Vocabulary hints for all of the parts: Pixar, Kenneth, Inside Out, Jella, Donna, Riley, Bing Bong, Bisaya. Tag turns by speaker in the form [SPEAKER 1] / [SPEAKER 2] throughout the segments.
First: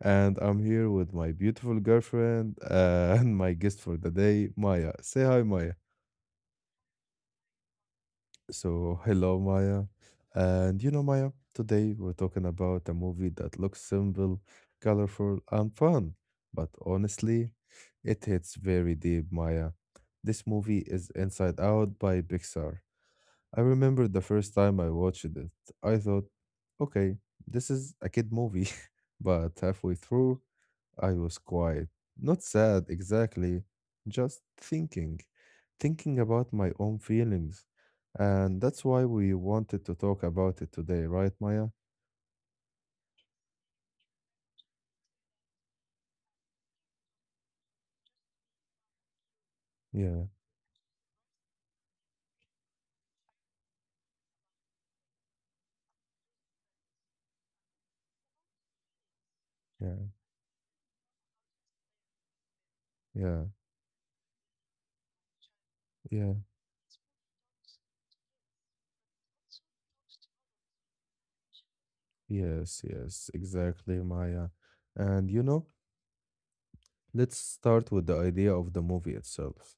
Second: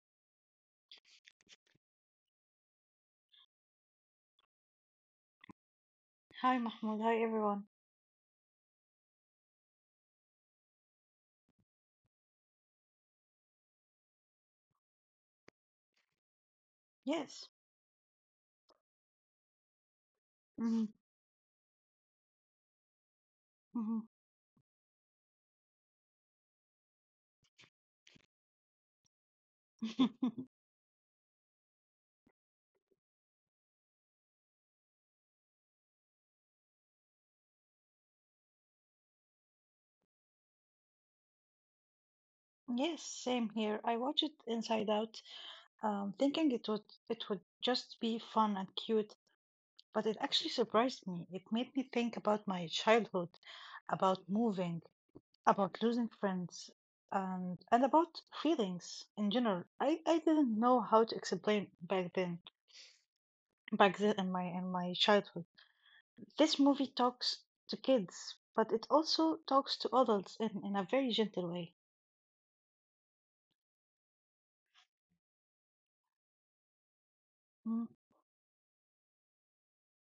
[SPEAKER 1] and I'm here with my beautiful girlfriend and my guest for the day, Maya. Say hi, Maya.
[SPEAKER 2] Hi, Mahmoud. Hi, everyone.
[SPEAKER 1] So, hello, Maya. And you know, Maya, today we're talking about a movie that looks simple, colorful, and fun. But
[SPEAKER 2] Yes.
[SPEAKER 1] honestly, it hits very deep, Maya. This
[SPEAKER 2] hmm
[SPEAKER 1] movie is Inside Out by Pixar. I
[SPEAKER 2] hmm
[SPEAKER 1] remember the first time I watched it, I thought, okay, this is a kid movie. But halfway through, I was quiet. Not sad exactly, just thinking. Thinking about my own feelings. And that's why we wanted to talk about it today, right, Maya?
[SPEAKER 2] yes, same here. I watched it Inside Out, thinking it would just be fun and cute, but it
[SPEAKER 1] Yeah,
[SPEAKER 2] actually surprised me. It made me think about my childhood, about moving, about losing friends, and about feelings in general. I
[SPEAKER 1] yeah,
[SPEAKER 2] didn't know how to explain
[SPEAKER 1] yeah,
[SPEAKER 2] back then in my childhood.
[SPEAKER 1] yeah.
[SPEAKER 2] This movie talks to kids, but it also talks to adults in a very gentle way.
[SPEAKER 1] Yes, yes, exactly, Maya. And you know, let's
[SPEAKER 2] Mm,
[SPEAKER 1] start with the idea of the movie itself.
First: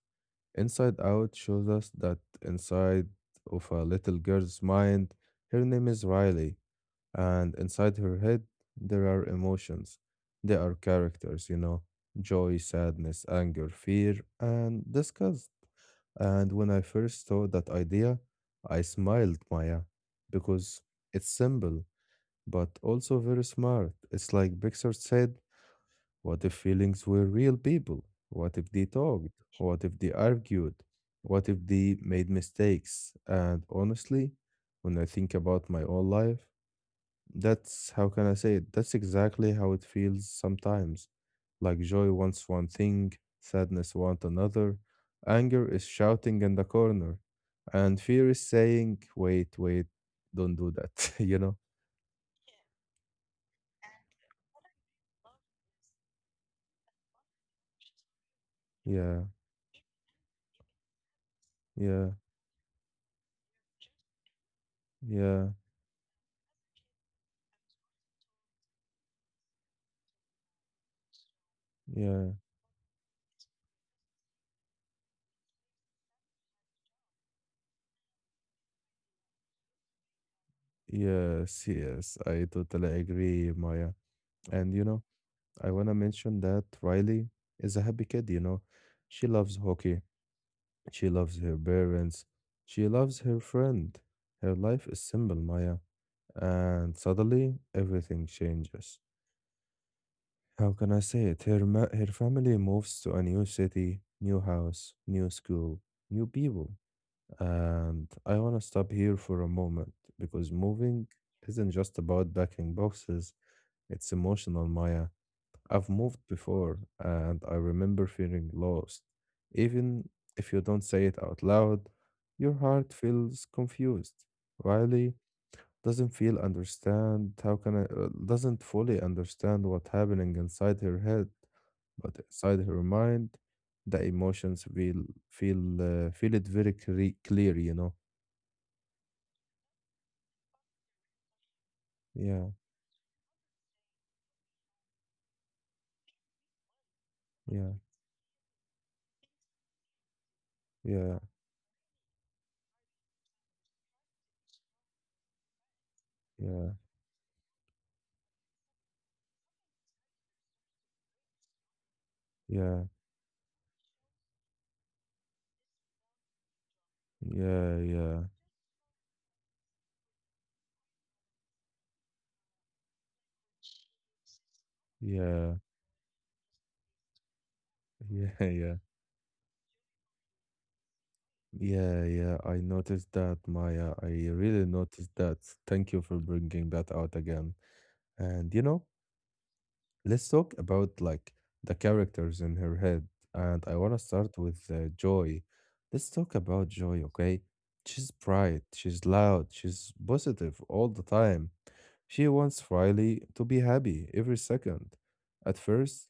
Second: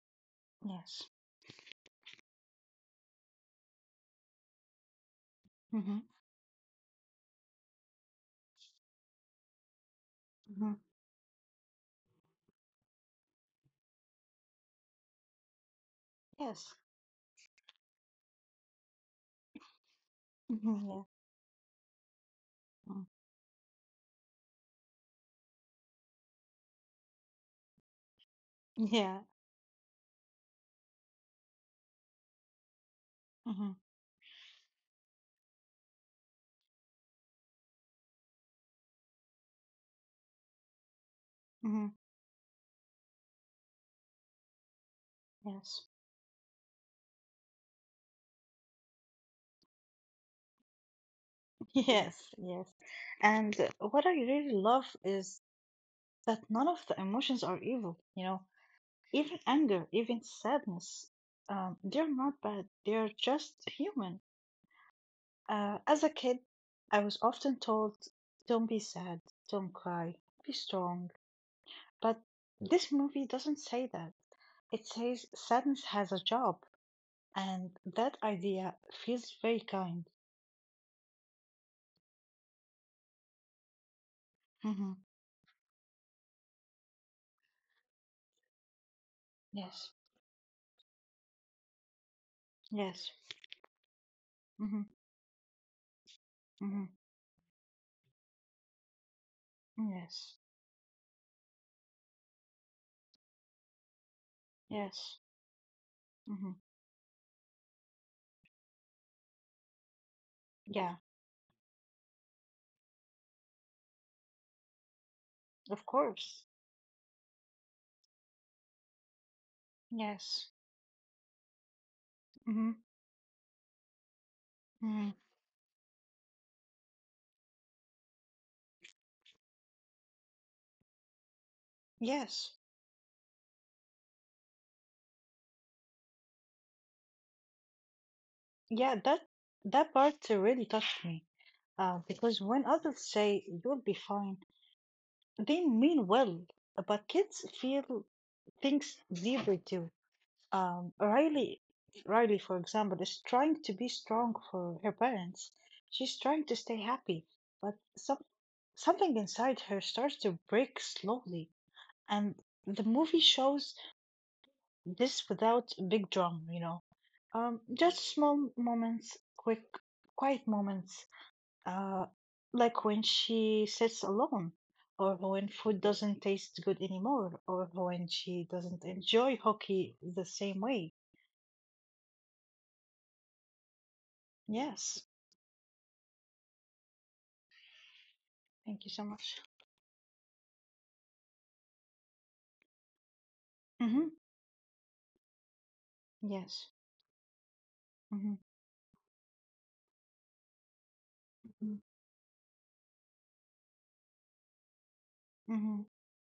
[SPEAKER 1] Inside
[SPEAKER 2] yes.
[SPEAKER 1] Out shows us that inside of a little girl's mind, her name
[SPEAKER 2] hmm
[SPEAKER 1] is Riley, and inside her head, there are emotions. There are
[SPEAKER 2] hmm
[SPEAKER 1] characters, joy, sadness, anger, fear, and disgust. And when
[SPEAKER 2] Yes.
[SPEAKER 1] I first saw that idea, I smiled, Maya, because
[SPEAKER 2] Yeah.
[SPEAKER 1] it's simple, but
[SPEAKER 2] Mm.
[SPEAKER 1] also very smart. It's like Pixar said, what if feelings were real people? What if they
[SPEAKER 2] Yeah.
[SPEAKER 1] talked? What if they argued? What if they made mistakes? And
[SPEAKER 2] hmm
[SPEAKER 1] honestly, when I think about my own life, that's how can I say it? That's exactly how it feels sometimes. Like
[SPEAKER 2] hmm
[SPEAKER 1] joy wants one thing, sadness wants another, anger
[SPEAKER 2] Yes.
[SPEAKER 1] is shouting in the corner, and fear is saying, wait, wait, don't do that, you know?
[SPEAKER 2] Yes. Yes. And what I really love is that none of the emotions are evil. You know,
[SPEAKER 1] Yeah,
[SPEAKER 2] even anger, even sadness, they're
[SPEAKER 1] yeah,
[SPEAKER 2] not bad. They're just human.
[SPEAKER 1] yeah,
[SPEAKER 2] As a kid, I was often told, "Don't be sad. Don't cry. Be strong." But
[SPEAKER 1] yeah.
[SPEAKER 2] this movie doesn't say that. It says sadness has a job, and that idea feels very kind.
[SPEAKER 1] Yes, yes, I totally agree, Maya. And you
[SPEAKER 2] hmm
[SPEAKER 1] know, I want to mention that Riley is a happy kid. She loves
[SPEAKER 2] Yes,
[SPEAKER 1] hockey, she loves her parents, she
[SPEAKER 2] yes,
[SPEAKER 1] loves her friend. Her
[SPEAKER 2] hmm
[SPEAKER 1] life is simple, Maya.
[SPEAKER 2] hmm
[SPEAKER 1] And suddenly everything changes.
[SPEAKER 2] yes,
[SPEAKER 1] How can I say it? Her family moves to a new city, new house,
[SPEAKER 2] yes,
[SPEAKER 1] new school, new
[SPEAKER 2] hmm
[SPEAKER 1] people. And I want to stop here for a moment because
[SPEAKER 2] yeah,
[SPEAKER 1] moving isn't just about packing boxes. It's emotional, Maya.
[SPEAKER 2] of
[SPEAKER 1] I've moved
[SPEAKER 2] course,
[SPEAKER 1] before and I remember feeling lost. Even
[SPEAKER 2] yes,
[SPEAKER 1] if you don't say it out loud, your
[SPEAKER 2] hmm
[SPEAKER 1] heart feels confused.
[SPEAKER 2] hmm
[SPEAKER 1] Riley doesn't feel understand how can I doesn't fully understand what's happening inside her head, but
[SPEAKER 2] yes,
[SPEAKER 1] inside her mind, the emotions feel feel feel it very clear.
[SPEAKER 2] yeah. That part really touched me, because
[SPEAKER 1] Yeah,
[SPEAKER 2] when adults say you'll be fine, they mean well, but kids
[SPEAKER 1] yeah,
[SPEAKER 2] feel things deeply too. Um,
[SPEAKER 1] yeah,
[SPEAKER 2] Riley, Riley, for example, is trying to be strong for her parents. She's trying to stay
[SPEAKER 1] yeah,
[SPEAKER 2] happy, but something inside her starts to break slowly. And the
[SPEAKER 1] yeah,
[SPEAKER 2] movie shows this without big drama, you know. Just
[SPEAKER 1] yeah,
[SPEAKER 2] small moments, quick, quiet moments, uh, like when she sits alone, or when
[SPEAKER 1] yeah,
[SPEAKER 2] food doesn't taste good anymore, or when
[SPEAKER 1] yeah,
[SPEAKER 2] she
[SPEAKER 1] yeah. Yeah,
[SPEAKER 2] doesn't enjoy hockey the same way.
[SPEAKER 1] yeah, yeah, I noticed that, Maya. I really
[SPEAKER 2] Yes.
[SPEAKER 1] noticed that. Thank you for bringing that out again. And
[SPEAKER 2] Thank you so much.
[SPEAKER 1] let's talk about like the characters in her head. And I want to
[SPEAKER 2] Mm-hmm.
[SPEAKER 1] start with Joy. Let's talk
[SPEAKER 2] Yes.
[SPEAKER 1] about Joy, okay? She's
[SPEAKER 2] Mm-hmm.
[SPEAKER 1] bright, she's loud, she's positive all the time. She wants Riley to be happy every second. At
[SPEAKER 2] Mm-hmm.
[SPEAKER 1] first,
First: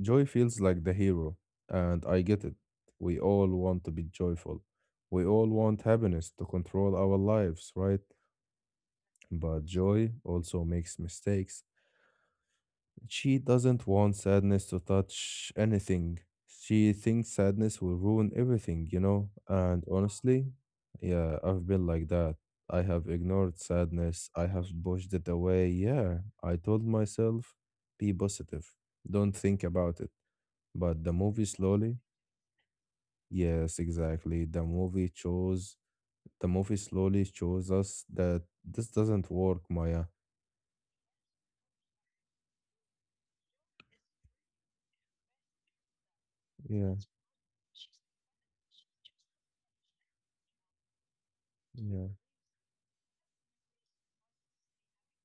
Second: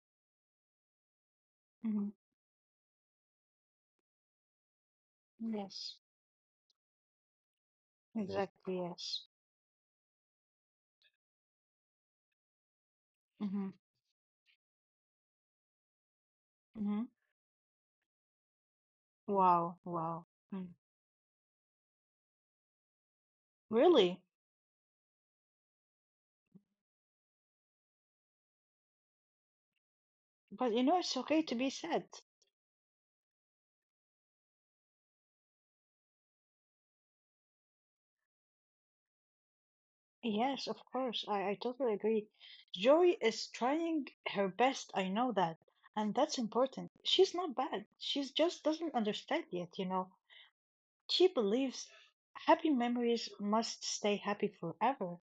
[SPEAKER 1] Joy feels like the hero, and
[SPEAKER 2] Mm-hmm.
[SPEAKER 1] I get it. We all want to be joyful. We all want
[SPEAKER 2] Yes.
[SPEAKER 1] happiness to control our lives, right?
[SPEAKER 2] Exactly. Yes.
[SPEAKER 1] But joy also makes mistakes. She
[SPEAKER 2] Mm-hmm.
[SPEAKER 1] doesn't want sadness to touch anything. She
[SPEAKER 2] Mm-hmm.
[SPEAKER 1] thinks sadness will ruin everything, you know?
[SPEAKER 2] Wow.
[SPEAKER 1] And
[SPEAKER 2] Wow.
[SPEAKER 1] honestly,
[SPEAKER 2] Mm.
[SPEAKER 1] yeah, I've been like that. I have ignored
[SPEAKER 2] Really?
[SPEAKER 1] sadness. I have pushed it away. Yeah, I told myself, be positive. Don't think about it.
[SPEAKER 2] But you know,
[SPEAKER 1] But the
[SPEAKER 2] it's okay
[SPEAKER 1] movie
[SPEAKER 2] to be
[SPEAKER 1] slowly
[SPEAKER 2] sad.
[SPEAKER 1] Yes, exactly. The movie slowly shows us that this doesn't work, Maya.
[SPEAKER 2] Yes, of course. I totally agree. Joy is trying her best. I know that. And that's important.
[SPEAKER 1] Yeah,
[SPEAKER 2] She's not bad. She's just doesn't understand yet, you know. She believes
[SPEAKER 1] yeah,
[SPEAKER 2] happy memories must stay happy forever.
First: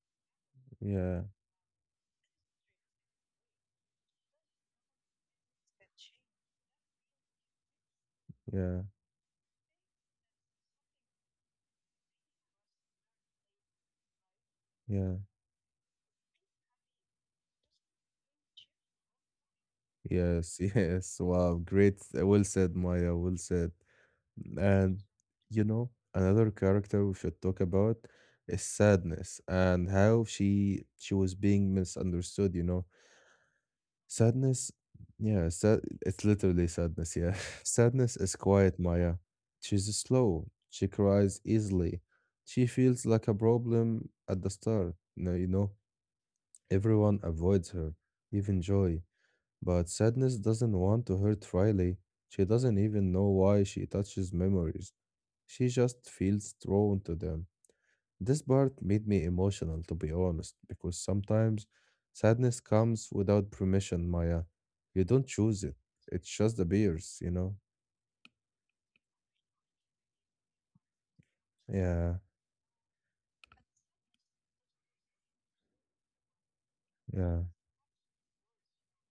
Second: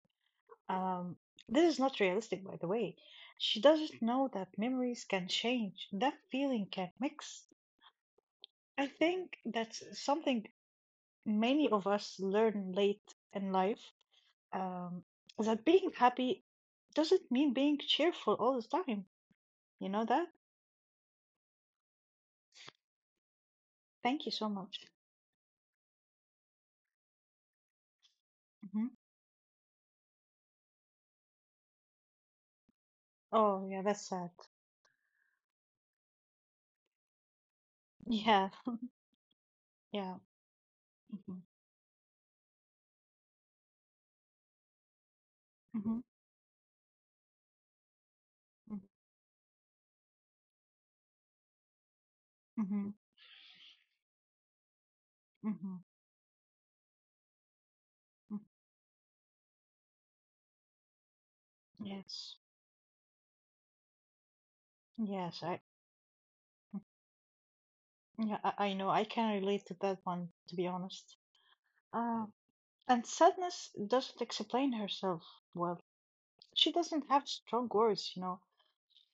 [SPEAKER 2] Um,
[SPEAKER 1] yeah,
[SPEAKER 2] this is not realistic, by the way. She doesn't know that memories can change, that feeling can mix.
[SPEAKER 1] yeah,
[SPEAKER 2] I think that's something many of us learn late in life, um,
[SPEAKER 1] yeah.
[SPEAKER 2] that being happy doesn't mean being cheerful all the time. You know that?
[SPEAKER 1] Yes, yes. Wow, great. Well said, Maya. Well said.
[SPEAKER 2] Thank you so much.
[SPEAKER 1] And, another character we should talk about is
[SPEAKER 2] hmm
[SPEAKER 1] sadness and how she was being misunderstood.
[SPEAKER 2] Oh, yeah, that's sad.
[SPEAKER 1] Sadness, yeah, it's literally sadness, yeah. Sadness is
[SPEAKER 2] Yeah,
[SPEAKER 1] quiet, Maya. She's
[SPEAKER 2] yeah.
[SPEAKER 1] slow. She
[SPEAKER 2] hmm
[SPEAKER 1] cries easily. She feels like a problem at the start. No,
[SPEAKER 2] hmm
[SPEAKER 1] everyone avoids her, even joy. But sadness doesn't want to hurt Riley. She doesn't
[SPEAKER 2] hmm
[SPEAKER 1] even know why she touches memories. She
[SPEAKER 2] hmm
[SPEAKER 1] just feels drawn to them. This part made me emotional, to be honest, because sometimes
[SPEAKER 2] Yes.
[SPEAKER 1] sadness comes without permission, Maya. You don't
[SPEAKER 2] Yes, I
[SPEAKER 1] choose it, it just appears, you know?
[SPEAKER 2] yeah, I know. I can relate to that one, to be honest.
[SPEAKER 1] Yeah,
[SPEAKER 2] Uh, and sadness doesn't explain herself well. She doesn't have
[SPEAKER 1] yeah,
[SPEAKER 2] strong words, you know.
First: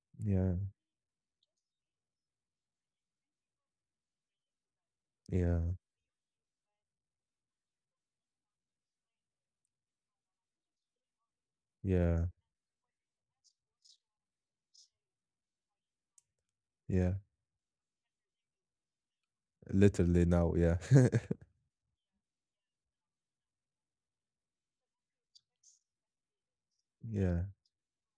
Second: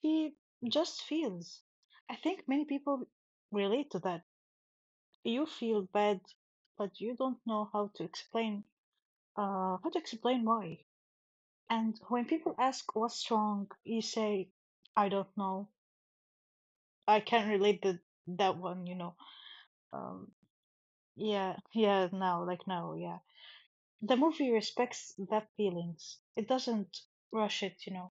[SPEAKER 2] She
[SPEAKER 1] yeah,
[SPEAKER 2] just feels. I think many people relate to that. You
[SPEAKER 1] yeah,
[SPEAKER 2] feel bad, but you don't know how to explain why. And when
[SPEAKER 1] yeah,
[SPEAKER 2] people ask what's wrong, you say, I don't know.
[SPEAKER 1] yeah.
[SPEAKER 2] I can't relate the that one, you know.
[SPEAKER 1] Literally
[SPEAKER 2] Um,
[SPEAKER 1] now, yeah.
[SPEAKER 2] yeah, yeah, now, like now, yeah. The movie respects that feelings. It doesn't
[SPEAKER 1] Yeah,
[SPEAKER 2] rush it, you know.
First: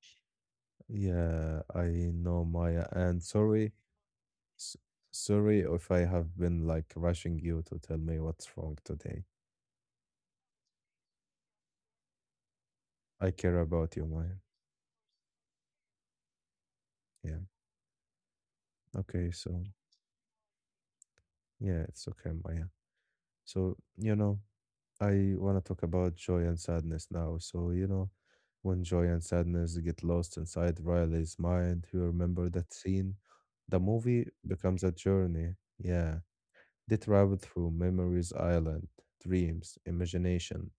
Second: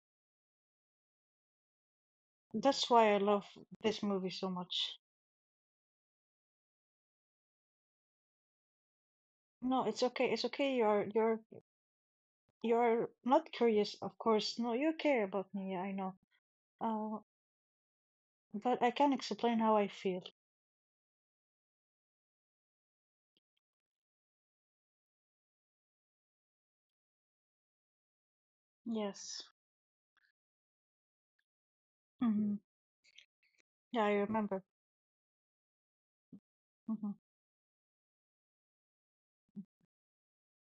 [SPEAKER 1] yeah, I know, Maya.
[SPEAKER 2] That's why I
[SPEAKER 1] And
[SPEAKER 2] love
[SPEAKER 1] sorry,
[SPEAKER 2] this movie so
[SPEAKER 1] s-
[SPEAKER 2] much.
[SPEAKER 1] sorry if I have been like rushing you to tell me what's wrong today.
[SPEAKER 2] No, it's okay. It's okay. You're you're
[SPEAKER 1] I
[SPEAKER 2] not
[SPEAKER 1] care
[SPEAKER 2] curious,
[SPEAKER 1] about you,
[SPEAKER 2] of
[SPEAKER 1] Maya.
[SPEAKER 2] course. No, you care about me. I know. Uh,
[SPEAKER 1] Yeah,
[SPEAKER 2] but I can
[SPEAKER 1] okay,
[SPEAKER 2] explain
[SPEAKER 1] so
[SPEAKER 2] how I feel.
[SPEAKER 1] yeah, it's okay, Maya. So, you know. I want to talk about joy and sadness now. So, when joy and
[SPEAKER 2] Yes.
[SPEAKER 1] sadness get lost inside Riley's mind, you remember
[SPEAKER 2] hmm
[SPEAKER 1] that scene. The
[SPEAKER 2] Yeah, I
[SPEAKER 1] movie
[SPEAKER 2] remember.
[SPEAKER 1] becomes a journey. Yeah. They
[SPEAKER 2] hmm
[SPEAKER 1] travel through memories island, dreams, imagination,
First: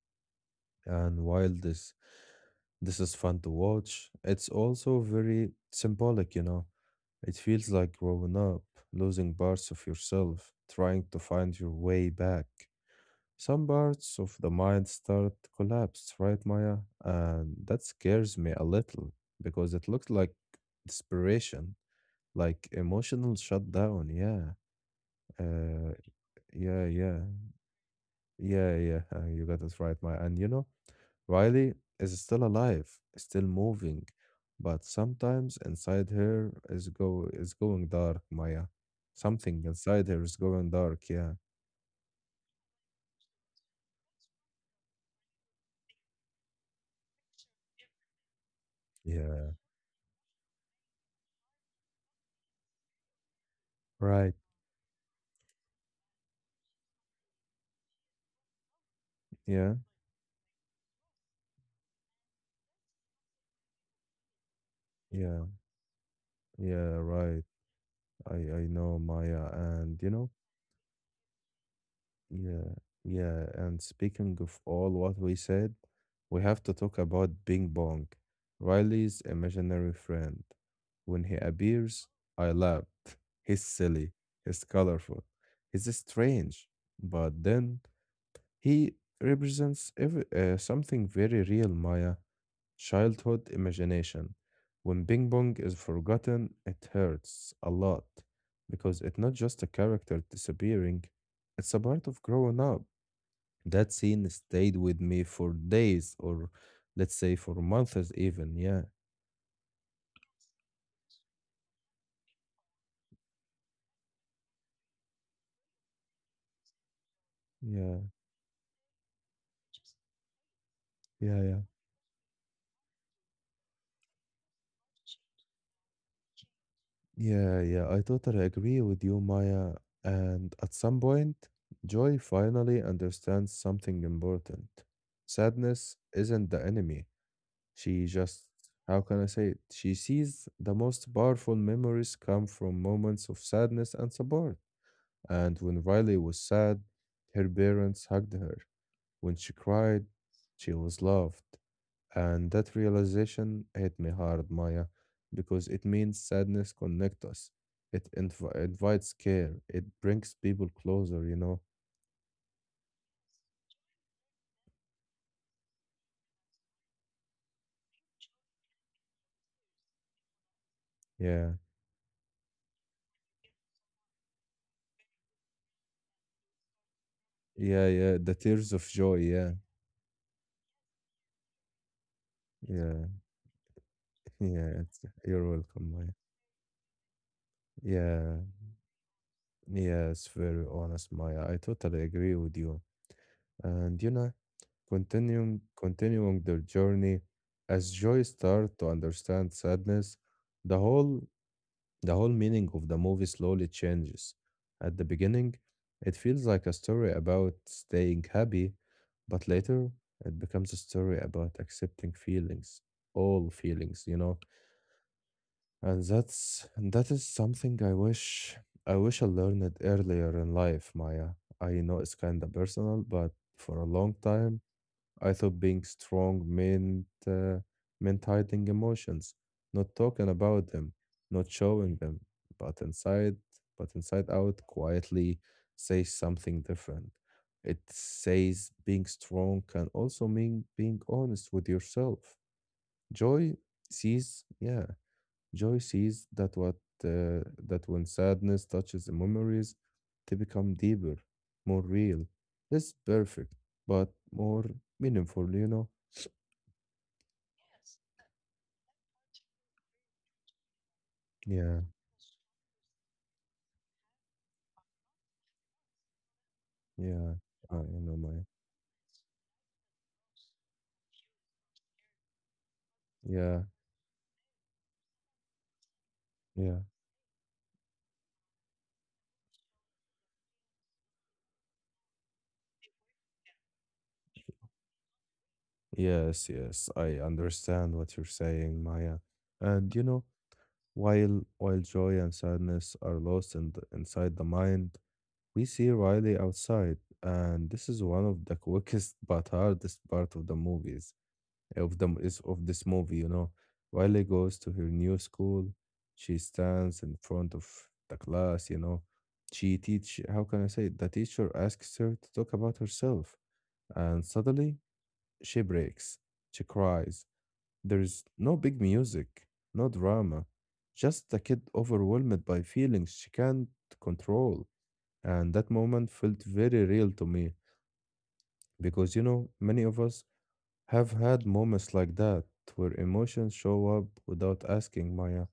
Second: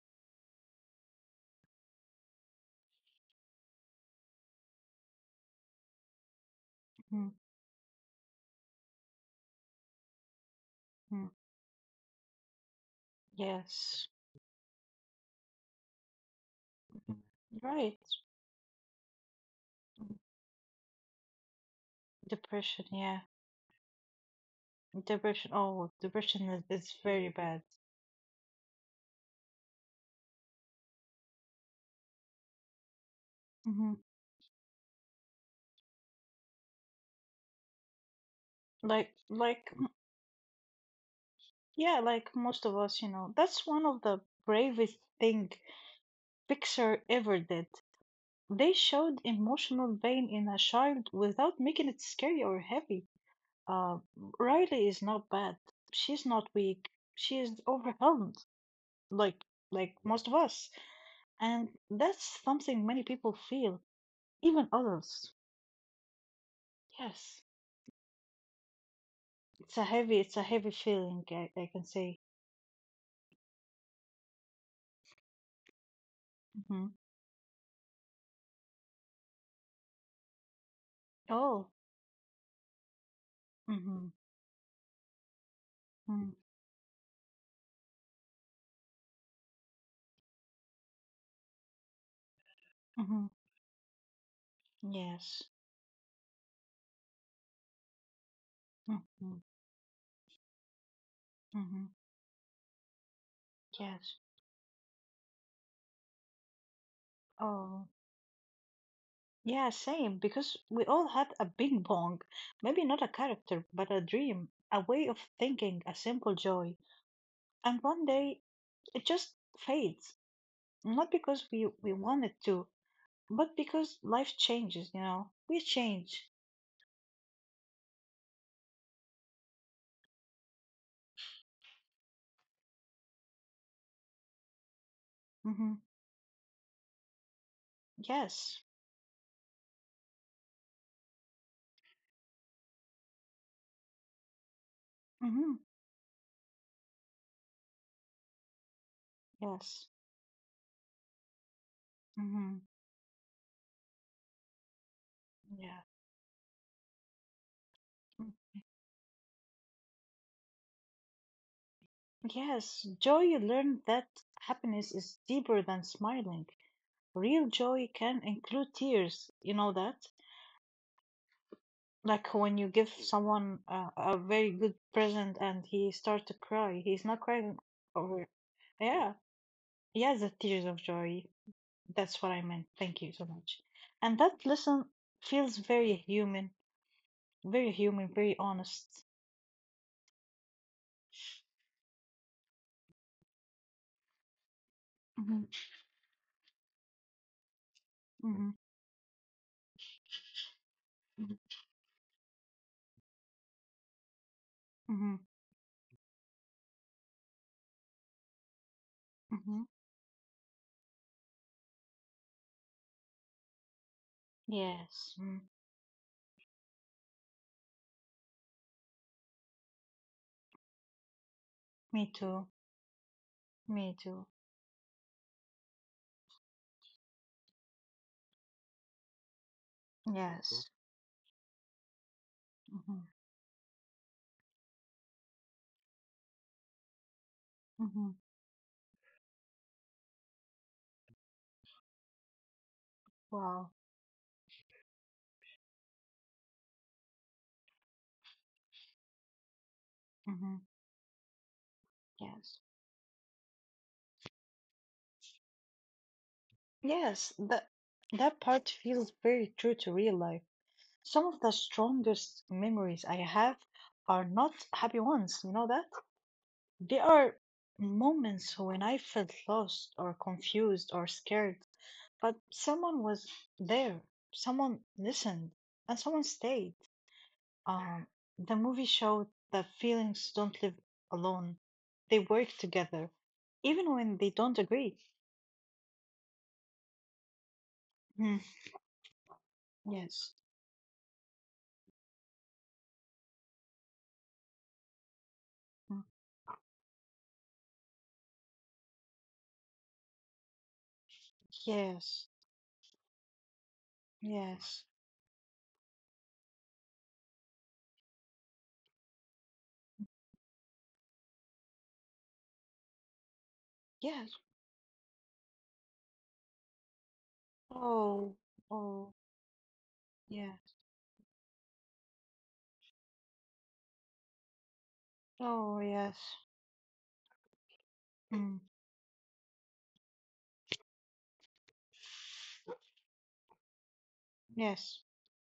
[SPEAKER 1] and while this is fun to watch, it's also very symbolic.
[SPEAKER 2] hmm
[SPEAKER 1] It feels like growing up, losing parts of yourself, trying to
[SPEAKER 2] hmm
[SPEAKER 1] find your way back. Some
[SPEAKER 2] Yes.
[SPEAKER 1] parts of the mind start to collapse, right, Maya?
[SPEAKER 2] Mhm.
[SPEAKER 1] And that
[SPEAKER 2] Right.
[SPEAKER 1] scares me a little because it looks
[SPEAKER 2] Mhm.
[SPEAKER 1] like desperation, like
[SPEAKER 2] Depression. Yeah.
[SPEAKER 1] emotional shutdown. Yeah.
[SPEAKER 2] Depression. Oh,
[SPEAKER 1] Uh,
[SPEAKER 2] depression is,
[SPEAKER 1] yeah,
[SPEAKER 2] is
[SPEAKER 1] yeah,
[SPEAKER 2] very bad.
[SPEAKER 1] yeah, yeah. You got it right, Maya. And Riley is still alive, still
[SPEAKER 2] hmm
[SPEAKER 1] moving, but sometimes inside her is going dark, Maya. Something
[SPEAKER 2] Like
[SPEAKER 1] inside her is going dark. Yeah.
[SPEAKER 2] yeah, like most of us, you know. That's one of the bravest thing Pixar ever did. They showed
[SPEAKER 1] Yeah.
[SPEAKER 2] emotional pain in a child without making it scary or heavy. Uh,
[SPEAKER 1] Right.
[SPEAKER 2] Riley is not bad. She's not weak. She is overwhelmed, like
[SPEAKER 1] Yeah.
[SPEAKER 2] like most of us, and that's something many people feel, even adults.
[SPEAKER 1] Yeah. Yeah.
[SPEAKER 2] Yes,
[SPEAKER 1] Right. I I know, Maya, and
[SPEAKER 2] it's a heavy feeling. I can say.
[SPEAKER 1] yeah, yeah. And speaking of all what we said, we have to
[SPEAKER 2] hmm
[SPEAKER 1] talk about Bing Bong, Riley's imaginary friend. When he
[SPEAKER 2] Oh.
[SPEAKER 1] appears, I laughed. He's
[SPEAKER 2] Mm-hmm.
[SPEAKER 1] silly. He's colorful. He's
[SPEAKER 2] Mm-hmm.
[SPEAKER 1] strange, but then he represents something very real, Maya.
[SPEAKER 2] Mm-hmm.
[SPEAKER 1] Childhood imagination. When Bing
[SPEAKER 2] Yes.
[SPEAKER 1] Bong is forgotten, it hurts a lot because it's not
[SPEAKER 2] Mm-hmm.
[SPEAKER 1] just a character disappearing, it's a
[SPEAKER 2] Mm-hmm.
[SPEAKER 1] part of growing up. That
[SPEAKER 2] Yes.
[SPEAKER 1] scene stayed with me for days or let's say for
[SPEAKER 2] Oh.
[SPEAKER 1] months even. Yeah.
[SPEAKER 2] Yeah, same, because we all had a bing bong. Maybe not a character, but a dream, a way of thinking, a simple joy. And
[SPEAKER 1] Yeah.
[SPEAKER 2] one day it just fades. Not
[SPEAKER 1] Yeah,
[SPEAKER 2] because
[SPEAKER 1] yeah.
[SPEAKER 2] we want it to, but because life changes, you know. We change.
[SPEAKER 1] Yeah, yeah. I totally agree with you, Maya. And at some point, Joy finally understands something important.
[SPEAKER 2] Mm-hmm.
[SPEAKER 1] Sadness isn't the enemy. She just,
[SPEAKER 2] Yes.
[SPEAKER 1] how can I say it? She sees the most powerful memories come from moments of sadness and support.
[SPEAKER 2] Mm-hmm.
[SPEAKER 1] And when Riley was sad, her parents hugged her. When she
[SPEAKER 2] Yes.
[SPEAKER 1] cried, she was loved. And
[SPEAKER 2] Mm-hmm.
[SPEAKER 1] that realization hit me hard, Maya, because
[SPEAKER 2] Yeah.
[SPEAKER 1] it means sadness connects us. It
[SPEAKER 2] Mm.
[SPEAKER 1] invites care. It brings people closer, you know?
[SPEAKER 2] Yes, joy you learn that happiness is deeper than smiling. Real joy can include tears. You know that?
[SPEAKER 1] Yeah.
[SPEAKER 2] Like when you give someone a very good present and he starts to cry, he's not crying
[SPEAKER 1] Yeah, yeah.
[SPEAKER 2] over.
[SPEAKER 1] The tears of
[SPEAKER 2] Yeah,
[SPEAKER 1] joy. Yeah.
[SPEAKER 2] yeah, the tears of joy. That's what I meant. Thank
[SPEAKER 1] Yeah.
[SPEAKER 2] you so much. And that
[SPEAKER 1] Yeah.
[SPEAKER 2] lesson
[SPEAKER 1] You're
[SPEAKER 2] feels
[SPEAKER 1] welcome,
[SPEAKER 2] very
[SPEAKER 1] Maya.
[SPEAKER 2] human, very human,
[SPEAKER 1] Yeah.
[SPEAKER 2] very honest.
[SPEAKER 1] Yes, very honest, Maya. I totally agree with you. And
[SPEAKER 2] hmm
[SPEAKER 1] continuing their journey, as Joy
[SPEAKER 2] hmm
[SPEAKER 1] start to understand sadness, the whole the whole meaning of the movie slowly changes. At the
[SPEAKER 2] hmm
[SPEAKER 1] beginning, it feels like a story about staying happy, but
[SPEAKER 2] hmm
[SPEAKER 1] later it becomes a story about accepting feelings, all feelings.
[SPEAKER 2] Yes. Mm.
[SPEAKER 1] And that is something I wish I learned earlier in life, Maya. I know
[SPEAKER 2] Me
[SPEAKER 1] it's kind
[SPEAKER 2] too.
[SPEAKER 1] of personal, but for a
[SPEAKER 2] Me
[SPEAKER 1] long
[SPEAKER 2] too.
[SPEAKER 1] time, I thought being strong meant hiding emotions, not talking
[SPEAKER 2] Yes.
[SPEAKER 1] about them, not showing them, but
[SPEAKER 2] hmm
[SPEAKER 1] inside, but inside out, quietly says something different. It
[SPEAKER 2] hmm
[SPEAKER 1] says being strong can also mean being honest with yourself. Joy
[SPEAKER 2] Wow.
[SPEAKER 1] sees, yeah Joy sees uh, that when sadness touches the memories, they
[SPEAKER 2] hmm
[SPEAKER 1] become deeper, more real,
[SPEAKER 2] Yes.
[SPEAKER 1] less perfect, but more meaningful. You know?
[SPEAKER 2] Yes. That part feels very true to real life. Some of the
[SPEAKER 1] Yeah,
[SPEAKER 2] strongest memories I have are not happy ones, you know that? They
[SPEAKER 1] yeah.
[SPEAKER 2] are
[SPEAKER 1] You know, Maya.
[SPEAKER 2] moments when I felt lost or confused or scared, but someone was
[SPEAKER 1] Yeah,
[SPEAKER 2] there, someone listened, and someone stayed.
[SPEAKER 1] yeah.
[SPEAKER 2] Um, the movie showed that feelings don't live alone, they work together, even when they don't agree.
[SPEAKER 1] Yes, yes. I understand what you're
[SPEAKER 2] Mm,
[SPEAKER 1] saying, Maya. And
[SPEAKER 2] yes,
[SPEAKER 1] while joy and sadness are lost inside the mind, we see
[SPEAKER 2] mm,
[SPEAKER 1] Riley outside, and this is one of the quickest but hardest part of the movies of the
[SPEAKER 2] yes,
[SPEAKER 1] is of this movie. Riley goes to
[SPEAKER 2] yes,
[SPEAKER 1] her new school. She stands in front of the class. She teach how can I say it? The teacher asks her to talk about herself, and
[SPEAKER 2] yes.
[SPEAKER 1] suddenly she breaks. She cries. There's
[SPEAKER 2] Oh,
[SPEAKER 1] no big
[SPEAKER 2] oh,
[SPEAKER 1] music, no drama,
[SPEAKER 2] yeah.
[SPEAKER 1] just a kid overwhelmed by feelings she can't control. And that
[SPEAKER 2] Oh
[SPEAKER 1] moment
[SPEAKER 2] yes.
[SPEAKER 1] felt very real to me
[SPEAKER 2] Mm.
[SPEAKER 1] because many of us have had moments like that where emotions show up without
[SPEAKER 2] Yes.
[SPEAKER 1] asking, Maya.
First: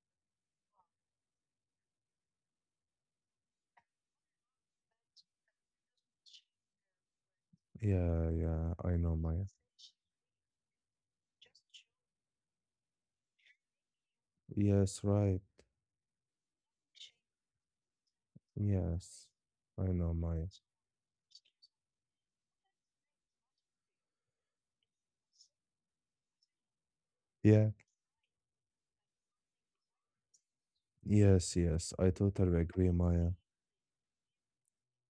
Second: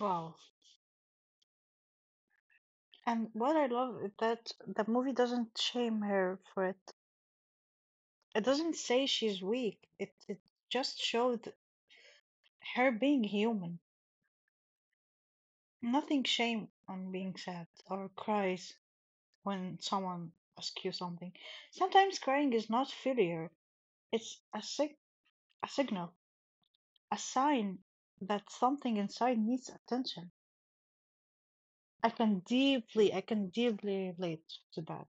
[SPEAKER 2] Wow. And what I love is that the movie doesn't shame her for it.
[SPEAKER 1] Yeah,
[SPEAKER 2] It
[SPEAKER 1] yeah,
[SPEAKER 2] doesn't
[SPEAKER 1] I
[SPEAKER 2] say
[SPEAKER 1] know,
[SPEAKER 2] she's
[SPEAKER 1] Maya.
[SPEAKER 2] weak. It just showed her being human.
[SPEAKER 1] Yes, right.
[SPEAKER 2] Nothing shame on being sad or cries
[SPEAKER 1] Yes,
[SPEAKER 2] when
[SPEAKER 1] I know,
[SPEAKER 2] someone
[SPEAKER 1] Maya.
[SPEAKER 2] asks you something. Sometimes crying is not failure. It's a a signal, a
[SPEAKER 1] Yeah,
[SPEAKER 2] sign that something inside needs attention.
[SPEAKER 1] yes, yes, I totally agree,
[SPEAKER 2] I
[SPEAKER 1] Maya.
[SPEAKER 2] can deeply relate to that.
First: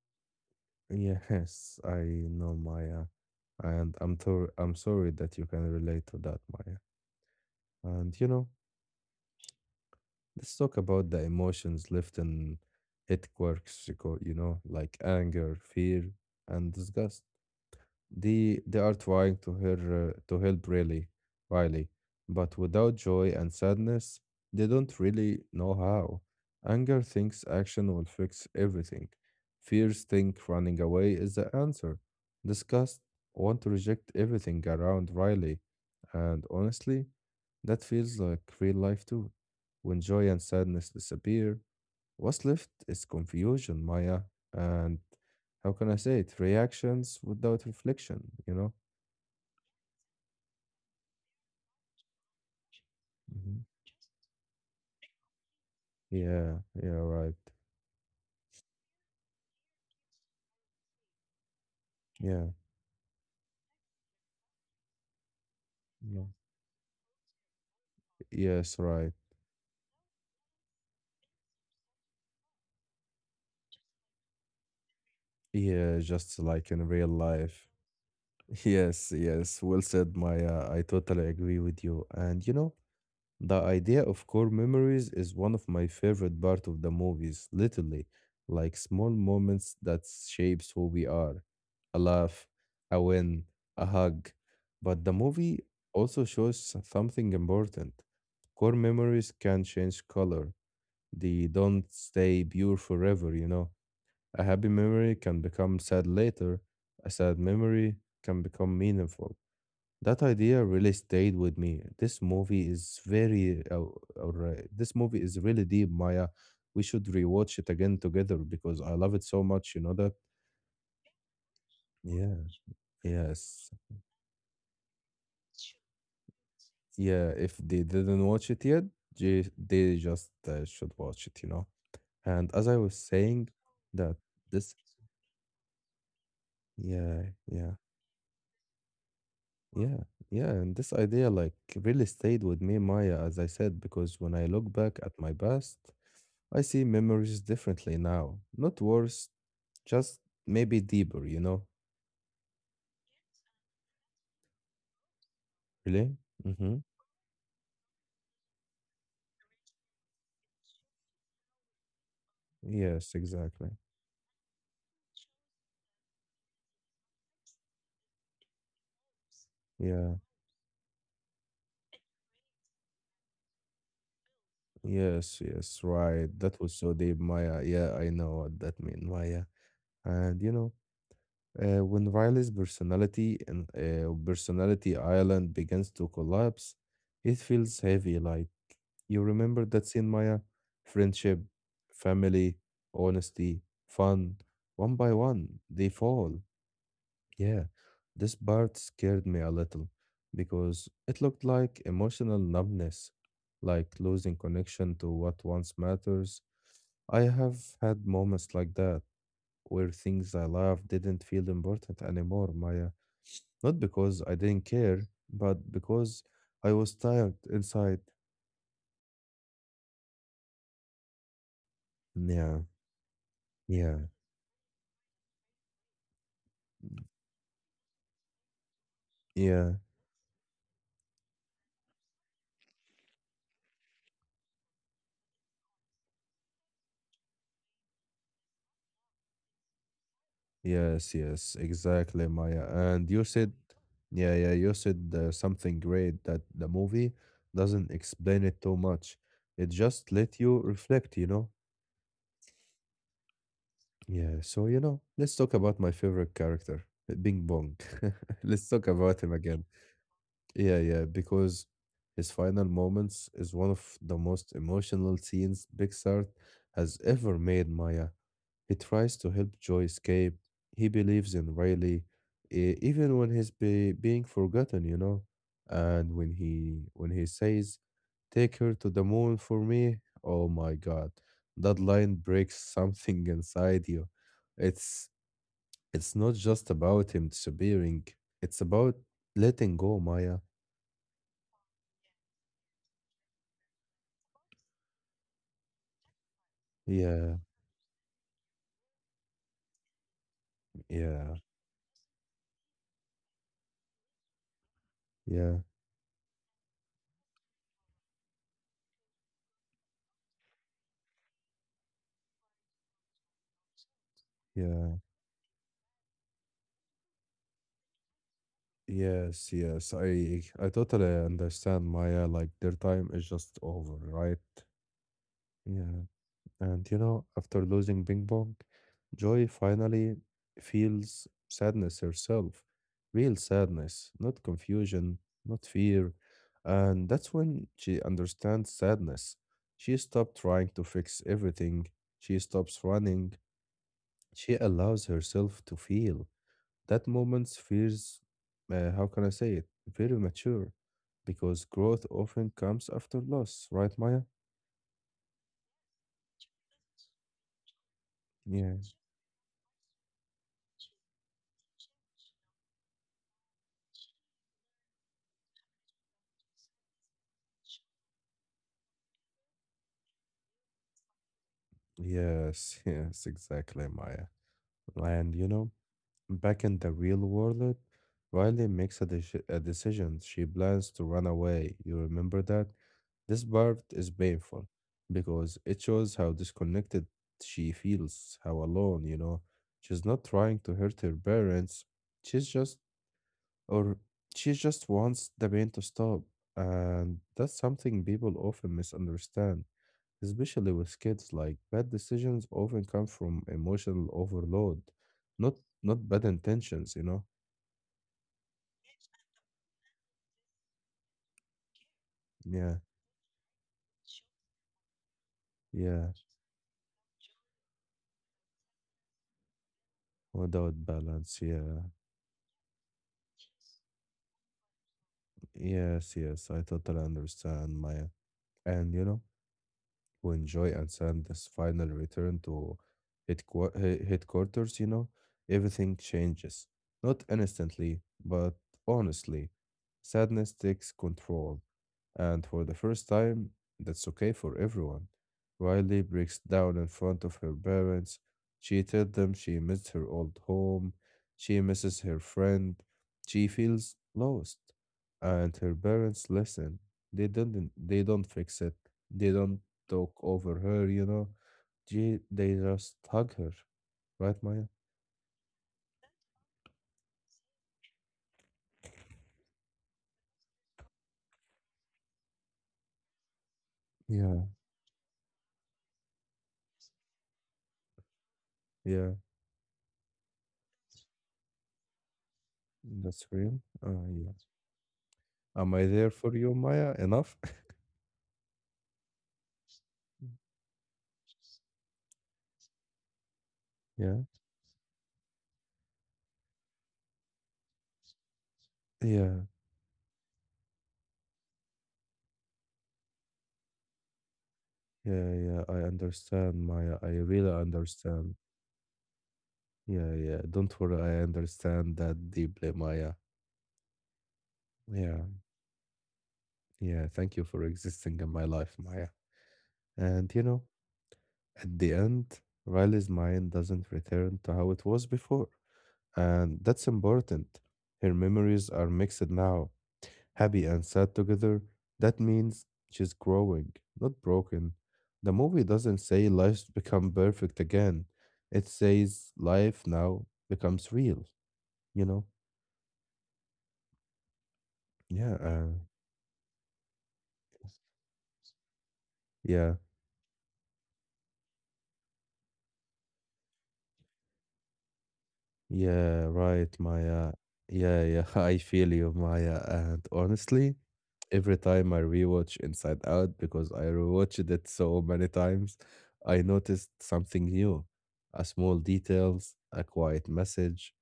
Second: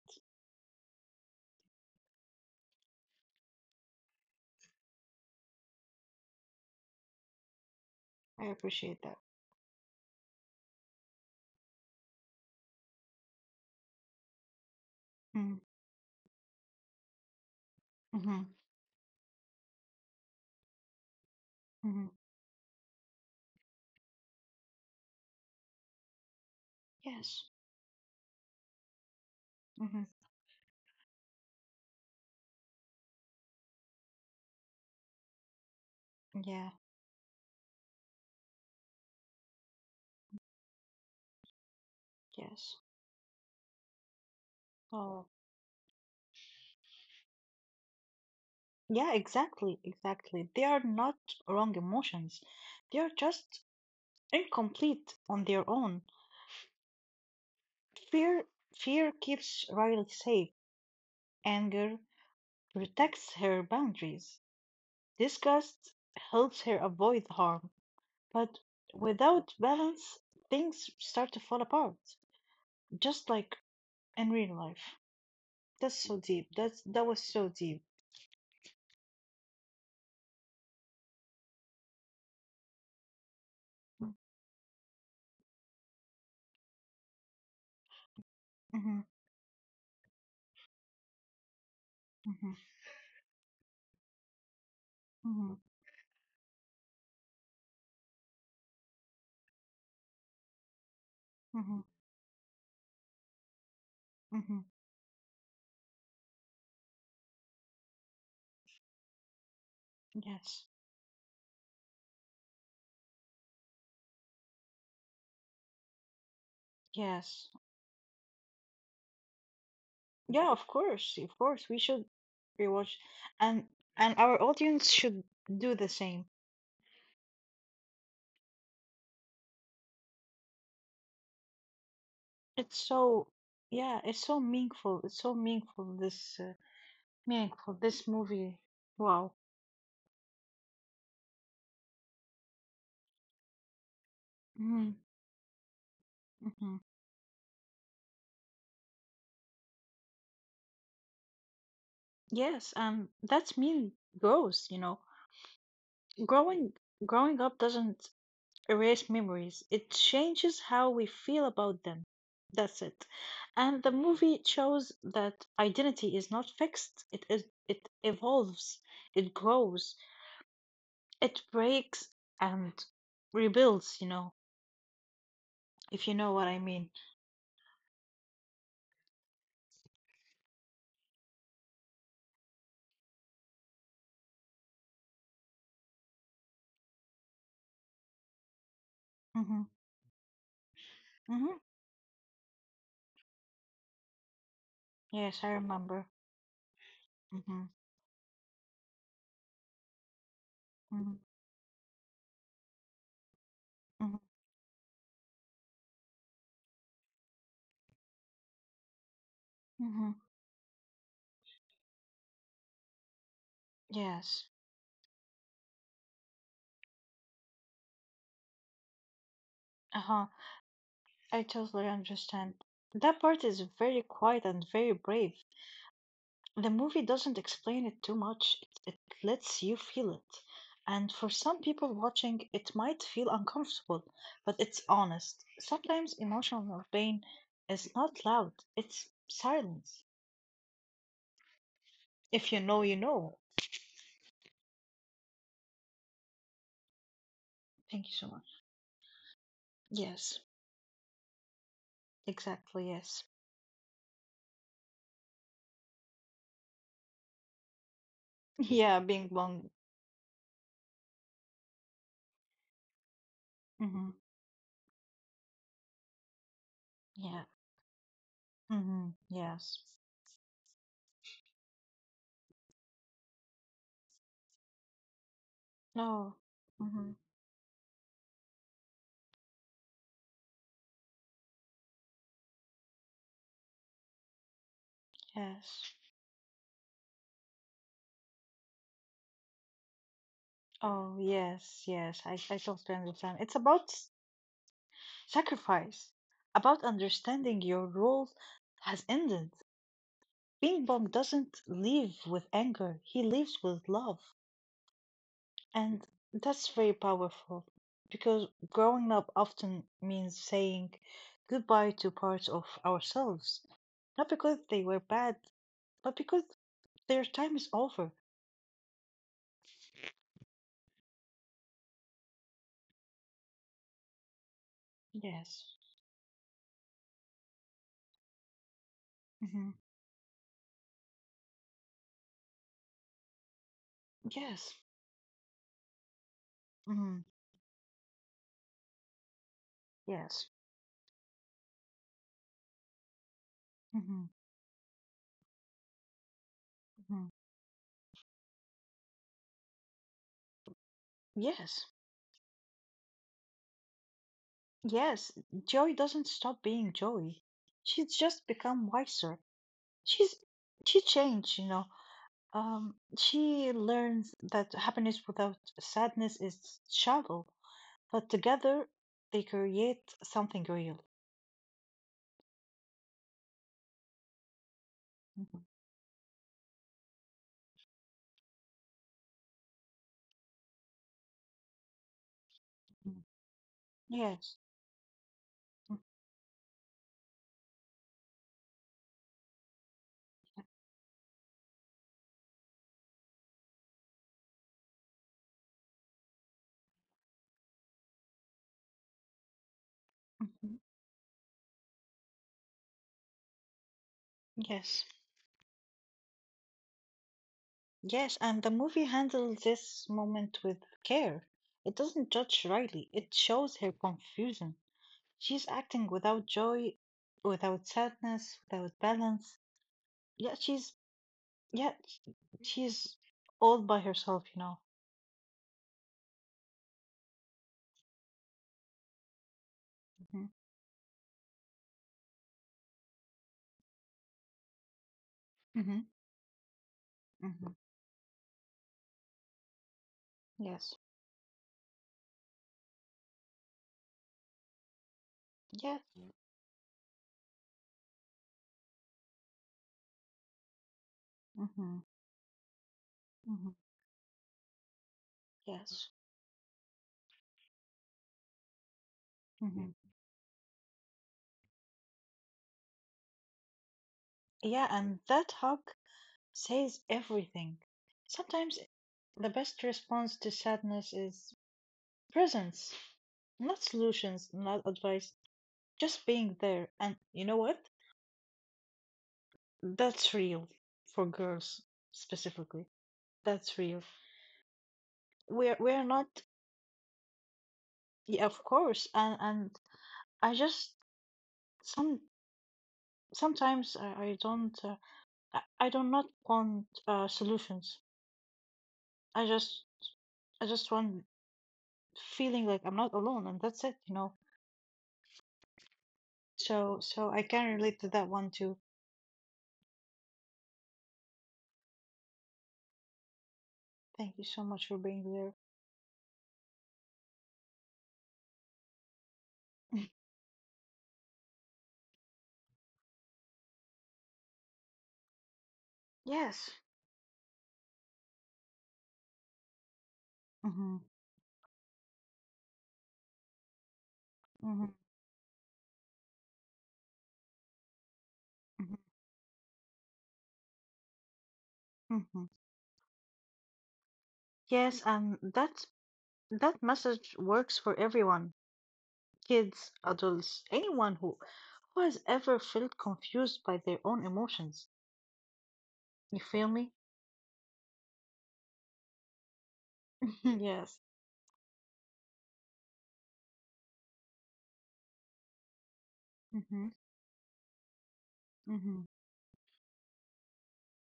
[SPEAKER 1] Yes, I know, Maya. And I'm sorry that you can relate to that, Maya. And
[SPEAKER 2] I appreciate that.
[SPEAKER 1] let's talk about the emotions left in it quirks, you co- you know, like anger,
[SPEAKER 2] Mhm,
[SPEAKER 1] fear, and disgust.
[SPEAKER 2] mhm,
[SPEAKER 1] They are trying to help really, Riley,
[SPEAKER 2] mhm.
[SPEAKER 1] but without joy and sadness, they don't really know how. Anger
[SPEAKER 2] Yes.
[SPEAKER 1] thinks action will fix everything.
[SPEAKER 2] Mhm.
[SPEAKER 1] Fears think running away is the answer. Disgust want to reject everything around Riley, and
[SPEAKER 2] Yeah.
[SPEAKER 1] honestly, that feels like real life too. When joy and sadness disappear, what's left
[SPEAKER 2] Yes.
[SPEAKER 1] is confusion, Maya, and
[SPEAKER 2] Oh.
[SPEAKER 1] how can I say it? Reactions without reflection, you know?
[SPEAKER 2] Yeah, exactly, exactly. They are not wrong emotions. They are just
[SPEAKER 1] hmm
[SPEAKER 2] incomplete on their own.
[SPEAKER 1] Yeah, yeah, right.
[SPEAKER 2] Fear fear keeps Riley safe. Anger
[SPEAKER 1] Yeah,
[SPEAKER 2] protects her boundaries. Disgust
[SPEAKER 1] yeah.
[SPEAKER 2] helps her avoid harm. But
[SPEAKER 1] Yes, right.
[SPEAKER 2] without balance, things start to fall apart. Just like in real life. That's
[SPEAKER 1] Yeah,
[SPEAKER 2] so
[SPEAKER 1] just
[SPEAKER 2] deep.
[SPEAKER 1] like in
[SPEAKER 2] That
[SPEAKER 1] real
[SPEAKER 2] was so
[SPEAKER 1] life.
[SPEAKER 2] deep.
[SPEAKER 1] Yes, yes, well said, Maya. I totally agree with you. And the idea of core memories is one of my favorite part of the movies, literally, like
[SPEAKER 2] Mm-hmm.
[SPEAKER 1] small moments that shapes who we are. A laugh, a win, a hug. But the
[SPEAKER 2] Mm-hmm.
[SPEAKER 1] movie also shows something important. Core memories can change color. They
[SPEAKER 2] Mm-hmm.
[SPEAKER 1] don't stay pure forever, you know. A
[SPEAKER 2] Mm-hmm.
[SPEAKER 1] happy memory can become sad later. A sad memory can become meaningful. That idea
[SPEAKER 2] Yes.
[SPEAKER 1] really stayed with me. This movie is very, this movie is really deep, Maya. We should
[SPEAKER 2] Yes.
[SPEAKER 1] rewatch it again together because I love it so much. You know that?
[SPEAKER 2] Yeah, of course. Of course. We should
[SPEAKER 1] Yeah.
[SPEAKER 2] rewatch and
[SPEAKER 1] Yes.
[SPEAKER 2] and our audience should do the same.
[SPEAKER 1] Yeah. If they didn't watch it yet, they just should watch it. And as
[SPEAKER 2] It's
[SPEAKER 1] I was
[SPEAKER 2] so
[SPEAKER 1] saying,
[SPEAKER 2] yeah,
[SPEAKER 1] that
[SPEAKER 2] it's so
[SPEAKER 1] this,
[SPEAKER 2] meaningful. It's so
[SPEAKER 1] yeah, yeah,
[SPEAKER 2] meaningful this movie. Wow.
[SPEAKER 1] yeah, yeah, and this idea like really stayed with me, Maya. As I said, because when I look
[SPEAKER 2] Mm-hmm.
[SPEAKER 1] back at my past. I
[SPEAKER 2] Mm-hmm.
[SPEAKER 1] see memories differently now. Not worse, just maybe deeper, you know?
[SPEAKER 2] Yes, and that's mean growth. You know.
[SPEAKER 1] Really?
[SPEAKER 2] Growing
[SPEAKER 1] Mm-hmm.
[SPEAKER 2] growing up doesn't erase memories. It changes how we feel about them. That's it.
[SPEAKER 1] Yes, exactly.
[SPEAKER 2] And the movie shows that identity is not fixed. It evolves, it grows,
[SPEAKER 1] Yeah.
[SPEAKER 2] it breaks and rebuilds, you know,
[SPEAKER 1] Yes, yes,
[SPEAKER 2] if you
[SPEAKER 1] right.
[SPEAKER 2] know what I
[SPEAKER 1] That was
[SPEAKER 2] mean.
[SPEAKER 1] so deep, Maya. Yeah, I know what that mean, Maya. And you know, when Riley's personality and personality island begins to collapse, it feels heavy. Like you
[SPEAKER 2] Mm-hmm.
[SPEAKER 1] remember that scene, Maya? Friendship,
[SPEAKER 2] Mm-hmm.
[SPEAKER 1] family, honesty, fun. One by
[SPEAKER 2] Yes, I
[SPEAKER 1] one, they
[SPEAKER 2] remember.
[SPEAKER 1] fall.
[SPEAKER 2] Mm-hmm.
[SPEAKER 1] Yeah, this part scared me a little because
[SPEAKER 2] Mm-hmm.
[SPEAKER 1] it looked like emotional numbness, like
[SPEAKER 2] Mm-hmm.
[SPEAKER 1] losing connection to what once matters. I have had moments like that where
[SPEAKER 2] Mm-hmm.
[SPEAKER 1] things I loved didn't feel important anymore, Maya. Not because I
[SPEAKER 2] Yes.
[SPEAKER 1] didn't care, but because I was tired inside.
[SPEAKER 2] Uh-huh. I totally
[SPEAKER 1] Yeah,
[SPEAKER 2] understand. That part is
[SPEAKER 1] yeah,
[SPEAKER 2] very quiet and very brave. The movie doesn't explain it too much. It lets
[SPEAKER 1] yeah.
[SPEAKER 2] you feel it. And for some people watching, it might feel uncomfortable, but it's honest. Sometimes emotional pain is not loud, it's silence.
[SPEAKER 1] Yes, yes, exactly,
[SPEAKER 2] If you
[SPEAKER 1] Maya.
[SPEAKER 2] know, you
[SPEAKER 1] And you
[SPEAKER 2] know.
[SPEAKER 1] said, yeah, yeah, you said something great that the movie doesn't
[SPEAKER 2] Thank you so much.
[SPEAKER 1] explain it too much. It just let
[SPEAKER 2] Yes,
[SPEAKER 1] you reflect, you know?
[SPEAKER 2] exactly, yes.
[SPEAKER 1] Yeah, so, you know, let's talk about my favorite character, Bing Bong. Let's talk
[SPEAKER 2] Yeah,
[SPEAKER 1] about
[SPEAKER 2] being
[SPEAKER 1] him again.
[SPEAKER 2] bong.
[SPEAKER 1] Yeah, yeah, because his final moments is one of
[SPEAKER 2] hmm
[SPEAKER 1] the most emotional scenes Pixar has ever
[SPEAKER 2] Yeah.
[SPEAKER 1] made, Maya. He tries to help
[SPEAKER 2] Yes.
[SPEAKER 1] Joy escape. He believes in Riley, even when he's be being forgotten, you know. And when
[SPEAKER 2] No.
[SPEAKER 1] he when
[SPEAKER 2] hmm
[SPEAKER 1] he says, "Take her to the moon for me," oh my God, that line breaks something inside you. It's
[SPEAKER 2] Yes.
[SPEAKER 1] it's not just about him disappearing. It's about letting go, Maya.
[SPEAKER 2] Oh, yes, yes, I totally understand. It's about sacrifice, about
[SPEAKER 1] Yeah,
[SPEAKER 2] understanding your role has ended. Ping Pong
[SPEAKER 1] yeah,
[SPEAKER 2] doesn't leave with anger, he leaves with love.
[SPEAKER 1] yeah,
[SPEAKER 2] And that's very powerful because growing up often means saying goodbye to parts of ourselves, not because they
[SPEAKER 1] yeah.
[SPEAKER 2] were bad, but because their time is over.
[SPEAKER 1] Yes, yes, I totally understand, Maya. Like their time is just over, right?
[SPEAKER 2] Yes.
[SPEAKER 1] Yeah, and you know, after losing Bing Bong, Joy
[SPEAKER 2] hmm
[SPEAKER 1] finally feels sadness herself, real sadness, not
[SPEAKER 2] Yes.
[SPEAKER 1] confusion, not fear. And
[SPEAKER 2] hmm
[SPEAKER 1] that's when she understands sadness. She stopped
[SPEAKER 2] Yes.
[SPEAKER 1] trying to fix everything, she stops running,
[SPEAKER 2] hmm
[SPEAKER 1] she allows herself to feel. That
[SPEAKER 2] hmm
[SPEAKER 1] moment feels, how can I say it, very mature because
[SPEAKER 2] Yes.
[SPEAKER 1] growth often comes after loss, right, Maya?
[SPEAKER 2] Yes, Joy doesn't stop being Joy. She's just become
[SPEAKER 1] Yeah.
[SPEAKER 2] wiser. She's she changed, you know. She learns that happiness without sadness is shallow, but together they create something real.
[SPEAKER 1] Yes, yes, exactly, Maya. And you
[SPEAKER 2] Mhm,
[SPEAKER 1] know, back in the real world, Riley makes a a decision. She plans to run away. You remember that?
[SPEAKER 2] mhm.
[SPEAKER 1] This part is
[SPEAKER 2] Yes.
[SPEAKER 1] painful because it
[SPEAKER 2] mm,
[SPEAKER 1] shows how disconnected she feels, how alone, you know. She's not trying to hurt her parents. She's just, or she just wants the pain to stop. And that's something people often misunderstand, especially
[SPEAKER 2] mhm.
[SPEAKER 1] with kids. Like bad decisions often come from emotional overload,
[SPEAKER 2] Yes.
[SPEAKER 1] not not bad intentions, you know?
[SPEAKER 2] Yes, and the movie handles this moment with care. It doesn't judge
[SPEAKER 1] Yeah,
[SPEAKER 2] Riley. It shows her confusion. She's acting
[SPEAKER 1] yeah.
[SPEAKER 2] without joy, without sadness, without balance. Yeah,
[SPEAKER 1] Without
[SPEAKER 2] she's
[SPEAKER 1] balance, yeah.
[SPEAKER 2] yeah, she's all by herself, you know.
[SPEAKER 1] Yes, yes, I totally understand, Maya. And you know,
[SPEAKER 2] hmm
[SPEAKER 1] when Joy and Sanders finally return to headquarters, you know, everything
[SPEAKER 2] hmm
[SPEAKER 1] changes. Not
[SPEAKER 2] hmm
[SPEAKER 1] instantly, but honestly. Sadness takes
[SPEAKER 2] Yes.
[SPEAKER 1] control. And for the first time, that's okay for everyone.
[SPEAKER 2] Yes.
[SPEAKER 1] Riley breaks down in front of her parents. She tells them she missed her old home. She
[SPEAKER 2] hmm
[SPEAKER 1] misses her friend. She
[SPEAKER 2] hmm
[SPEAKER 1] feels lost. And her
[SPEAKER 2] Yes.
[SPEAKER 1] parents listen. They don't fix it. They don't
[SPEAKER 2] hmm
[SPEAKER 1] talk over her, you know. They just hug her. Right, Maya?
[SPEAKER 2] Yeah, and that hug says everything. Sometimes the best response to sadness is presence, not
[SPEAKER 1] Yeah.
[SPEAKER 2] solutions, not advice, just being there. And you know what?
[SPEAKER 1] Yeah,
[SPEAKER 2] That's real for girls specifically.
[SPEAKER 1] that's real.
[SPEAKER 2] That's real.
[SPEAKER 1] Yeah. Am
[SPEAKER 2] We're
[SPEAKER 1] I
[SPEAKER 2] we're
[SPEAKER 1] there for
[SPEAKER 2] not,
[SPEAKER 1] you, Maya? Enough?
[SPEAKER 2] yeah, of course, and I just some sometimes I,
[SPEAKER 1] Yeah.
[SPEAKER 2] I don't I do not want solutions.
[SPEAKER 1] Yeah.
[SPEAKER 2] I just I just want feeling like I'm not alone, and that's it, you know.
[SPEAKER 1] Yeah, yeah, I understand, Maya.
[SPEAKER 2] So
[SPEAKER 1] I
[SPEAKER 2] so I
[SPEAKER 1] really
[SPEAKER 2] can relate to that
[SPEAKER 1] understand.
[SPEAKER 2] one too.
[SPEAKER 1] Yeah, yeah. Don't worry, I understand that deeply, Maya.
[SPEAKER 2] Thank you so much for
[SPEAKER 1] Yeah,
[SPEAKER 2] being there.
[SPEAKER 1] yeah. Thank you for existing in my life, Maya. And you know, at the end, Riley's mind doesn't return to how it was before. And
[SPEAKER 2] Yes.
[SPEAKER 1] that's important. Her memories are mixed now. Happy and
[SPEAKER 2] Mm-hmm.
[SPEAKER 1] sad together, that means she's growing, not broken.
[SPEAKER 2] Mm-hmm.
[SPEAKER 1] The movie doesn't say life's become perfect again. It says life now becomes real, you know?
[SPEAKER 2] Mm-hmm. Yes,
[SPEAKER 1] Yeah,
[SPEAKER 2] and that message works for everyone.
[SPEAKER 1] yeah,
[SPEAKER 2] Kids, adults, anyone who has ever felt confused by their own emotions.
[SPEAKER 1] yeah,
[SPEAKER 2] You feel
[SPEAKER 1] right,
[SPEAKER 2] me?
[SPEAKER 1] Maya. Yeah, yeah, I feel you, Maya. And honestly,
[SPEAKER 2] yes.
[SPEAKER 1] every time I rewatch Inside Out because I rewatched it so many times, I
[SPEAKER 2] Mm-hmm.
[SPEAKER 1] noticed something new, a small
[SPEAKER 2] Mm-hmm.
[SPEAKER 1] details, a quiet message,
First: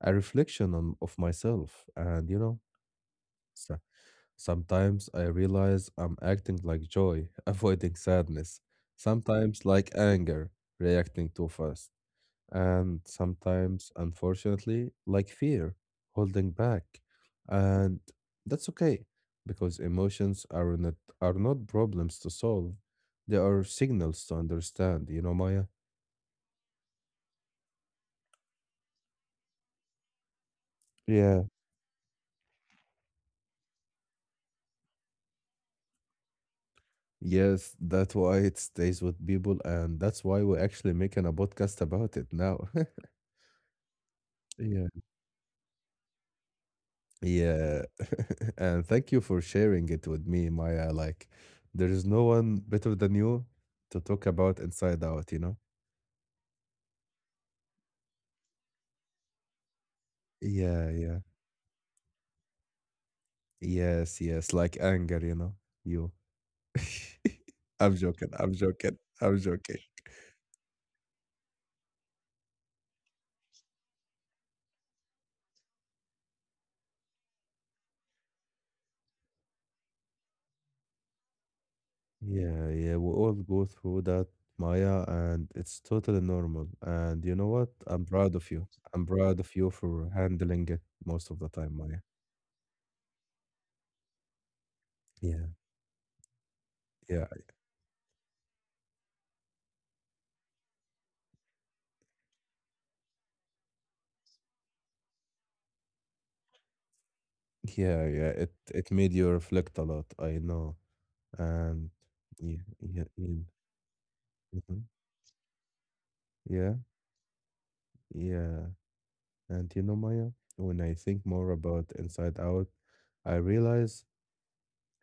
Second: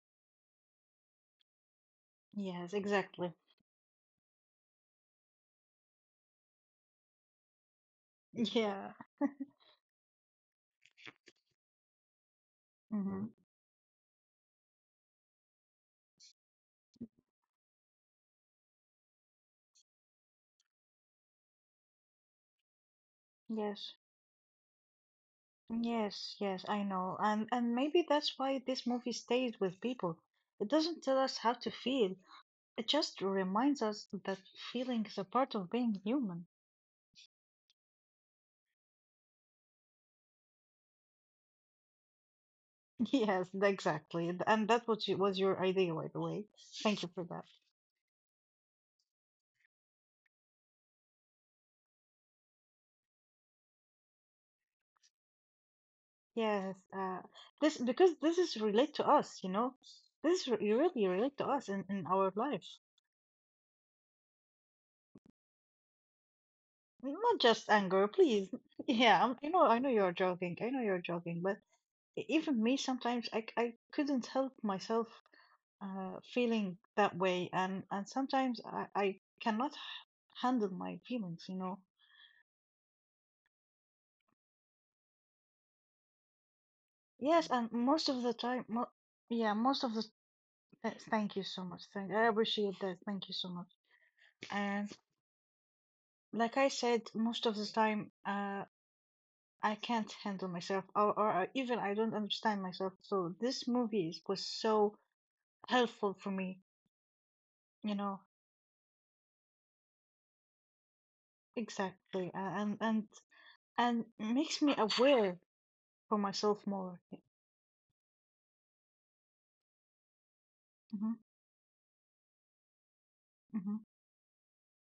[SPEAKER 1] a reflection of myself, and you know,
[SPEAKER 2] Yes, exactly.
[SPEAKER 1] so- sometimes I realize I'm acting like joy, avoiding sadness,
[SPEAKER 2] Yeah.
[SPEAKER 1] sometimes like anger, reacting too fast, and
[SPEAKER 2] Mm-hmm. Mm.
[SPEAKER 1] sometimes, unfortunately, like fear, holding back. And that's okay because emotions are not problems to solve, they are
[SPEAKER 2] Yes.
[SPEAKER 1] signals to understand, you know, Maya?
[SPEAKER 2] Yes, yes, I know. And maybe that's why this movie stays with people. It doesn't tell us
[SPEAKER 1] Yeah.
[SPEAKER 2] how to feel. It just reminds us that feeling is a part of being human.
[SPEAKER 1] Yes, that's why it stays with people, and that's why we're actually making a podcast about it now.
[SPEAKER 2] Yes, exactly. And
[SPEAKER 1] Yeah.
[SPEAKER 2] that was was your idea, by the way. Thank you for that.
[SPEAKER 1] Yeah. And thank you for sharing it with me, Maya. Like, there is no one better than you to talk about Inside Out, you know?
[SPEAKER 2] Yes, this because this is relate to us, you know. This
[SPEAKER 1] Yeah,
[SPEAKER 2] really
[SPEAKER 1] yeah.
[SPEAKER 2] relate to us in our life.
[SPEAKER 1] Yes, yes, like anger, you know, you.
[SPEAKER 2] Not just anger, please. Yeah,
[SPEAKER 1] I'm
[SPEAKER 2] I'm, you know,
[SPEAKER 1] joking.
[SPEAKER 2] I know you're joking. I know you're joking, but even me sometimes I couldn't help myself feeling that way, and sometimes I cannot handle my feelings, you know.
[SPEAKER 1] Yeah, yeah, we all go through that, Maya, and it's totally normal. And you know
[SPEAKER 2] Yes,
[SPEAKER 1] what?
[SPEAKER 2] and
[SPEAKER 1] I'm
[SPEAKER 2] most of
[SPEAKER 1] proud
[SPEAKER 2] the
[SPEAKER 1] of you.
[SPEAKER 2] time, mo
[SPEAKER 1] I'm proud of
[SPEAKER 2] yeah,
[SPEAKER 1] you
[SPEAKER 2] most of
[SPEAKER 1] for
[SPEAKER 2] the.
[SPEAKER 1] handling it most of
[SPEAKER 2] Thank you
[SPEAKER 1] the
[SPEAKER 2] so
[SPEAKER 1] time,
[SPEAKER 2] much.
[SPEAKER 1] Maya.
[SPEAKER 2] I appreciate that. Thank you so much. And
[SPEAKER 1] Yeah,
[SPEAKER 2] like I said,
[SPEAKER 1] yeah,
[SPEAKER 2] most of the time, I can't handle myself, or even I don't understand myself. So this was so helpful for me, you
[SPEAKER 1] yeah,
[SPEAKER 2] know,
[SPEAKER 1] yeah. It made you reflect a lot, I know. And
[SPEAKER 2] exactly, a-
[SPEAKER 1] yeah,
[SPEAKER 2] and
[SPEAKER 1] yeah,
[SPEAKER 2] and
[SPEAKER 1] yeah.
[SPEAKER 2] and makes
[SPEAKER 1] Mhm,
[SPEAKER 2] me aware for myself
[SPEAKER 1] yeah,
[SPEAKER 2] more. Yeah.
[SPEAKER 1] yeah. And you know, Maya, when I
[SPEAKER 2] Mm-hmm,
[SPEAKER 1] think more about Inside Out, I
[SPEAKER 2] mm-hmm.
[SPEAKER 1] realize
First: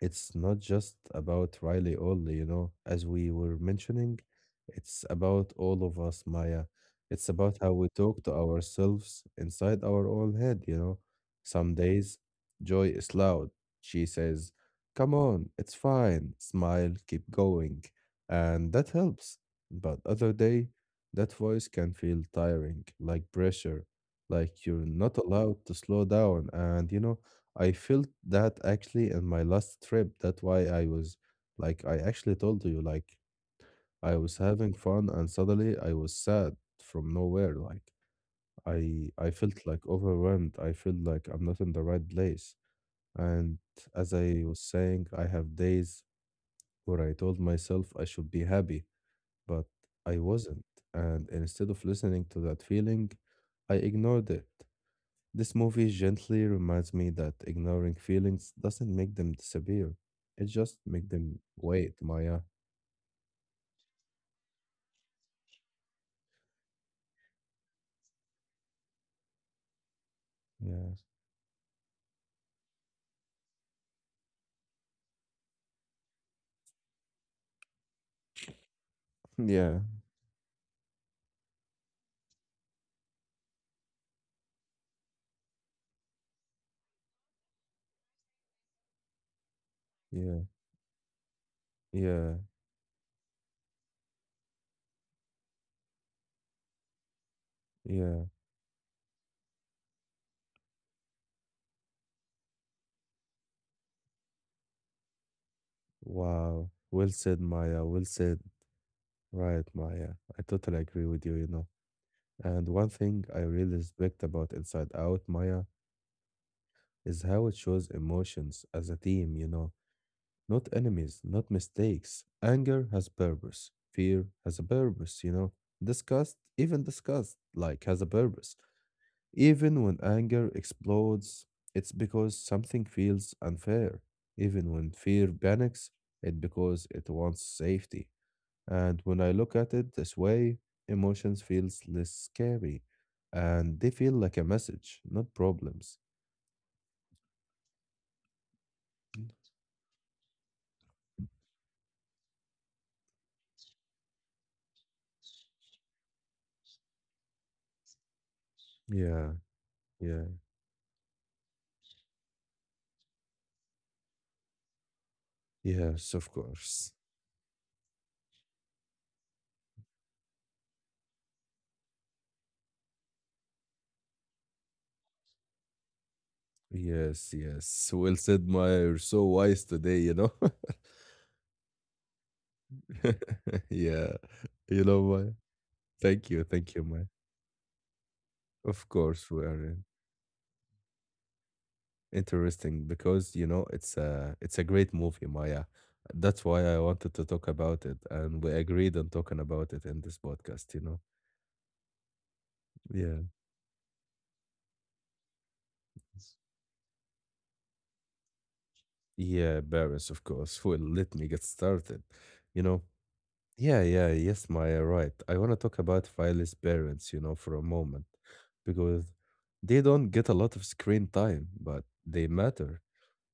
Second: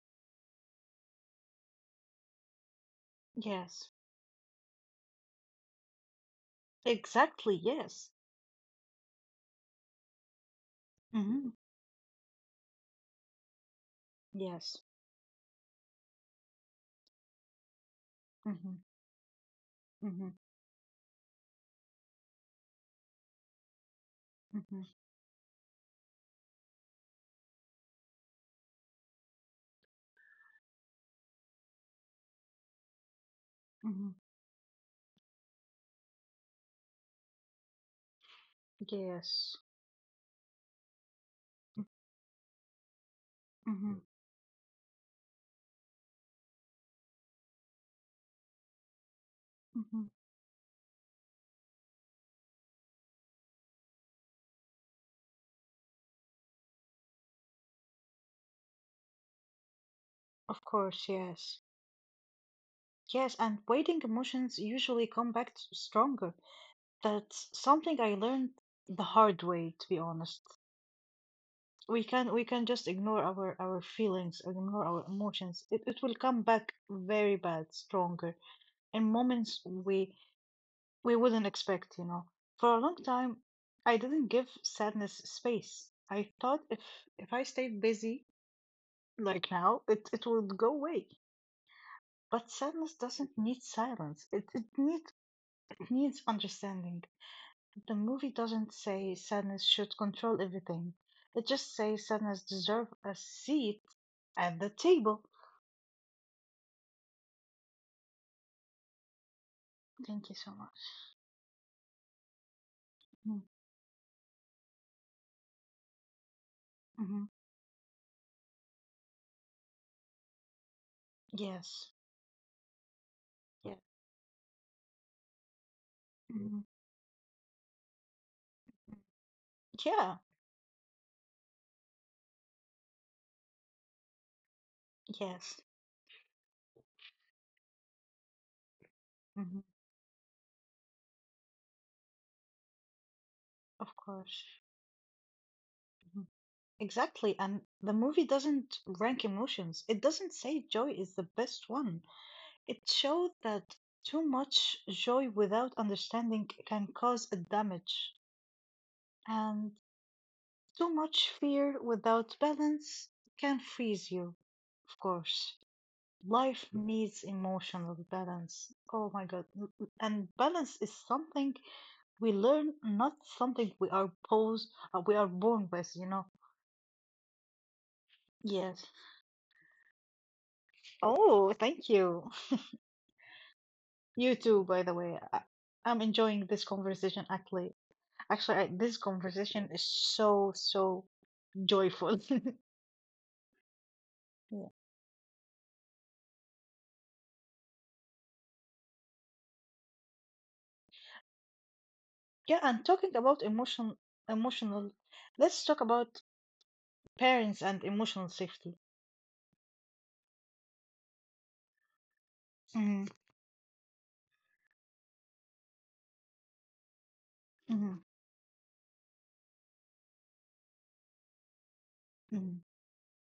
[SPEAKER 1] it's not just about Riley only, you know, as we were
[SPEAKER 2] Yes,
[SPEAKER 1] mentioning, it's about all of us, Maya. It's about
[SPEAKER 2] exactly.
[SPEAKER 1] how we
[SPEAKER 2] Yes.
[SPEAKER 1] talk to ourselves inside our own head, you know.
[SPEAKER 2] Mm-hmm.
[SPEAKER 1] Some days, joy is loud. She says,
[SPEAKER 2] Yes.
[SPEAKER 1] come on, it's fine. Smile, keep going. And
[SPEAKER 2] Mm-hmm,
[SPEAKER 1] that helps. But
[SPEAKER 2] mm-hmm,
[SPEAKER 1] other day, that voice can feel tiring, like pressure, like
[SPEAKER 2] mm-hmm,
[SPEAKER 1] you're not allowed to slow down. And, you know, I felt that actually in my last trip. That's why I was like, I actually told you, like,
[SPEAKER 2] mm-hmm.
[SPEAKER 1] I was having fun and suddenly I was sad from nowhere. Like, I
[SPEAKER 2] Yes.
[SPEAKER 1] felt like overwhelmed. I felt like I'm not in the right place. And
[SPEAKER 2] Mm-hmm,
[SPEAKER 1] as I was saying, I have days where I told myself I should be happy, but
[SPEAKER 2] mm-hmm.
[SPEAKER 1] I wasn't. And instead of listening to that feeling, I ignored it. This movie gently reminds me that ignoring feelings doesn't make them disappear. It
[SPEAKER 2] Of
[SPEAKER 1] just makes
[SPEAKER 2] course.
[SPEAKER 1] them
[SPEAKER 2] Yes.
[SPEAKER 1] wait, Maya.
[SPEAKER 2] Yes, and waiting emotions usually come back stronger. That's something I learned the hard way, to be honest.
[SPEAKER 1] Yeah.
[SPEAKER 2] We can just ignore our feelings, ignore our emotions. It will come back very bad, stronger in moments
[SPEAKER 1] Yeah.
[SPEAKER 2] we wouldn't expect, you know. For a long time, I didn't give sadness space. I thought if I stayed busy like now, it
[SPEAKER 1] Yeah.
[SPEAKER 2] would go away.
[SPEAKER 1] Yeah.
[SPEAKER 2] But sadness doesn't need silence. It needs understanding. The
[SPEAKER 1] Yeah.
[SPEAKER 2] movie doesn't say sadness should control everything. It just says sadness deserves a seat at the table.
[SPEAKER 1] Wow. Well said, Maya. Well said. Right, Maya.
[SPEAKER 2] Thank you
[SPEAKER 1] I
[SPEAKER 2] so much.
[SPEAKER 1] totally agree with you, you know. And one thing I really respect about Inside Out, Maya, is
[SPEAKER 2] Mm-hmm.
[SPEAKER 1] how it shows emotions as a theme, you know. Not enemies, not
[SPEAKER 2] Yes.
[SPEAKER 1] mistakes. Anger has purpose.
[SPEAKER 2] Yeah.
[SPEAKER 1] Fear has a purpose, you know. Disgust,
[SPEAKER 2] Hmm.
[SPEAKER 1] even disgust, like, has a purpose. Even when
[SPEAKER 2] Yeah.
[SPEAKER 1] anger explodes, it's because something feels unfair. Even when fear
[SPEAKER 2] Yes.
[SPEAKER 1] panics, it's because it wants safety. And when I look
[SPEAKER 2] Hmm.
[SPEAKER 1] at it this way, emotions feels less scary. And they
[SPEAKER 2] Of
[SPEAKER 1] feel like
[SPEAKER 2] course.
[SPEAKER 1] a message, not problems.
[SPEAKER 2] Mhm. Exactly. And the movie doesn't rank emotions. It doesn't say joy is the best one. It showed that too much joy without understanding can cause a damage.
[SPEAKER 1] Yeah,
[SPEAKER 2] And
[SPEAKER 1] yeah,
[SPEAKER 2] too much fear without balance can freeze you, of course.
[SPEAKER 1] yes, of
[SPEAKER 2] Life
[SPEAKER 1] course.
[SPEAKER 2] needs emotional balance. Oh my God. And balance is something we learn, not something we are we are born with, you know?
[SPEAKER 1] Yes, yes. Well said,
[SPEAKER 2] Yes.
[SPEAKER 1] Maya. You're so wise today, you know?
[SPEAKER 2] Oh, thank you.
[SPEAKER 1] Yeah.
[SPEAKER 2] You too, by
[SPEAKER 1] You
[SPEAKER 2] the
[SPEAKER 1] know,
[SPEAKER 2] way.
[SPEAKER 1] Maya.
[SPEAKER 2] I'm
[SPEAKER 1] Thank you.
[SPEAKER 2] enjoying this
[SPEAKER 1] Thank you, Maya.
[SPEAKER 2] conversation, actually. Actually,
[SPEAKER 1] Of
[SPEAKER 2] this
[SPEAKER 1] course, we are
[SPEAKER 2] conversation is so, so joyful.
[SPEAKER 1] interesting because, you know, it's a
[SPEAKER 2] Yeah.
[SPEAKER 1] great movie, Maya. That's why I wanted to talk about it, and we agreed on talking about it in this podcast, you know?
[SPEAKER 2] Yeah, and talking
[SPEAKER 1] Yeah.
[SPEAKER 2] about emotional, let's talk about parents and emotional safety.
[SPEAKER 1] Yeah, Paris, of course. Well, let me get started. You know,
[SPEAKER 2] Mhm,
[SPEAKER 1] yeah, yeah, yes, Maya, right. I want to talk about Riley's parents, you know, for a
[SPEAKER 2] mhm,
[SPEAKER 1] moment, because they don't get a lot of screen time, but they
[SPEAKER 2] mhm,
[SPEAKER 1] matter.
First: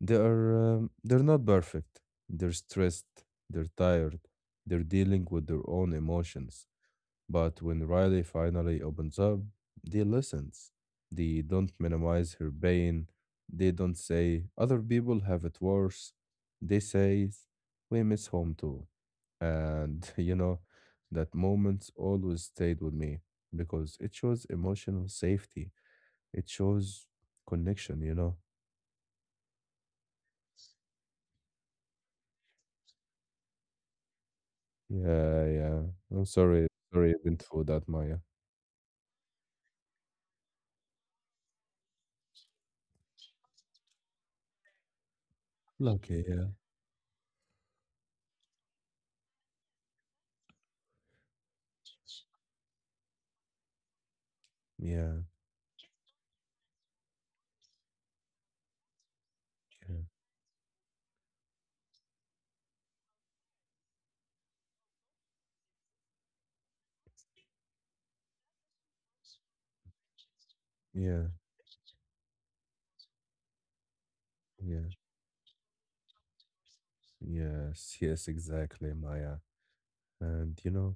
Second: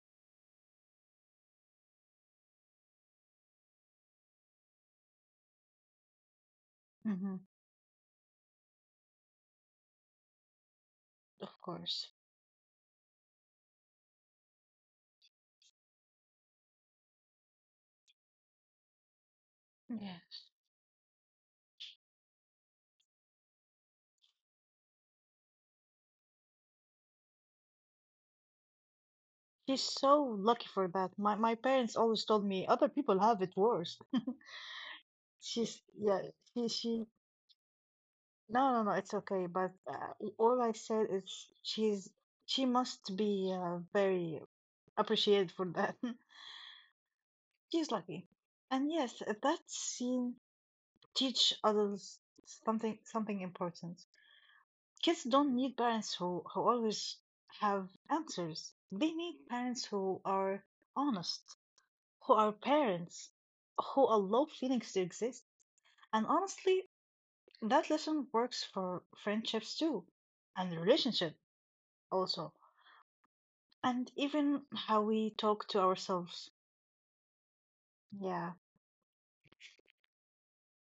[SPEAKER 1] They are, they're not perfect. They're stressed, they're tired, they're dealing with their own emotions.
[SPEAKER 2] mhm.
[SPEAKER 1] But when Riley finally opens up, they listen. They
[SPEAKER 2] Of
[SPEAKER 1] don't
[SPEAKER 2] course.
[SPEAKER 1] minimize her pain. They don't say, other people have it worse. They say, we miss home too.
[SPEAKER 2] Mm.
[SPEAKER 1] And,
[SPEAKER 2] Yeah.
[SPEAKER 1] you know, that moment always stayed with me because it shows emotional safety. It shows connection, you know?
[SPEAKER 2] She's so lucky for that. My parents always told me other people have it worse.
[SPEAKER 1] Yeah, yeah.
[SPEAKER 2] She's
[SPEAKER 1] I'm
[SPEAKER 2] yeah,
[SPEAKER 1] sorry.
[SPEAKER 2] she
[SPEAKER 1] Sorry, I've been through that, Maya.
[SPEAKER 2] no no no, it's okay. But all I said is she's she must be very appreciated for that.
[SPEAKER 1] Lucky, yeah.
[SPEAKER 2] She's lucky. And yes, that scene teach others something important.
[SPEAKER 1] Yeah,
[SPEAKER 2] Kids don't need parents who always have answers. They need parents
[SPEAKER 1] yeah,
[SPEAKER 2] who are honest, who are parents, who allow feelings to exist. And honestly, that lesson works for friendships too, and
[SPEAKER 1] yeah,
[SPEAKER 2] relationship also, and even
[SPEAKER 1] yeah.
[SPEAKER 2] how we talk to ourselves.
[SPEAKER 1] Yes, yes,
[SPEAKER 2] Yeah.
[SPEAKER 1] exactly, Maya. And you know,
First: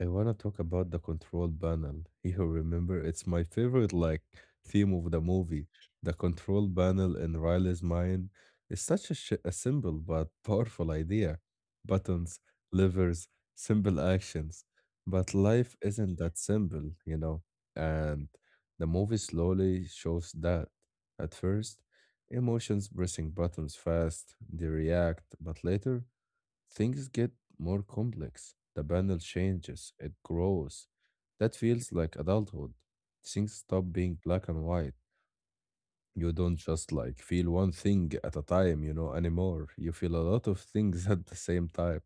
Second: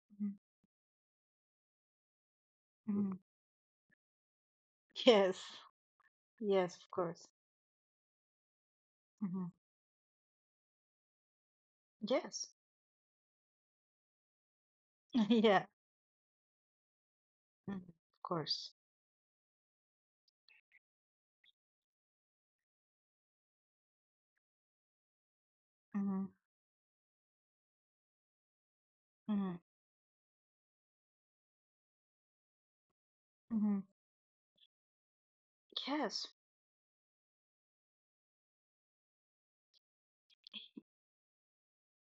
[SPEAKER 1] I want
[SPEAKER 2] Mhm.
[SPEAKER 1] to talk about the control panel. You remember,
[SPEAKER 2] Mhm.
[SPEAKER 1] it's my favorite like theme of the
[SPEAKER 2] Yes.
[SPEAKER 1] movie. The control
[SPEAKER 2] Yes, of
[SPEAKER 1] panel
[SPEAKER 2] course.
[SPEAKER 1] in Riley's mind is such a
[SPEAKER 2] Hmm.
[SPEAKER 1] simple but powerful idea. Buttons,
[SPEAKER 2] Yes.
[SPEAKER 1] levers, simple actions. But
[SPEAKER 2] Yeah.
[SPEAKER 1] life isn't that simple, you know.
[SPEAKER 2] Mhm.
[SPEAKER 1] And
[SPEAKER 2] Of course.
[SPEAKER 1] the movie slowly shows that. At first, emotions pressing buttons fast, they react, but later
[SPEAKER 2] Hmm.
[SPEAKER 1] things get more complex. The panel
[SPEAKER 2] Hmm.
[SPEAKER 1] changes, it grows. That feels like adulthood. Things
[SPEAKER 2] Hmm.
[SPEAKER 1] stop being black and white.
[SPEAKER 2] Yes.
[SPEAKER 1] You don't just like feel one thing at a time, you know, anymore. You feel a lot of things at the same time.